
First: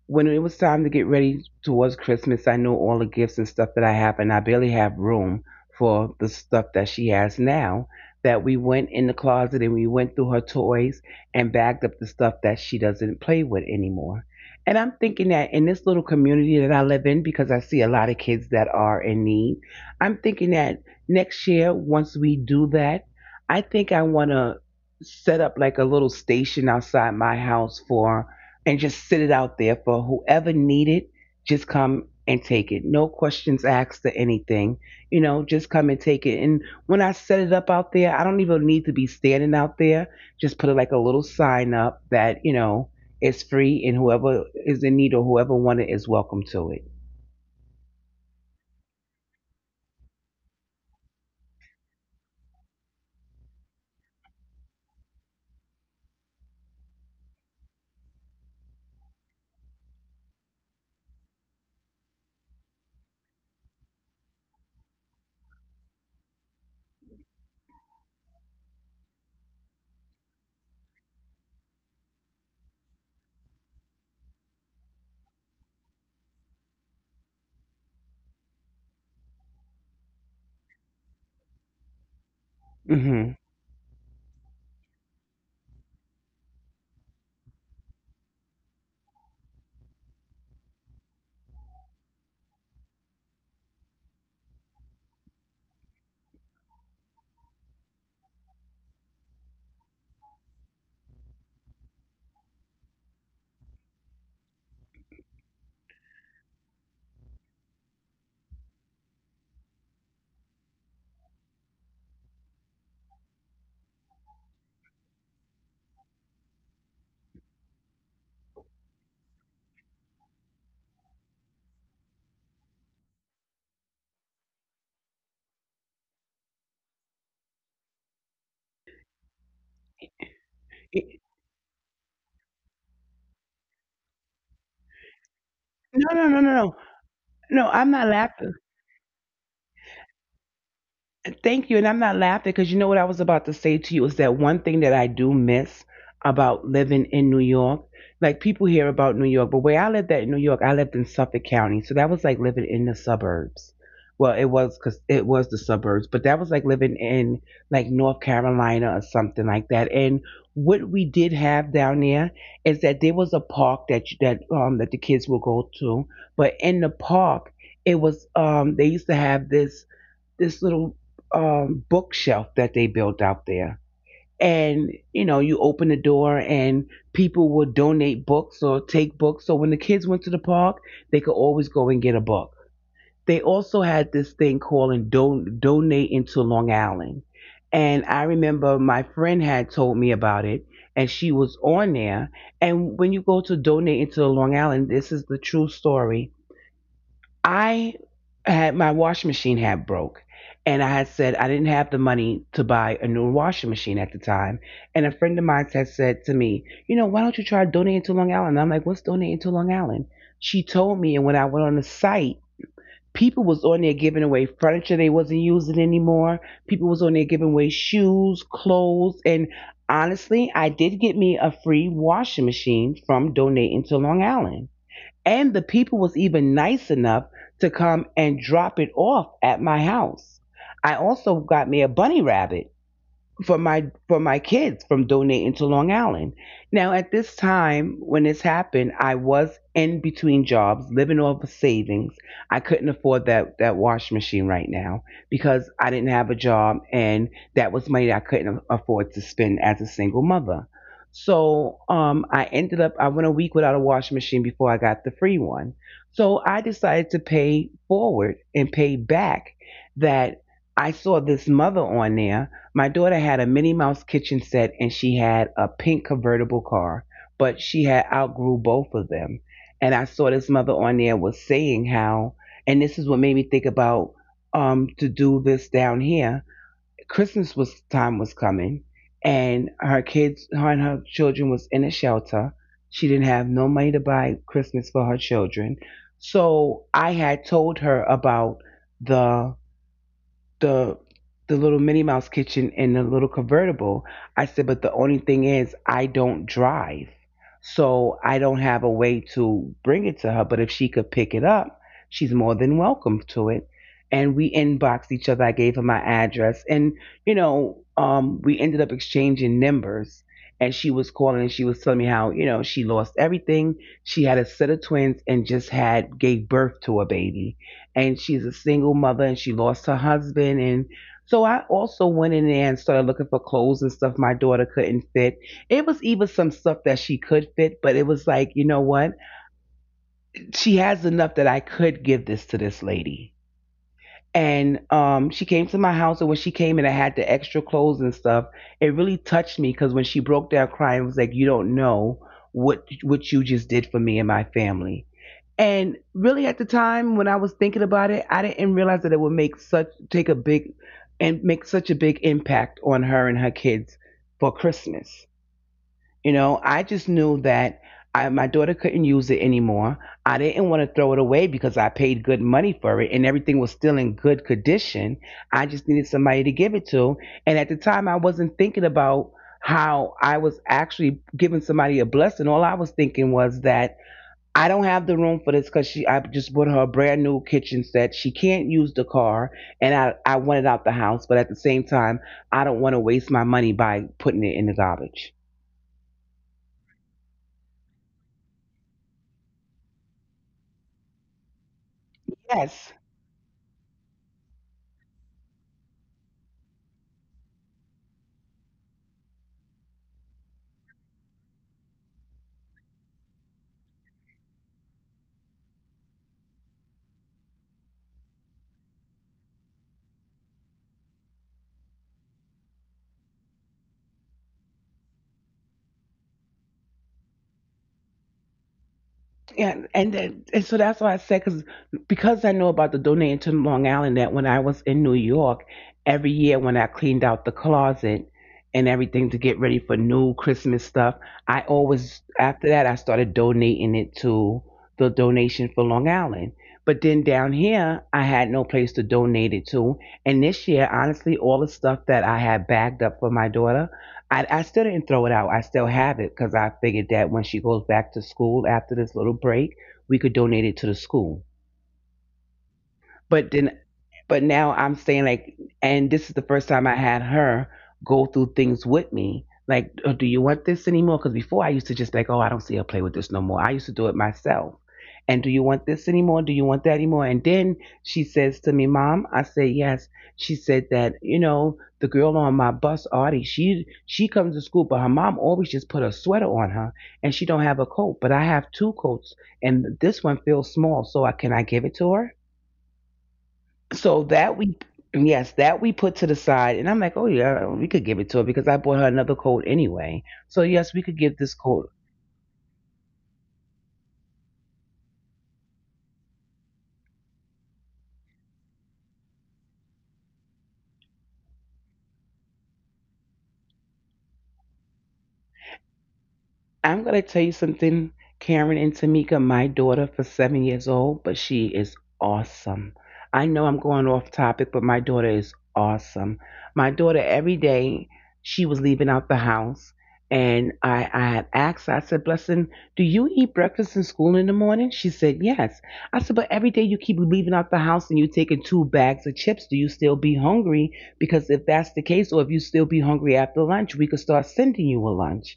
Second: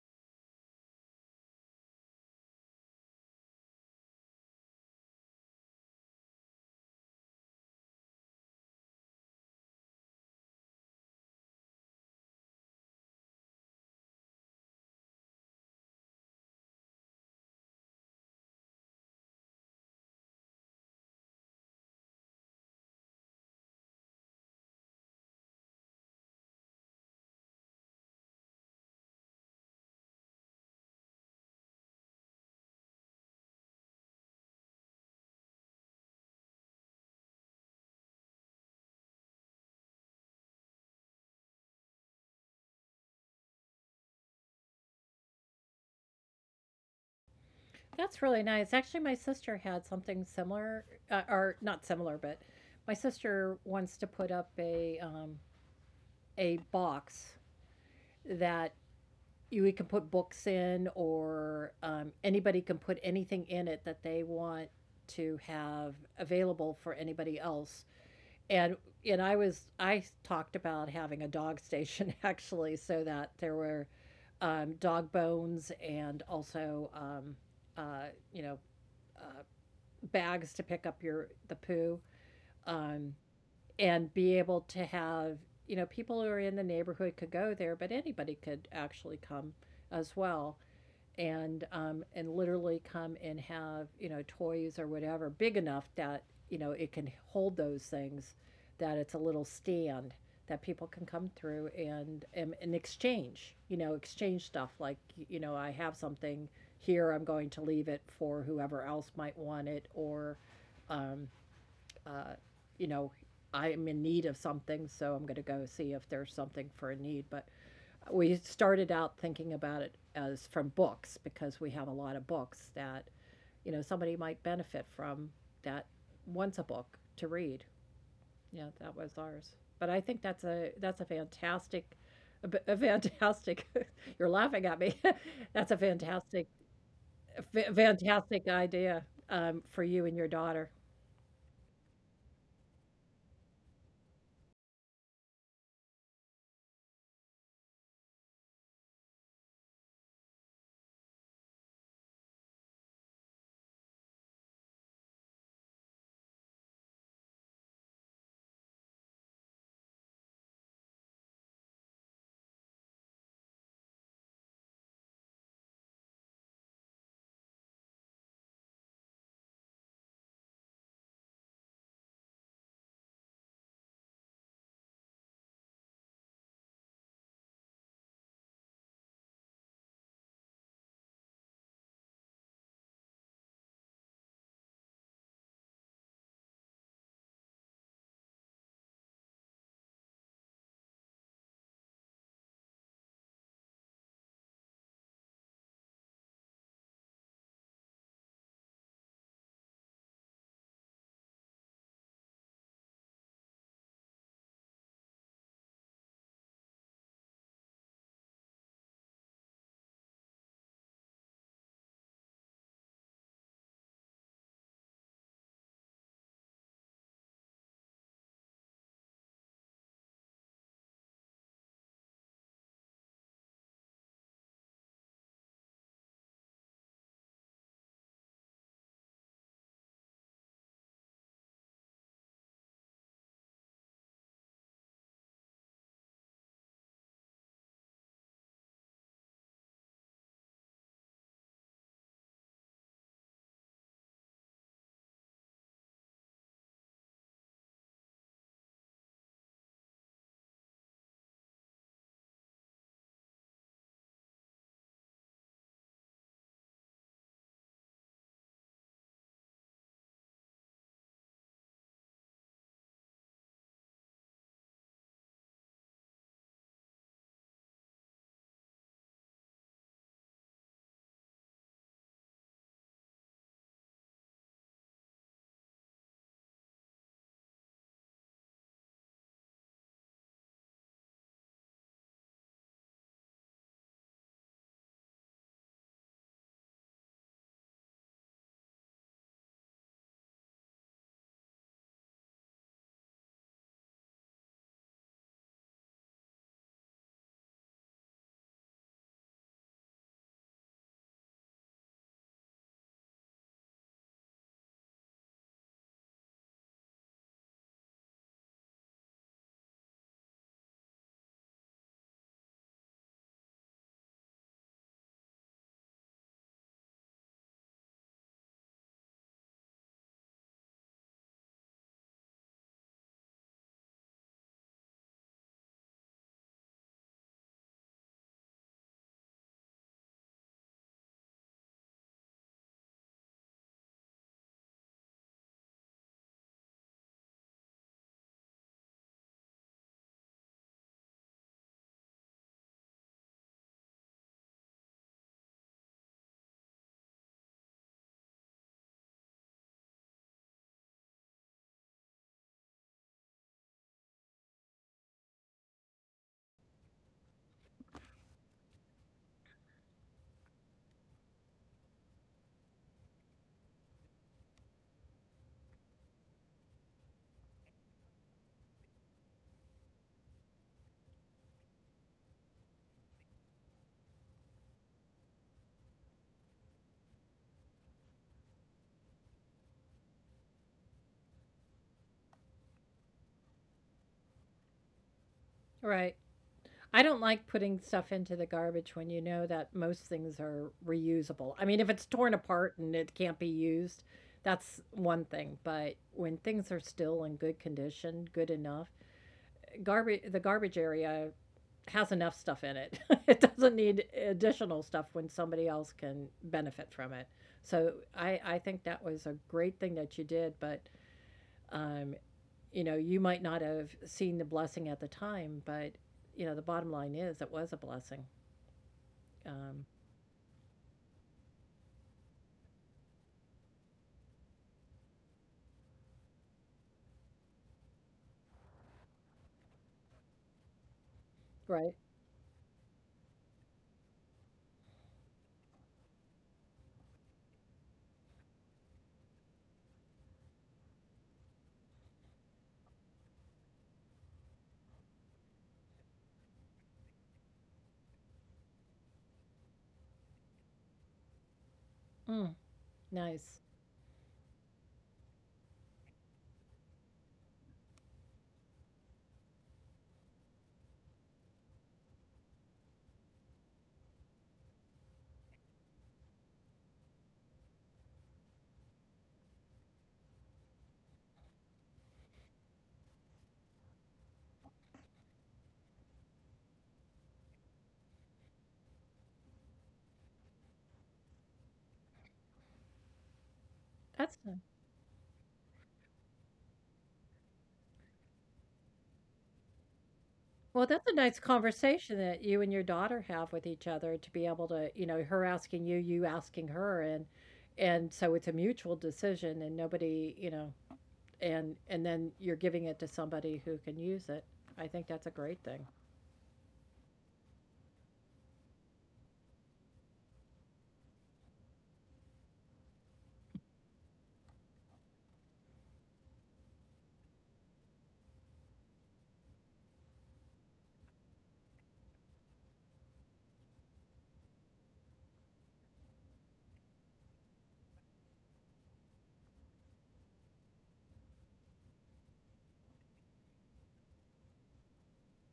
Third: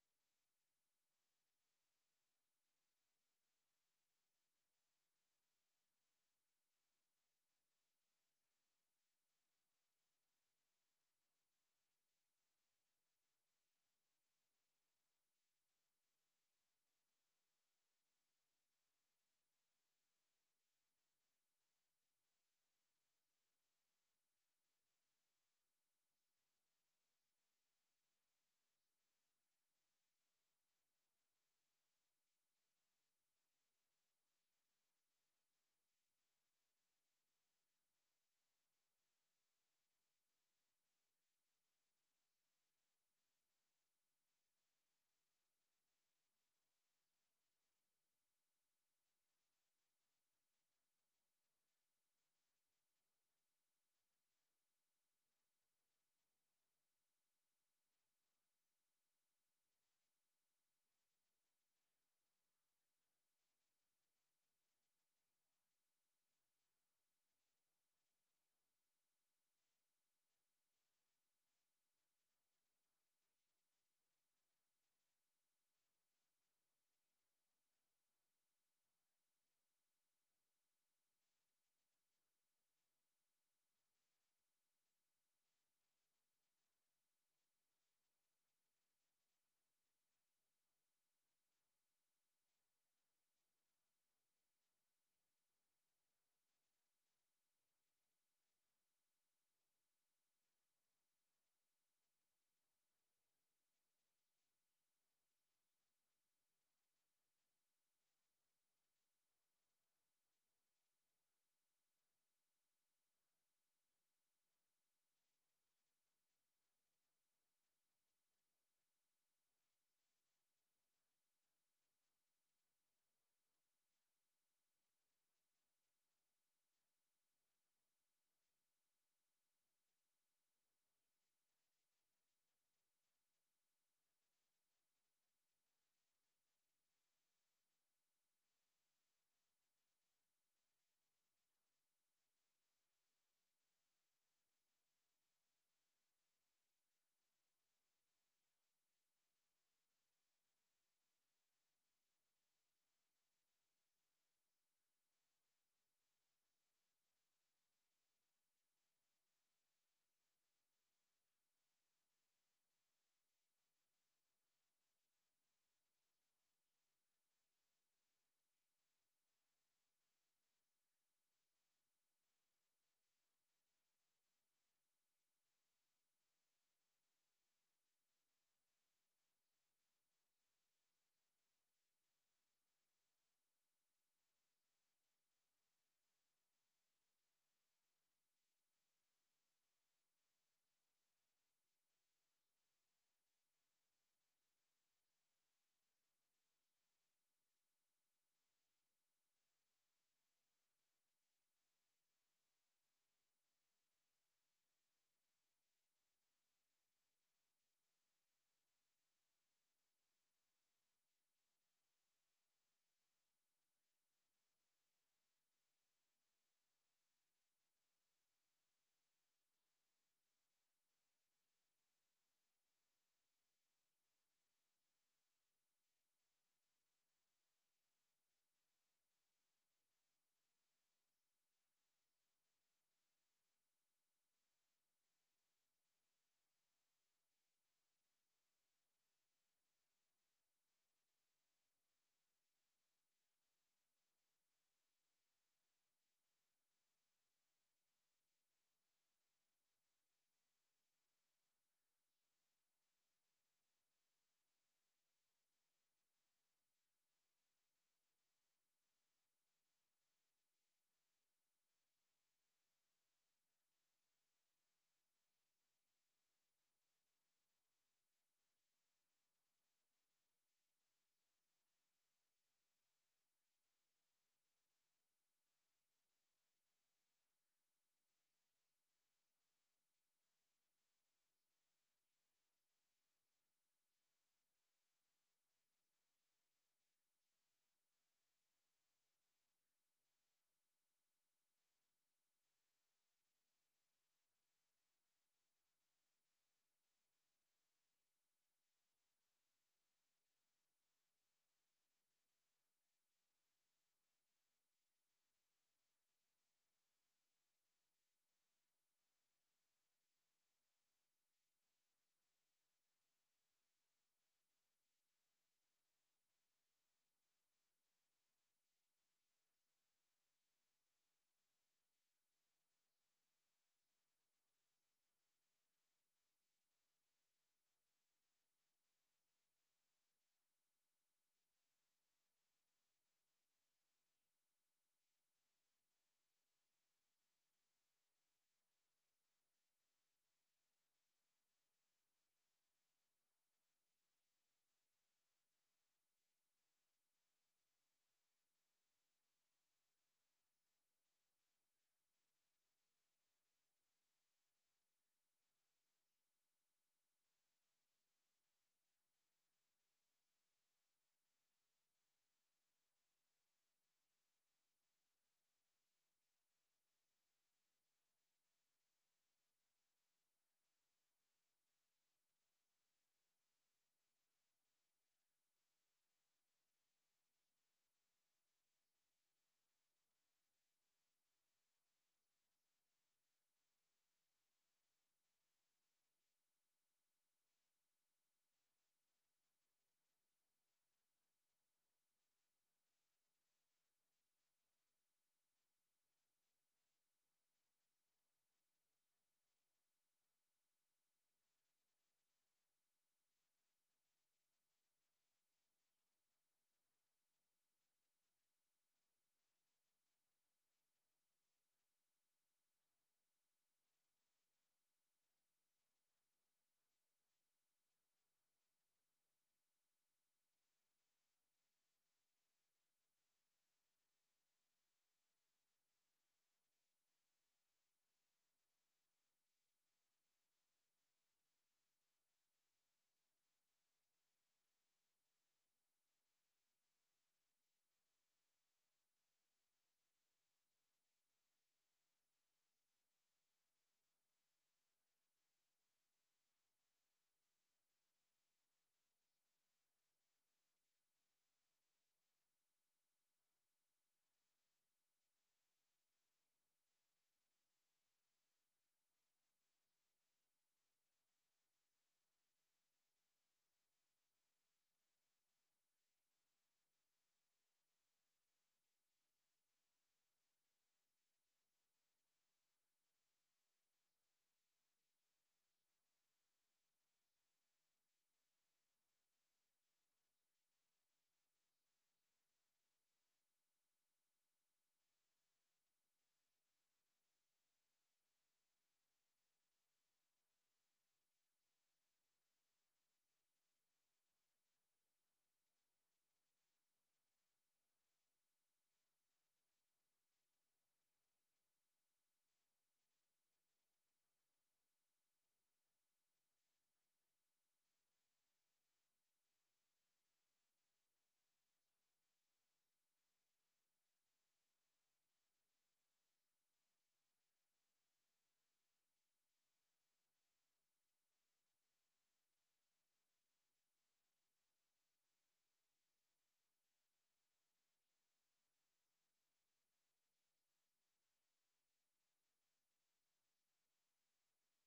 when it was time to get ready towards Christmas, I know all the gifts and stuff that I have, and I barely have room for the stuff that she has now. That we went in the closet and we went through her toys and bagged up the stuff that she doesn't play with anymore. And I'm thinking that in this little community that I live in, because I see a lot of kids that are in need, I'm thinking that next year, once we do that, I think I want to set up like a little station outside my house for and just sit it out there for whoever need it. Just come and take it. No questions asked or anything. You know, just come and take it. And when I set it up out there, I don't even need to be standing out there. Just put like a little sign up that you know it's free, and whoever is in need or whoever want it is welcome to it. That's really nice. Actually, my sister had something similar, uh, or not similar, but my sister wants to put up a um, a box that you we can put books in or um, anybody can put anything in it that they want to have available for anybody else and and i was i talked about having a dog [laughs] station actually so that there were um, dog bones and also um, uh, you know uh, bags to pick up your the poo um, Hmm. and be able to have you know people who are in the neighborhood could go there but anybody could actually come as well and um, and literally come and have you know toys or whatever big enough that you know it can hold those things that it's a little stand that people can come through and and, and exchange you know exchange stuff like you know I have something here I'm going to leave it for whoever else might want it or uh, you know, I'm in need of something, so I'm going to go see if there's something for a need. But we started out thinking about it as from books because we have a lot of books that, you know, somebody might benefit from that wants a book to read. Yeah, that was ours. But I think that's a that's a fantastic, a fantastic. [laughs] You're laughing at me. [laughs] That's a No, no, no, fantastic, no, no. No, fa- I'm not laughing. fantastic idea um, for you and your daughter. Thank you. And I'm not laughing because you know what I was about to say to you is that one thing that I do miss about living in New York. Like people hear about New York, but where I lived at in New York, I lived in Suffolk County. So that was like living in the suburbs. Well, it was because it was the suburbs, but that was like living in like North Carolina or something like that. And what we did have down there is that there was a park that you- that um that the kids would go to, but in the park it was um they used to have this this little um, bookshelf that they built out there. And you know, you open the door and people would donate books or take books. So when the kids went to the park, they could always go and get a book. They also had this thing called don- donate into Long Island. And I remember my friend had told me about it and she was on there. And when you go to donate into Long Island, this is the true story. I had my washing machine had broke, and I had said I didn't have the money to buy a new washing machine at the time. And a friend of mine had said to me, "You know, why don't you try donating to Long Island?" And I'm like, "What's donating to Long Island?" She told me, and when I went on the site, people was on there giving away furniture they wasn't using anymore. People was on there giving away shoes, clothes, and honestly, I did get me a free washing machine from donating to Long Island and the people was even nice enough to come and drop it off at my house. I also got me a bunny rabbit for my for my kids from donating to Long Island. Now at this time when this happened, I was in between jobs, living off of savings. I couldn't afford that that wash machine right now because I didn't have a job and that was money that I couldn't afford to spend as a single mother. So um, I ended up I went a week without a washing machine before I got the free one. So I decided to pay forward and pay back. That I saw this mother on there, my daughter had a Minnie Mouse kitchen set and she had a pink convertible car, but she had outgrew both of them. And I saw this mother on there was saying how, and this is what made me think about um, to do this down here. Christmas was time was coming, and her kids, her and her children was in a shelter. She didn't have no money to buy Christmas for her children, so I had told her about the the the little Minnie Mouse kitchen in the little convertible. I said, but the only thing is I don't drive. So I don't have a way to bring it to her. But if she could pick it up, she's more than welcome to it. And we inboxed each other. I gave her my address. And, you know, um, we ended up exchanging numbers. And she was calling and she was telling me how, you know, she lost everything. She had a set of twins and just had gave birth to a baby and she's a single mother and she lost her husband and so I also went in there and started looking for clothes and stuff my daughter couldn't fit. It was even some stuff that she could fit, but it was like, you know what? She has enough that I could give this to this lady. And um, she came to my house, and when she came and I had the extra clothes and stuff, it really touched me because when she broke down crying, it was like, you don't know what what you just did for me and my family. And really at the time when I was thinking about it, I didn't realize that it would make such take a big and make such a big impact on her and her kids for Christmas. You know, I just knew that I, my daughter couldn't use it anymore. I didn't want to throw it away because I paid good money for it and everything was still in good condition. I just needed somebody to give it to. And at the time, I wasn't thinking about how I was actually giving somebody a blessing. All I was thinking was that I don't have the room for this because she I just bought her a brand new kitchen set. She can't use the car and I, I want it out the house, but at the same time, I don't want to waste my money by putting it in the garbage. Right. I don't like putting stuff into the garbage when you know that most things are reusable. I mean, if it's torn Yes. apart and it can't be used, that's one thing, but when things are still in good condition, good enough, garbage the garbage area has enough stuff in it. [laughs] It doesn't need additional stuff when somebody else can benefit from it. So I I think that was a great thing that you did, but, um you know, you might not have seen the blessing at the time, but you know, the bottom line is it was a blessing. Yeah, Um, and then, and so that's why I said because because I know about the donating to Long Island that when I was in New York, every year when I cleaned out the closet and everything to get ready for new Christmas stuff, I right. always after that I started donating it to the donation for Long Island. But then down here, I had no place to donate it to, and this year, honestly, all the stuff that I had bagged up for my daughter, I, I still didn't throw it out. I still have it because I figured that when she goes back to school after this little break, we could donate it to the school. Mm, But nice. then but now I'm saying like, and this is the first time I had her go through things with me. Like, oh, do you want this anymore? Because before I used to just be like, oh, I don't see her play with this no more. I used to do it myself. And do you want this anymore? Do you want that anymore? And then she says to me, Mom, I say yes. She said that, you know, the girl on my bus, Artie, she she comes to school, but her mom always just put a sweater on her and she don't have a coat. But I have two coats and this one feels small. So I can I give it to her? So That's that a, we, yes, that we put to the side. And I'm like, oh, yeah, we could give it to her because I bought her another coat anyway. So, well, yes, we that's a could give nice this coat. conversation that you and your daughter have with each other to be able to, you know, her asking you, you asking her, and and so it's a mutual decision, and nobody, you know, and and then you're giving it to somebody who can use it. I think that's a great thing. I'm going to tell you something, Karen and Tamika. My daughter for seven years old, but she is awesome. I know I'm going off topic, but my daughter is awesome. My daughter, every day she was leaving out the house, and I, I had asked her, I said, Blessing, do you eat breakfast in school in the morning? She said, Yes. I said, But every day you keep leaving out the house and you're taking two bags of chips, do you still be hungry? Because if that's the case, or if you still be hungry after lunch, we could start sending you a lunch.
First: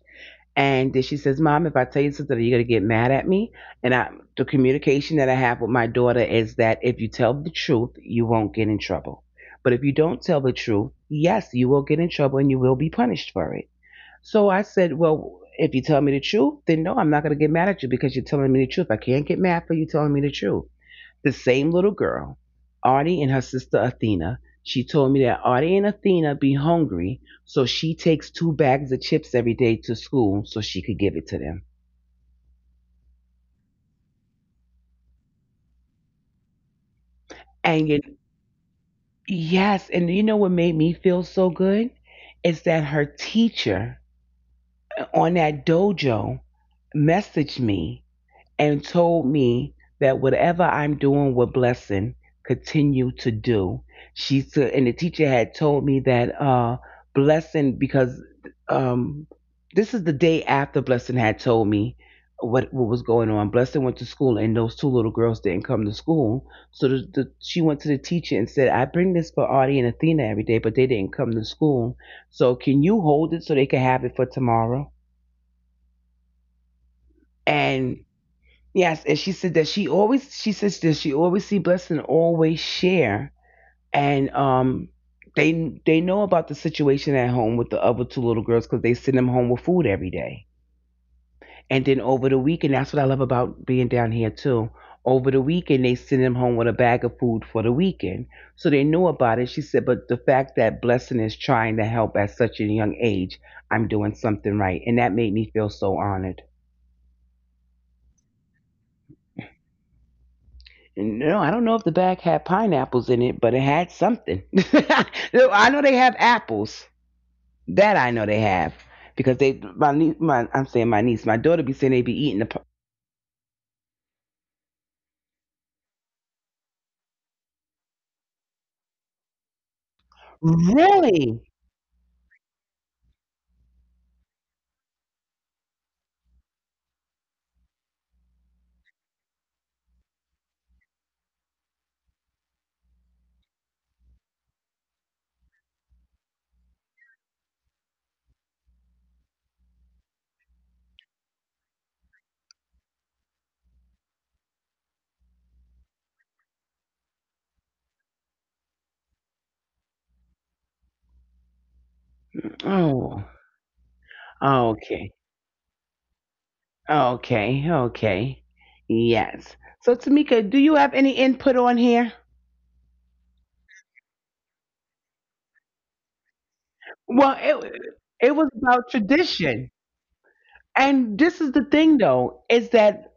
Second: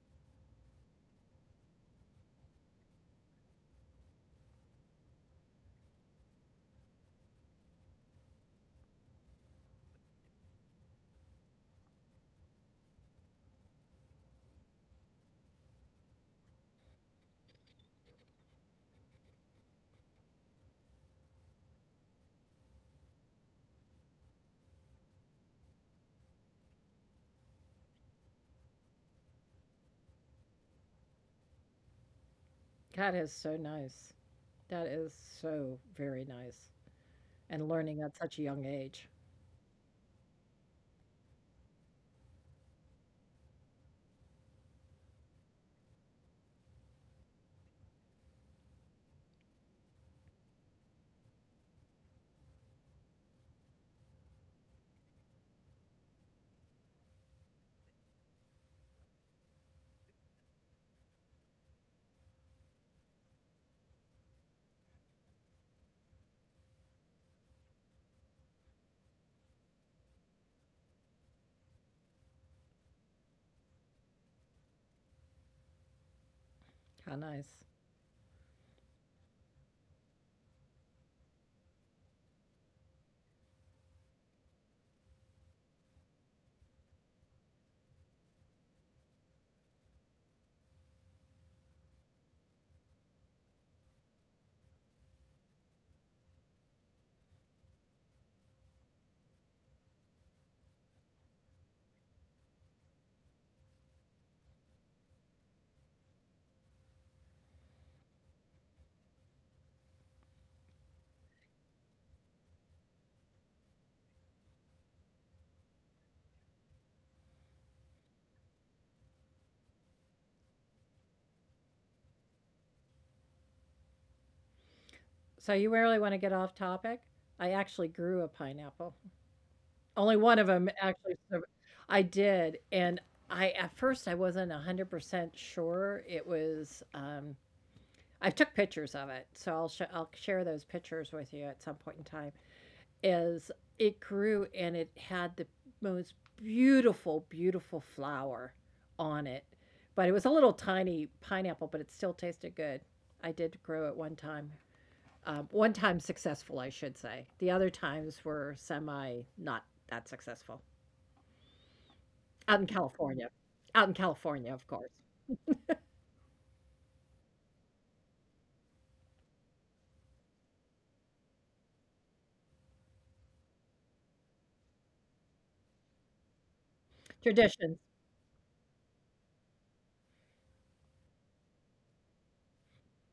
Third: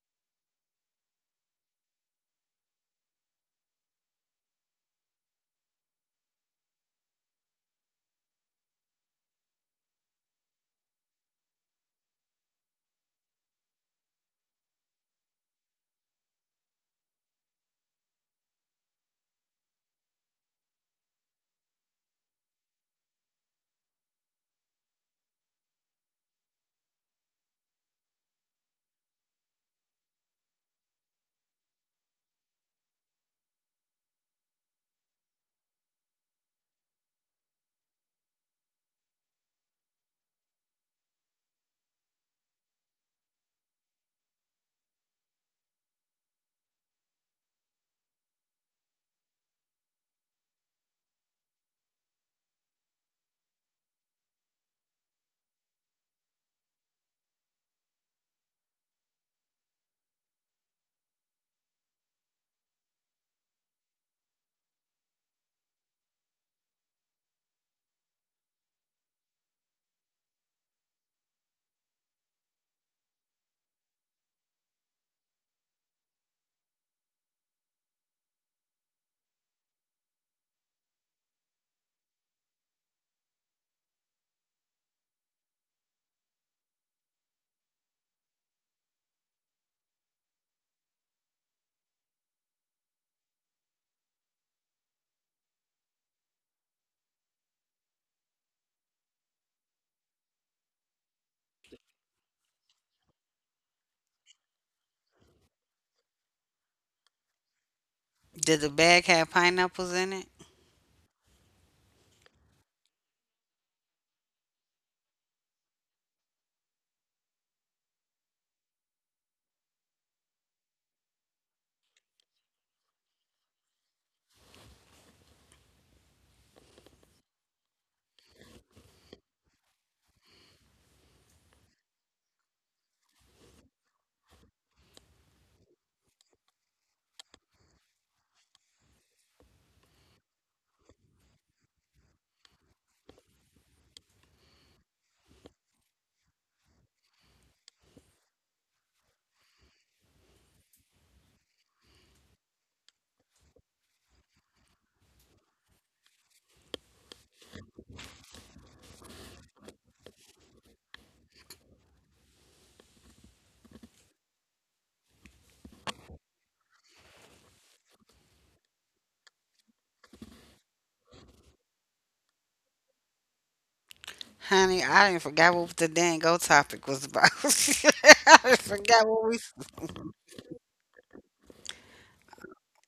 And then she says, Mom, if I tell you something, are you going to get mad at me? And I, the communication that I have with my daughter is that if you tell the truth, you won't get in trouble. But if you don't tell the truth, yes, you will get in trouble and you will be punished for it. So I said, Well, if you tell me the truth, then no, I'm not going to get mad at you because you're telling me the truth. I can't get mad for you telling me the truth the same little girl, Artie and her sister Athena. She told me that Artie and Athena be hungry, so she takes two bags of chips every day to school so she could give it to them. That is so nice. That is so very nice. And And you, learning at such a young age. yes, and you know what made me feel so good is that her teacher on that dojo messaged me and told me that whatever I'm doing with Blessing, continue to do. She said, and the teacher had told me that uh, Blessing because um, this is the day after Blessing had told me what what was going on. Blessing went to school, and those two little girls didn't come to school. So the, the, she went to the teacher and said, "I bring this for Audie and Athena every day, but they didn't come to school. So can you hold it so they can have it for tomorrow?" How nice. And yes, and she said that she always she says that she always see Blessing and always share, and um they they know about the situation at home with the other two little girls because they send them home with food every day, and then over the weekend, that's what I love about being down here too. Over the weekend they send them home with a bag of food for the weekend, so they knew about it. She said, but the fact that Blessing is trying to help at such a young age, I'm doing something right, and that made me feel so honored. Did the bag have pineapples in it? No, I don't know if the bag had pineapples in it, but it had something. [laughs] I know they have apples. That I know they have because they my niece, my I'm saying my niece, my daughter be saying they be eating the. pi- So you really want to get off topic? I actually grew a pineapple. Only one of them actually. Really? sur- I did, and I at first I wasn't hundred percent sure it was. Um, I took pictures of it, so I'll sh- I'll share those pictures with you at some point in time. Is it grew and it had the most beautiful, beautiful flower on it, but it was a little tiny pineapple, but it still tasted good. I did grow it one time. Um, one time successful, I should say. The other times were semi not that successful. Out in Oh, California, out in California, of course. okay, okay, okay. Yes. So Tamika, do you have any input on here? Honey, I didn't forgot what the dang go topic was Well, about. [laughs] Traditions. it it was I done about forgot what we. tradition, and this is the thing though, is that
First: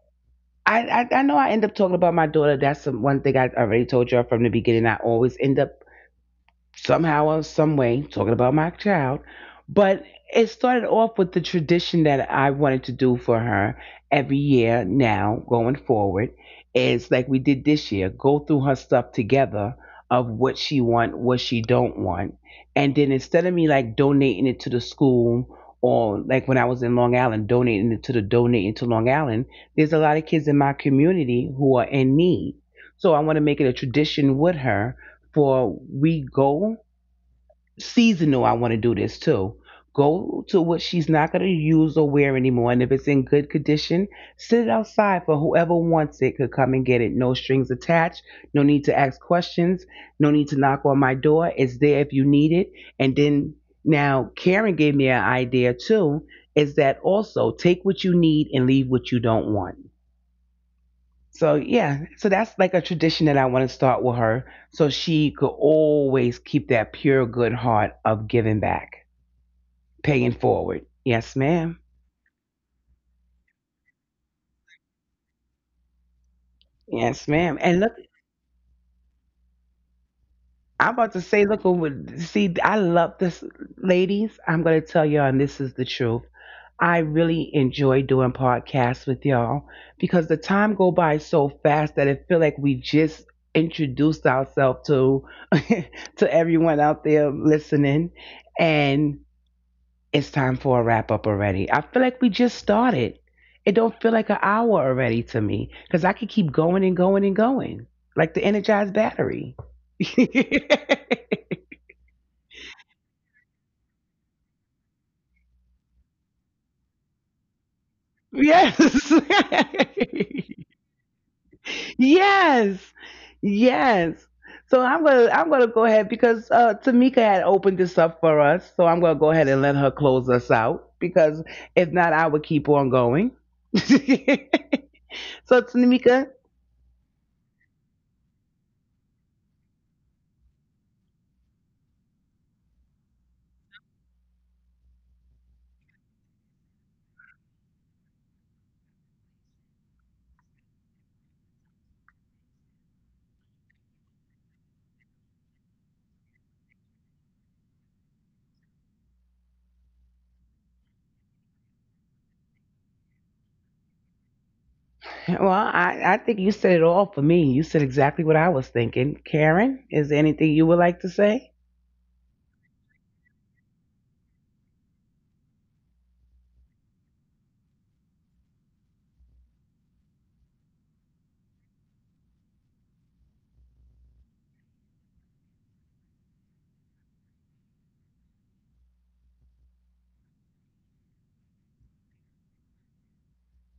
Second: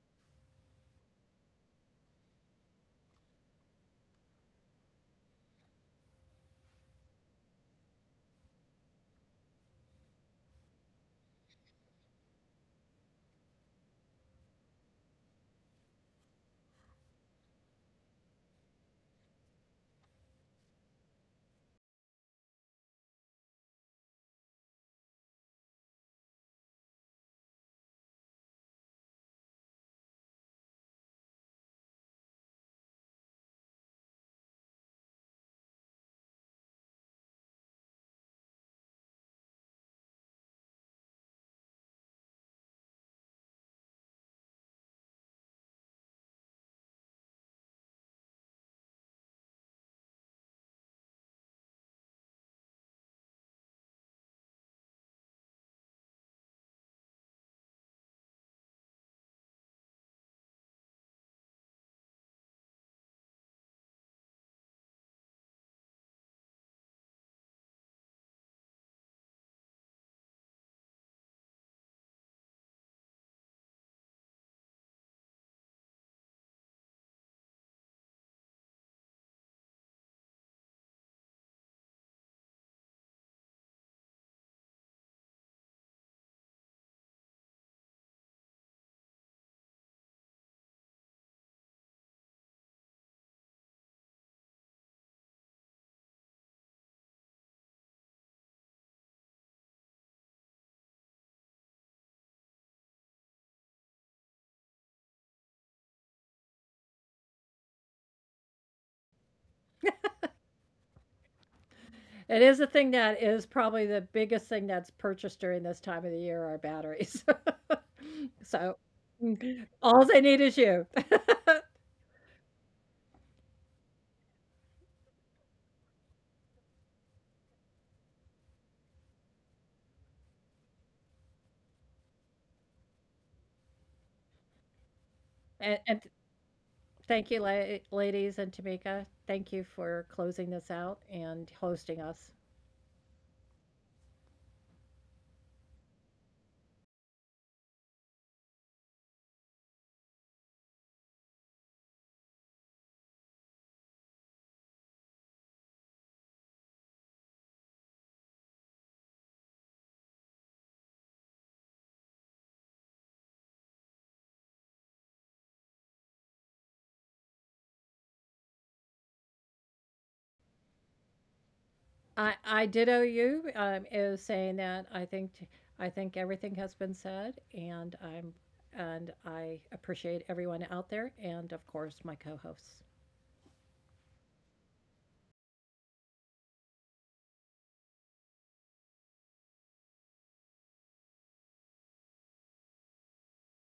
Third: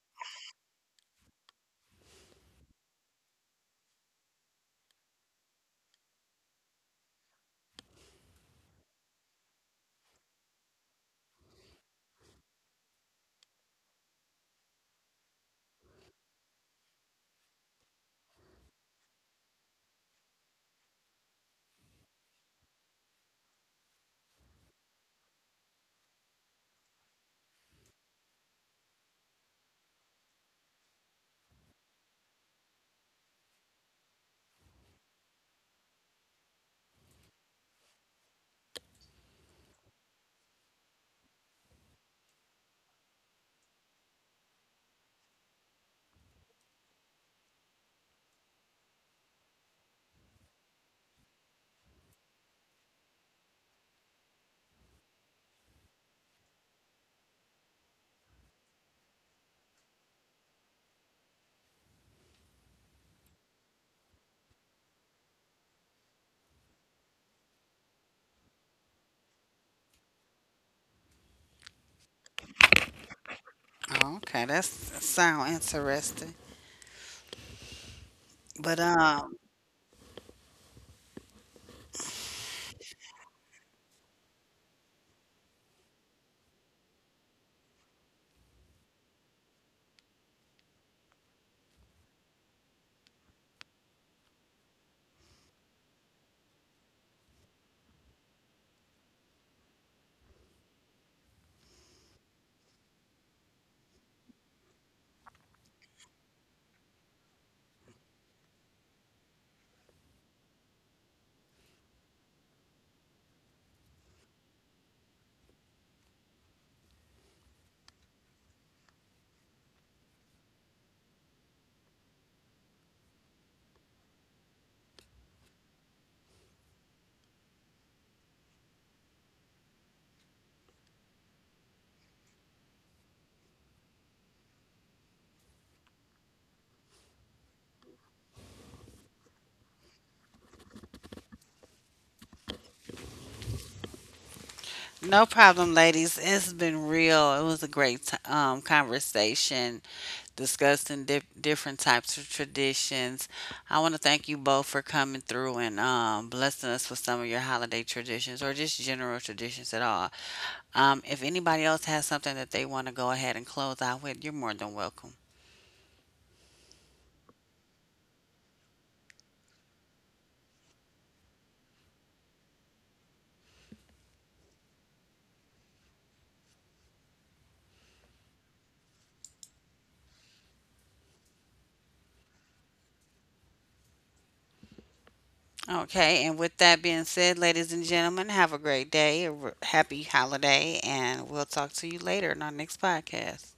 I, I I know I end up talking about my daughter. That's the one thing I already told you from the beginning. I always end up somehow or some way talking about my child, but it started off with the tradition that I wanted to do for her every year now going forward, is like we did this year, go through her stuff together of what she want, what she don't want, and then instead of me like donating it to the school or like when I was in Long Island donating it to the donating to Long Island. There's a lot of kids in my community who are in need, so I want to make it a tradition with her. For we go seasonal, I want to do this too. Go to what she's not going to use or wear anymore. And if it's in good condition, sit it outside for whoever wants it could come and get it. No strings attached. No need to ask questions. No need to knock on my door. It's there if you need it. And then now Karen gave me an idea too, is that also take what you need and leave what you don't want. So yeah, so that's like a tradition that I want to start with her, so she could always keep that pure good heart of giving back, paying forward. Yes, ma'am. Oh, okay, that's that sound interesting. Yes, ma'am. And look, But um, I'm about to say, look over. See, I love this, ladies. I'm gonna tell y'all, and this is the truth. I really enjoy doing podcasts with y'all because the time go by so fast that it feel like we just introduced ourselves to [laughs] to everyone out there listening and it's time for a wrap up already. I feel like we just started. It don't feel like an hour already to me because I could keep going and going and going like the energized battery. [laughs] It is a thing that is probably the biggest thing that's purchased during this time of the year are batteries. [laughs] So Yes. mm, all they need is you. [laughs] [laughs] Yes. Yes. So I'm gonna I'm gonna go ahead because uh, Tamika had opened this up for us. So I'm gonna go ahead and let her close us out because if not, I would keep on going. [laughs] So And, and Tamika, thank you, la- ladies and Tamika. Thank you for closing this out and hosting us. no problem, ladies. It's been real. It was a great t- um, conversation discussing di- different types of traditions. I want to thank you both for coming through and um, blessing us with some of your holiday traditions or just general traditions at all. Um, if anybody else has something that they want to go ahead and close out with, you're more than welcome. well, I, I think you said it all for me. You said exactly what I was thinking. Karen, is there anything you would like to say? I I ditto you. Um, is saying that I think t- I think everything has been said, and I'm and I appreciate everyone out there, and of course my co-hosts. Okay, and with that being said, ladies and gentlemen, have a great day, a r- happy holiday, and we'll talk to you later in our next podcast.